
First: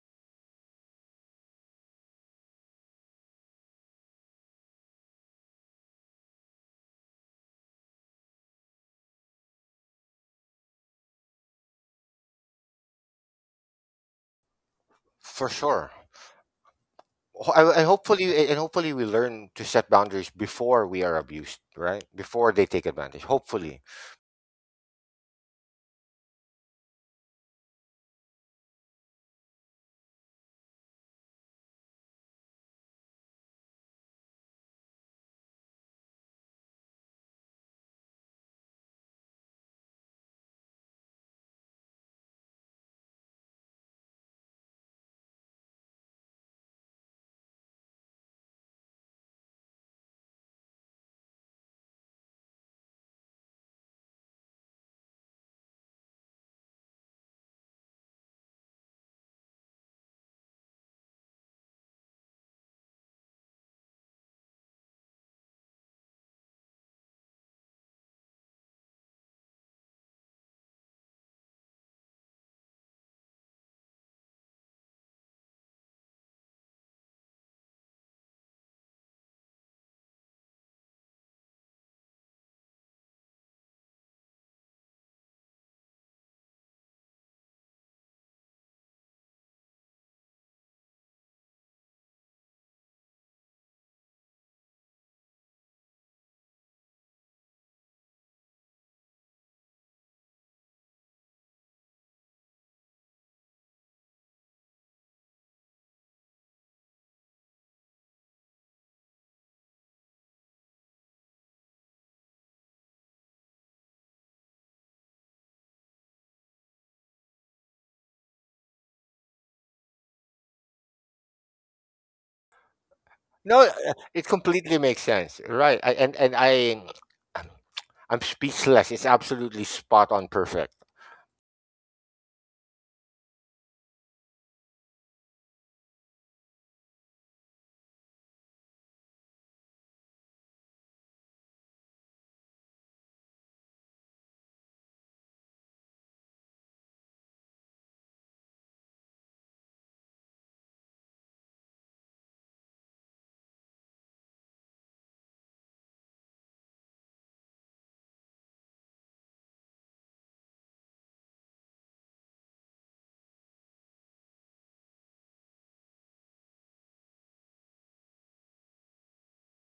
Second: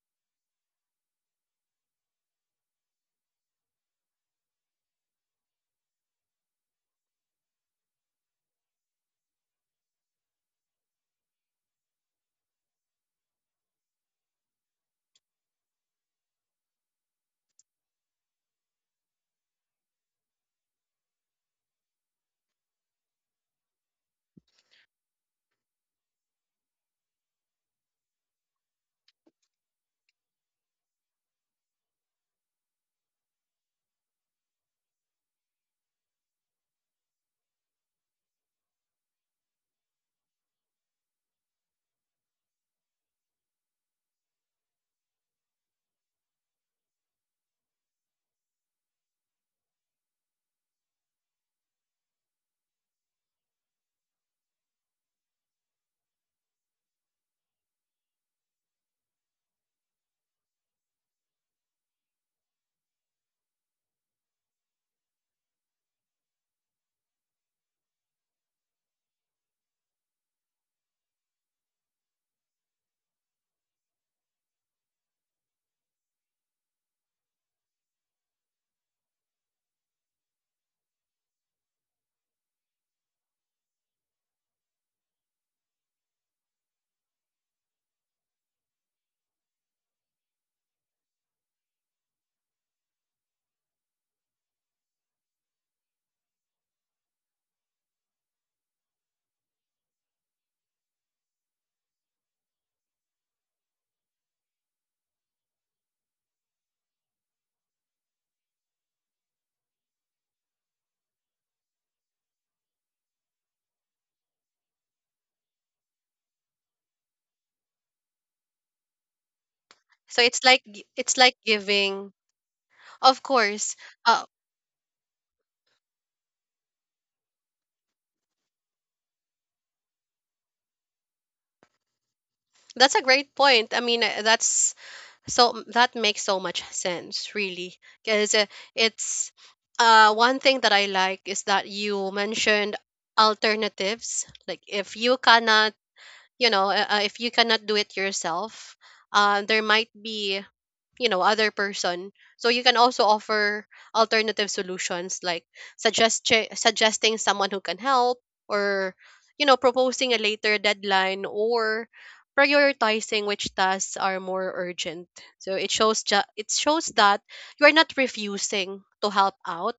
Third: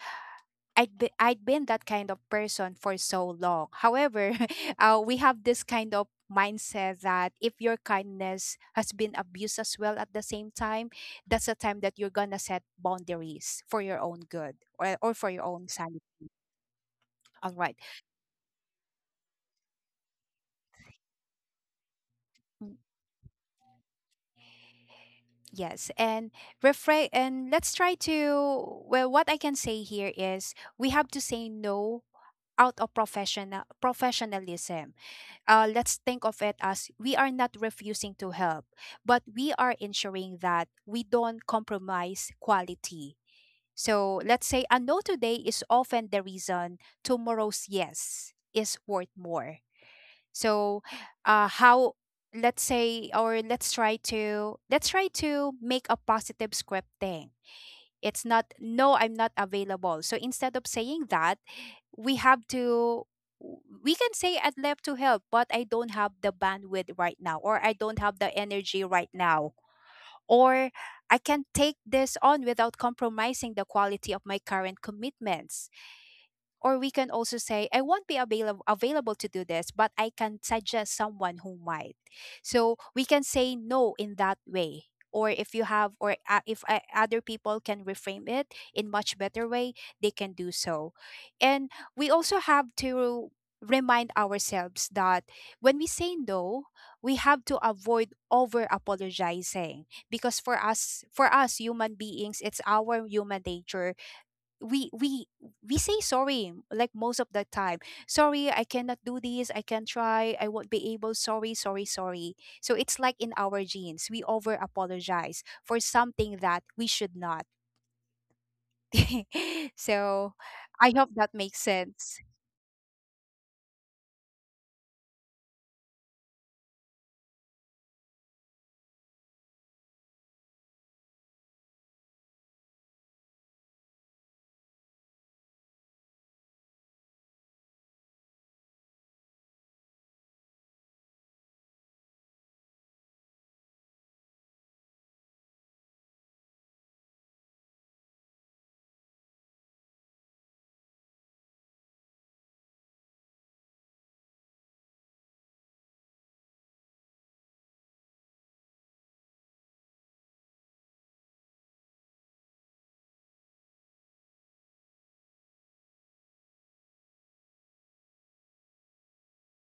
[SPEAKER 3] I'd be, I'd been that kind of person for so long. However, [LAUGHS] uh, we have this kind of mindset that if your kindness has been abused as well at the same time, that's the time that you're gonna set boundaries for your own good, or, or for your
[SPEAKER 2] For
[SPEAKER 3] own
[SPEAKER 2] sure.
[SPEAKER 3] sanity. All
[SPEAKER 2] ho- and
[SPEAKER 3] right.
[SPEAKER 2] and hopefully and hopefully we learn to set boundaries before we are abused, right? Before they
[SPEAKER 3] Mm.
[SPEAKER 2] take advantage, hopefully.
[SPEAKER 3] Yes, and refrain. And let's try to, well, what I can say here is we have to say no out of professional professionalism. Uh, let's think of it as we are not refusing to help, but we are ensuring that we don't compromise quality. So let's say a no today is often the reason tomorrow's yes is worth more. So, uh, how let's say or let's try to let's try to make a positive script thing. It's not no, I'm not available. So instead of saying that, we have to, we can say I'd love to help, but I don't have the bandwidth right now, or I don't have the energy right now, or I can take this on without compromising the quality of my current commitments. Or we can also say, I won't be available available to do this, but I can suggest someone who might. So we can say no in that way. Or if you have, or uh, if uh, other people can reframe it in much better way, they can do so. And we also have to remind ourselves that when we say no, we have to avoid over apologizing because for us, for us human beings, it's our human nature. We we we say sorry like most of the time. Sorry, I cannot do this, I can try, I won't be able, sorry, sorry, sorry. So it's like in our genes we over apologize for something that we should not. [LAUGHS]
[SPEAKER 1] So
[SPEAKER 3] So
[SPEAKER 1] it's like gi-
[SPEAKER 3] I hope
[SPEAKER 1] it's
[SPEAKER 3] that
[SPEAKER 1] like
[SPEAKER 3] makes
[SPEAKER 1] giving…
[SPEAKER 3] sense.
[SPEAKER 1] Of
[SPEAKER 2] No,
[SPEAKER 1] course.
[SPEAKER 2] uh, it
[SPEAKER 1] uh
[SPEAKER 2] completely makes sense, right? I, and and I I'm I'm speechless. It's absolutely spot on, perfect.
[SPEAKER 1] that's a great point. I mean, uh, that's, so that makes so much sense, really. Because uh, it's uh one thing that I like is that you mentioned alternatives. Like if you cannot, you know, uh, uh, if you cannot do it yourself, uh, there might be, you know, other person. So you can also offer alternative solutions, like suggest suggesting someone who can help, or, you know, proposing a later deadline, or prioritizing which tasks are more urgent. So it shows, ju- it shows that you are not refusing to help out,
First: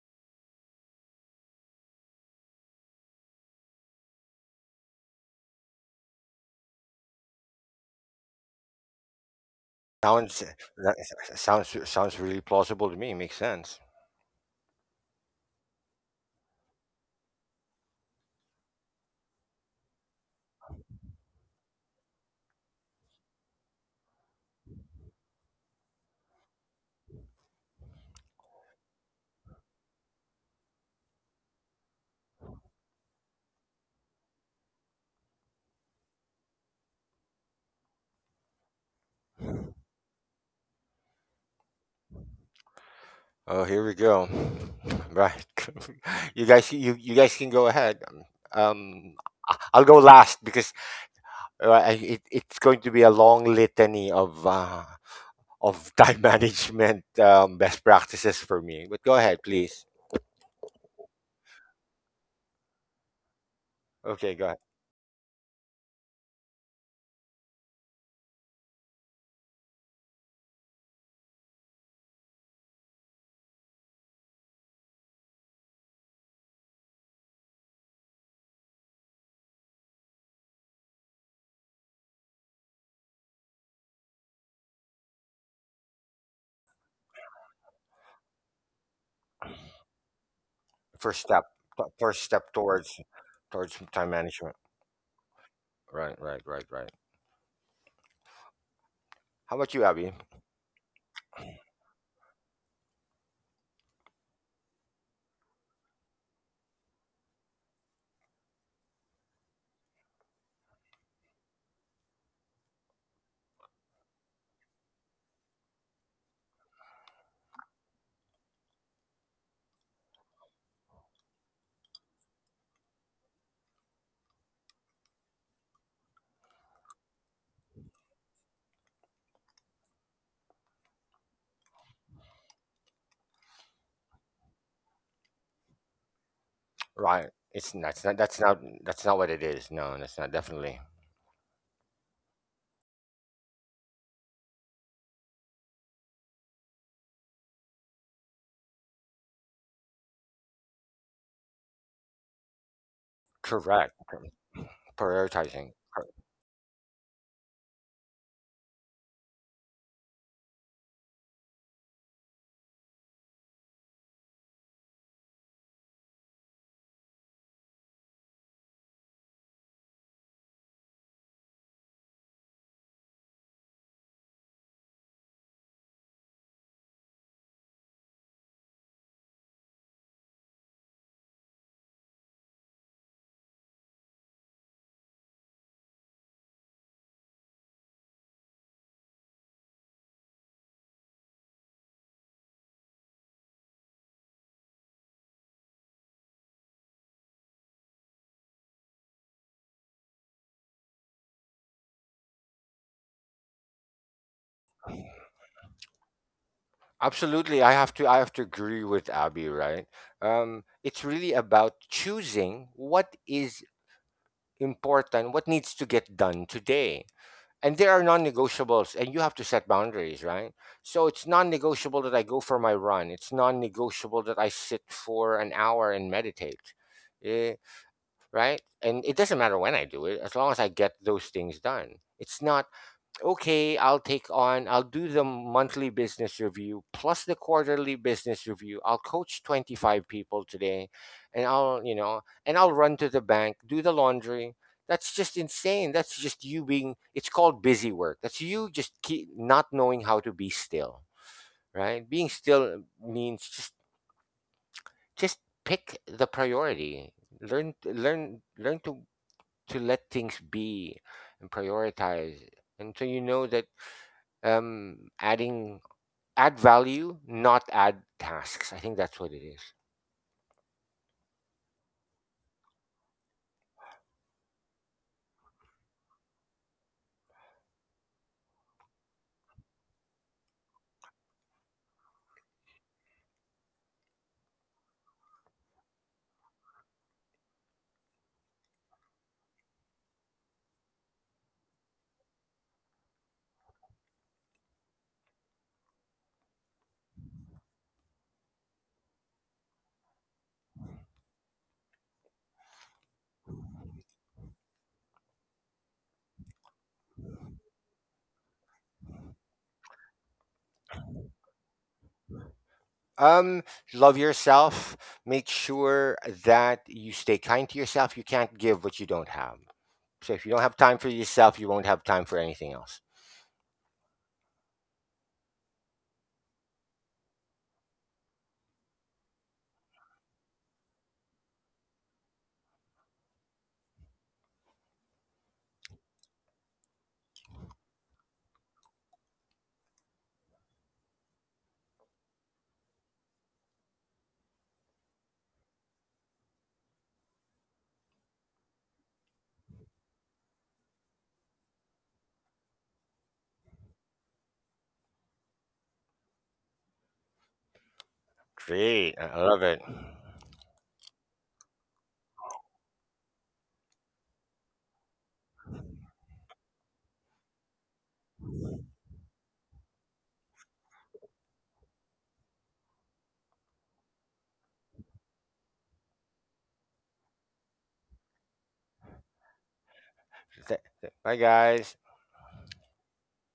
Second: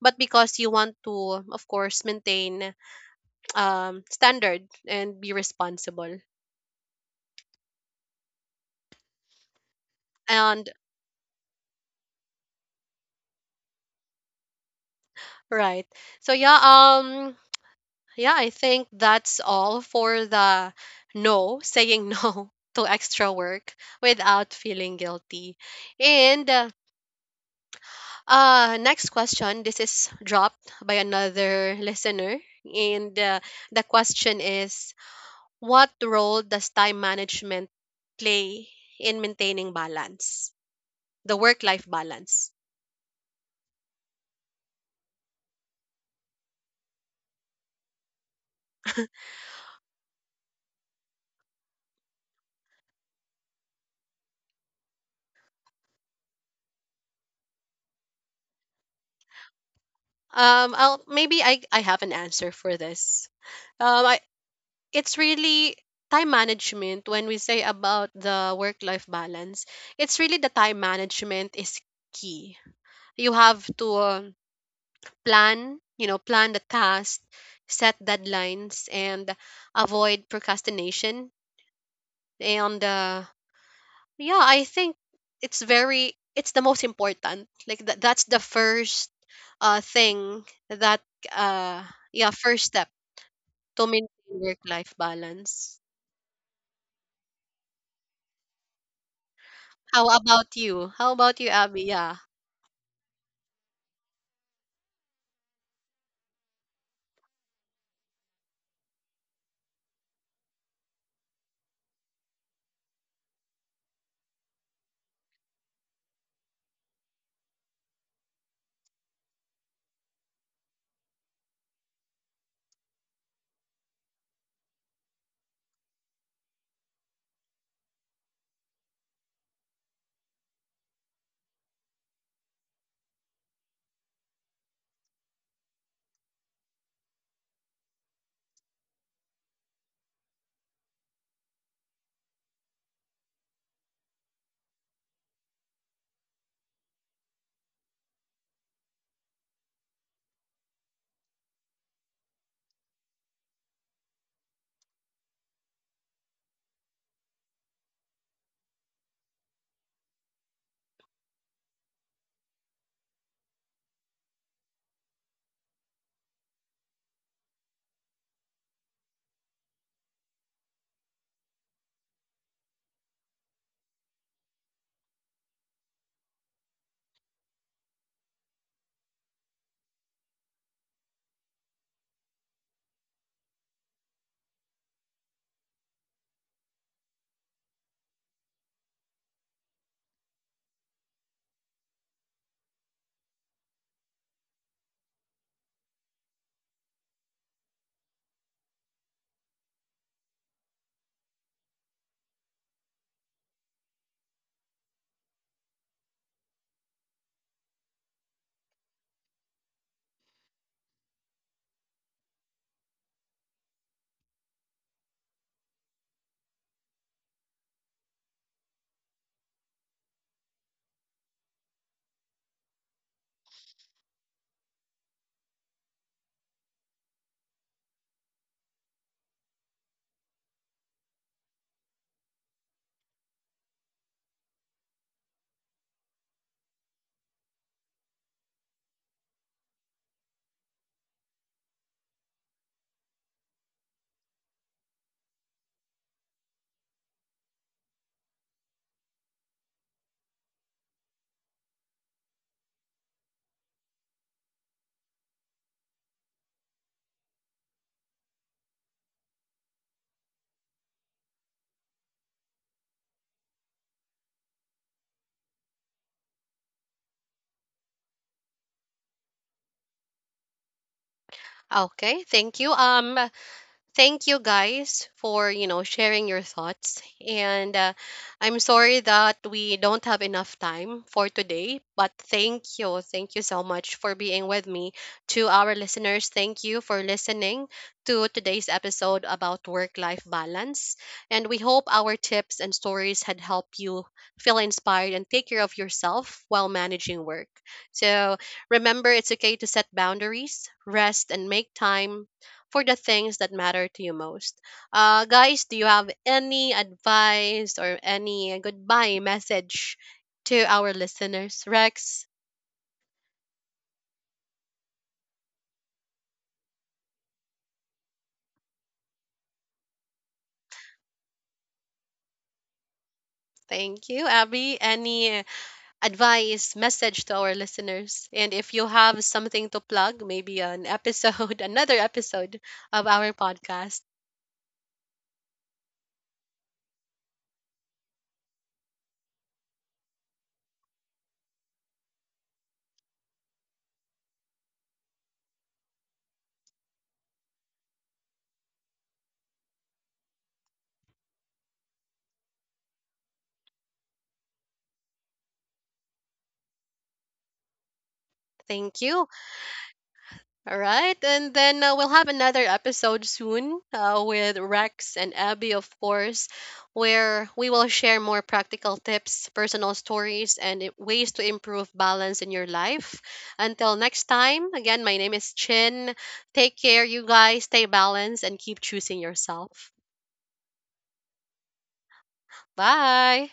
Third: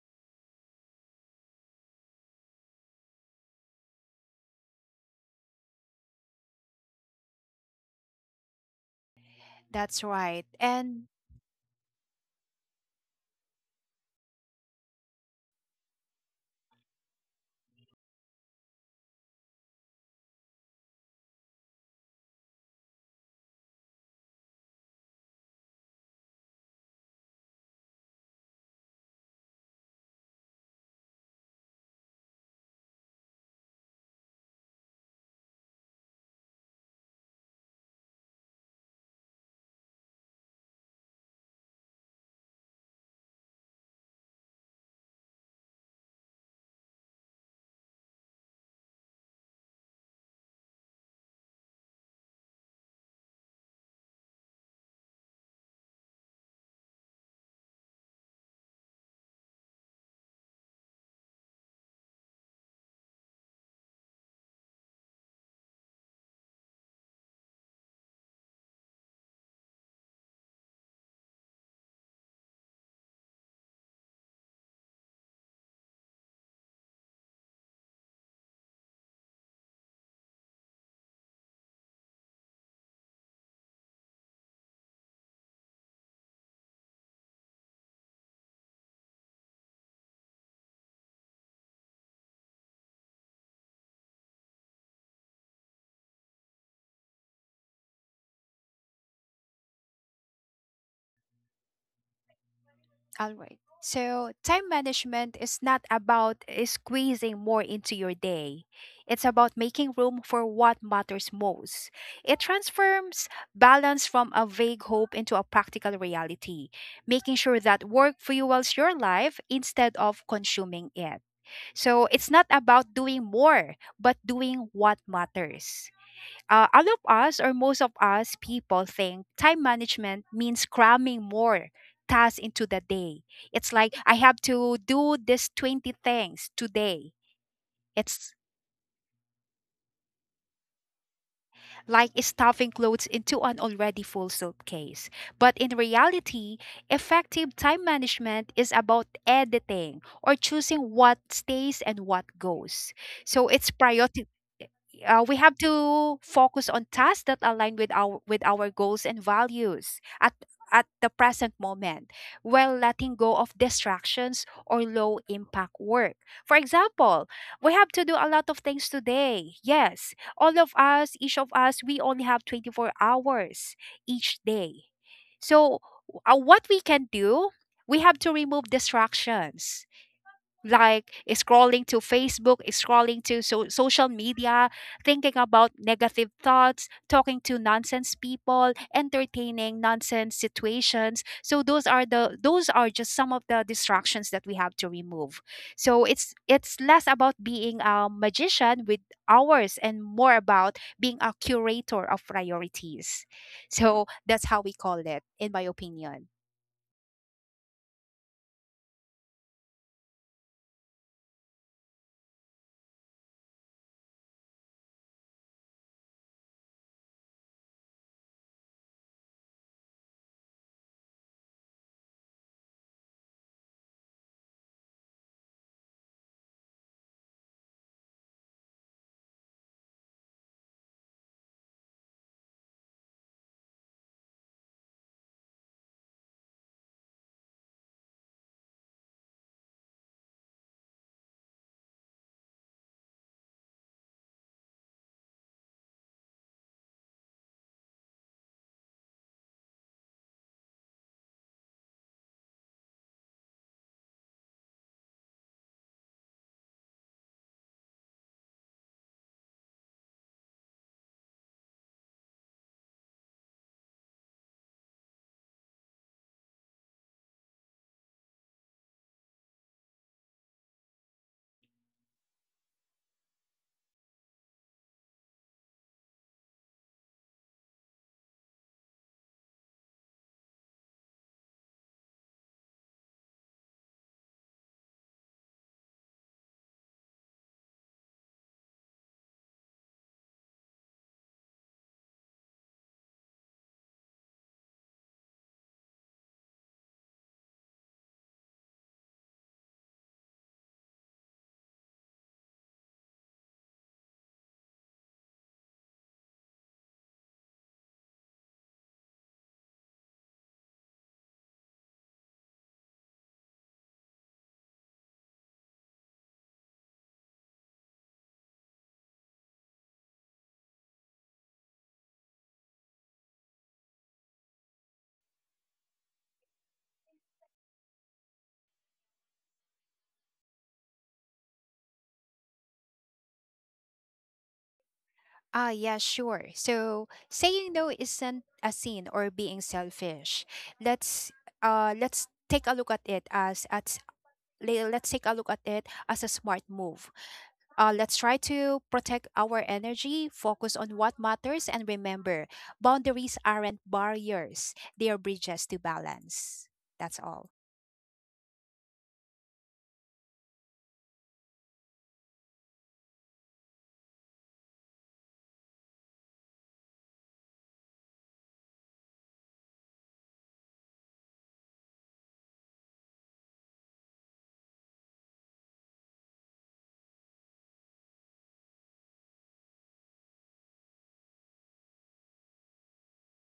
[SPEAKER 1] but because you want to, of course, maintain um standard and be responsible.
[SPEAKER 3] That's
[SPEAKER 2] Sounds
[SPEAKER 3] right,
[SPEAKER 1] And…
[SPEAKER 2] that
[SPEAKER 3] and
[SPEAKER 2] s- s- sounds Sounds really plausible to me, makes sense.
[SPEAKER 1] Right. So yeah, um, yeah, I think that's all for the… No, saying no [LAUGHS] to extra work without feeling guilty. And uh, uh, next question, this is dropped by another listener. And uh, the question is: what role does time management play in maintaining balance, the work life balance?
[SPEAKER 2] Oh, here we go. [LAUGHS] Right. [LAUGHS] You guys, you you guys can go ahead. um I- I'll go last, because uh, I- it, it's going to be a long litany of uh, of time [LAUGHS] management um, best practices for me. But go ahead, please.
[SPEAKER 1] Um, I'll, maybe I, I have an answer for this. Um, I,
[SPEAKER 2] Okay, go ahead.
[SPEAKER 1] it's really time management. When we say about the work life balance, it's really the time management is key. You have to uh, plan, you know, plan the task, set deadlines, and avoid procrastination. And uh, yeah, I think it's very, it's the most important, like that, that's the first uh thing that…
[SPEAKER 2] First step,
[SPEAKER 1] uh
[SPEAKER 2] t- first
[SPEAKER 1] yeah,
[SPEAKER 2] step
[SPEAKER 1] first step
[SPEAKER 2] towards towards
[SPEAKER 1] to
[SPEAKER 2] time
[SPEAKER 1] maintain
[SPEAKER 2] management.
[SPEAKER 1] work life balance.
[SPEAKER 2] Right, right, right, right. How about you,
[SPEAKER 1] How
[SPEAKER 2] Abby?
[SPEAKER 1] about you? How about you, Abby? Yeah.
[SPEAKER 3] all right. So, time management is not about uh, squeezing more into your day. It's about making room for what matters most. It transforms balance from a vague hope into a practical reality, making sure that work fuels your life instead of consuming it. So, it's not about doing more, but doing what matters. Uh, all of us, or most of us, people think time management means cramming more tasks into the day. It's like I have to do this twenty things today.
[SPEAKER 2] Right. It's that's not
[SPEAKER 3] It's
[SPEAKER 2] that's not. That's not what it is. No, that's not. Definitely
[SPEAKER 3] like stuffing clothes into an already full suitcase. But in reality, effective time management is about editing or choosing what stays and what goes. So it's
[SPEAKER 2] correct.
[SPEAKER 3] priority. Uh, we have
[SPEAKER 2] Prioritizing. Cor-
[SPEAKER 3] to focus on tasks that align with our with our goals and values at at the present moment while letting go of distractions or low impact work. For example, we have to do a lot of things today, yes, all of us, each of us, we only have twenty-four hours each day. So uh, what we can do, we have to remove distractions, like scrolling to Facebook, scrolling to so- social media, thinking about negative thoughts, talking to nonsense people, entertaining nonsense situations. So those are the, those are just some of the distractions that we have to remove. So it's it's less about being a magician with hours and more about being a curator of priorities. So that's how we call it, in my opinion.
[SPEAKER 2] Absolutely, I have to. I have to agree with Abby. Right. Um, it's really about choosing what is important, what needs to get done today. And there are non-negotiables, and you have to set boundaries, right? So it's non-negotiable that I go for my run. It's non-negotiable that I sit for an hour and meditate. eh, right, and it doesn't matter when I do it, as long as I get those things done. It's not okay. I'll take on, I'll do the monthly business review plus the quarterly business review. I'll coach twenty-five people today, and I'll, you know, and I'll run to the bank, do the laundry. That's just insane. That's just you being, it's called busy work. That's you just keep not knowing how to be still, right? Being still means just, just pick the priority. Learn, learn, learn to, to let things be and prioritize. And so you know that um adding add value, not add tasks. I think that's what it is.
[SPEAKER 1] Okay, thank you. Um, thank you guys for, you know, sharing your thoughts, and uh, I'm sorry that we don't have enough time for today, but thank you, thank you so much for being with me. To our listeners, thank you for listening to today's episode about work life balance, and we hope our tips and stories had helped you feel inspired and take care of yourself while managing work. So, remember, it's okay to set boundaries, rest, and make time for the things that matter to you most. Uh, guys, do you have any advice or any goodbye message to our listeners? Rex,
[SPEAKER 2] um Love yourself. Make sure that you stay kind to yourself. You can't give what you don't have. So if you don't have time for yourself, you won't have time for anything else.
[SPEAKER 1] thank you. Abby, any advice, message to our listeners? And if you have something to plug, maybe an episode, [LAUGHS] another episode of our podcast.
[SPEAKER 3] Ah, yeah, sure. So saying no isn't a sin or being selfish. Let's uh let's take a look at it as at, le- let's take a look at it as a smart move. Uh, let's try to protect our energy, focus on what matters, and remember boundaries aren't barriers, they are bridges to balance. That's all.
[SPEAKER 1] Thank
[SPEAKER 2] Great, i
[SPEAKER 1] you.
[SPEAKER 2] I love it.
[SPEAKER 1] All right. And then uh, we'll have another episode soon uh, with Rex and Abby, of course, where we will share more practical tips, personal stories, and i- ways to improve balance in your life. Until next time, again, my name is Chin. Take care, you guys. Stay balanced and keep choosing yourself.
[SPEAKER 2] Th- th- bye, guys.
[SPEAKER 1] Bye.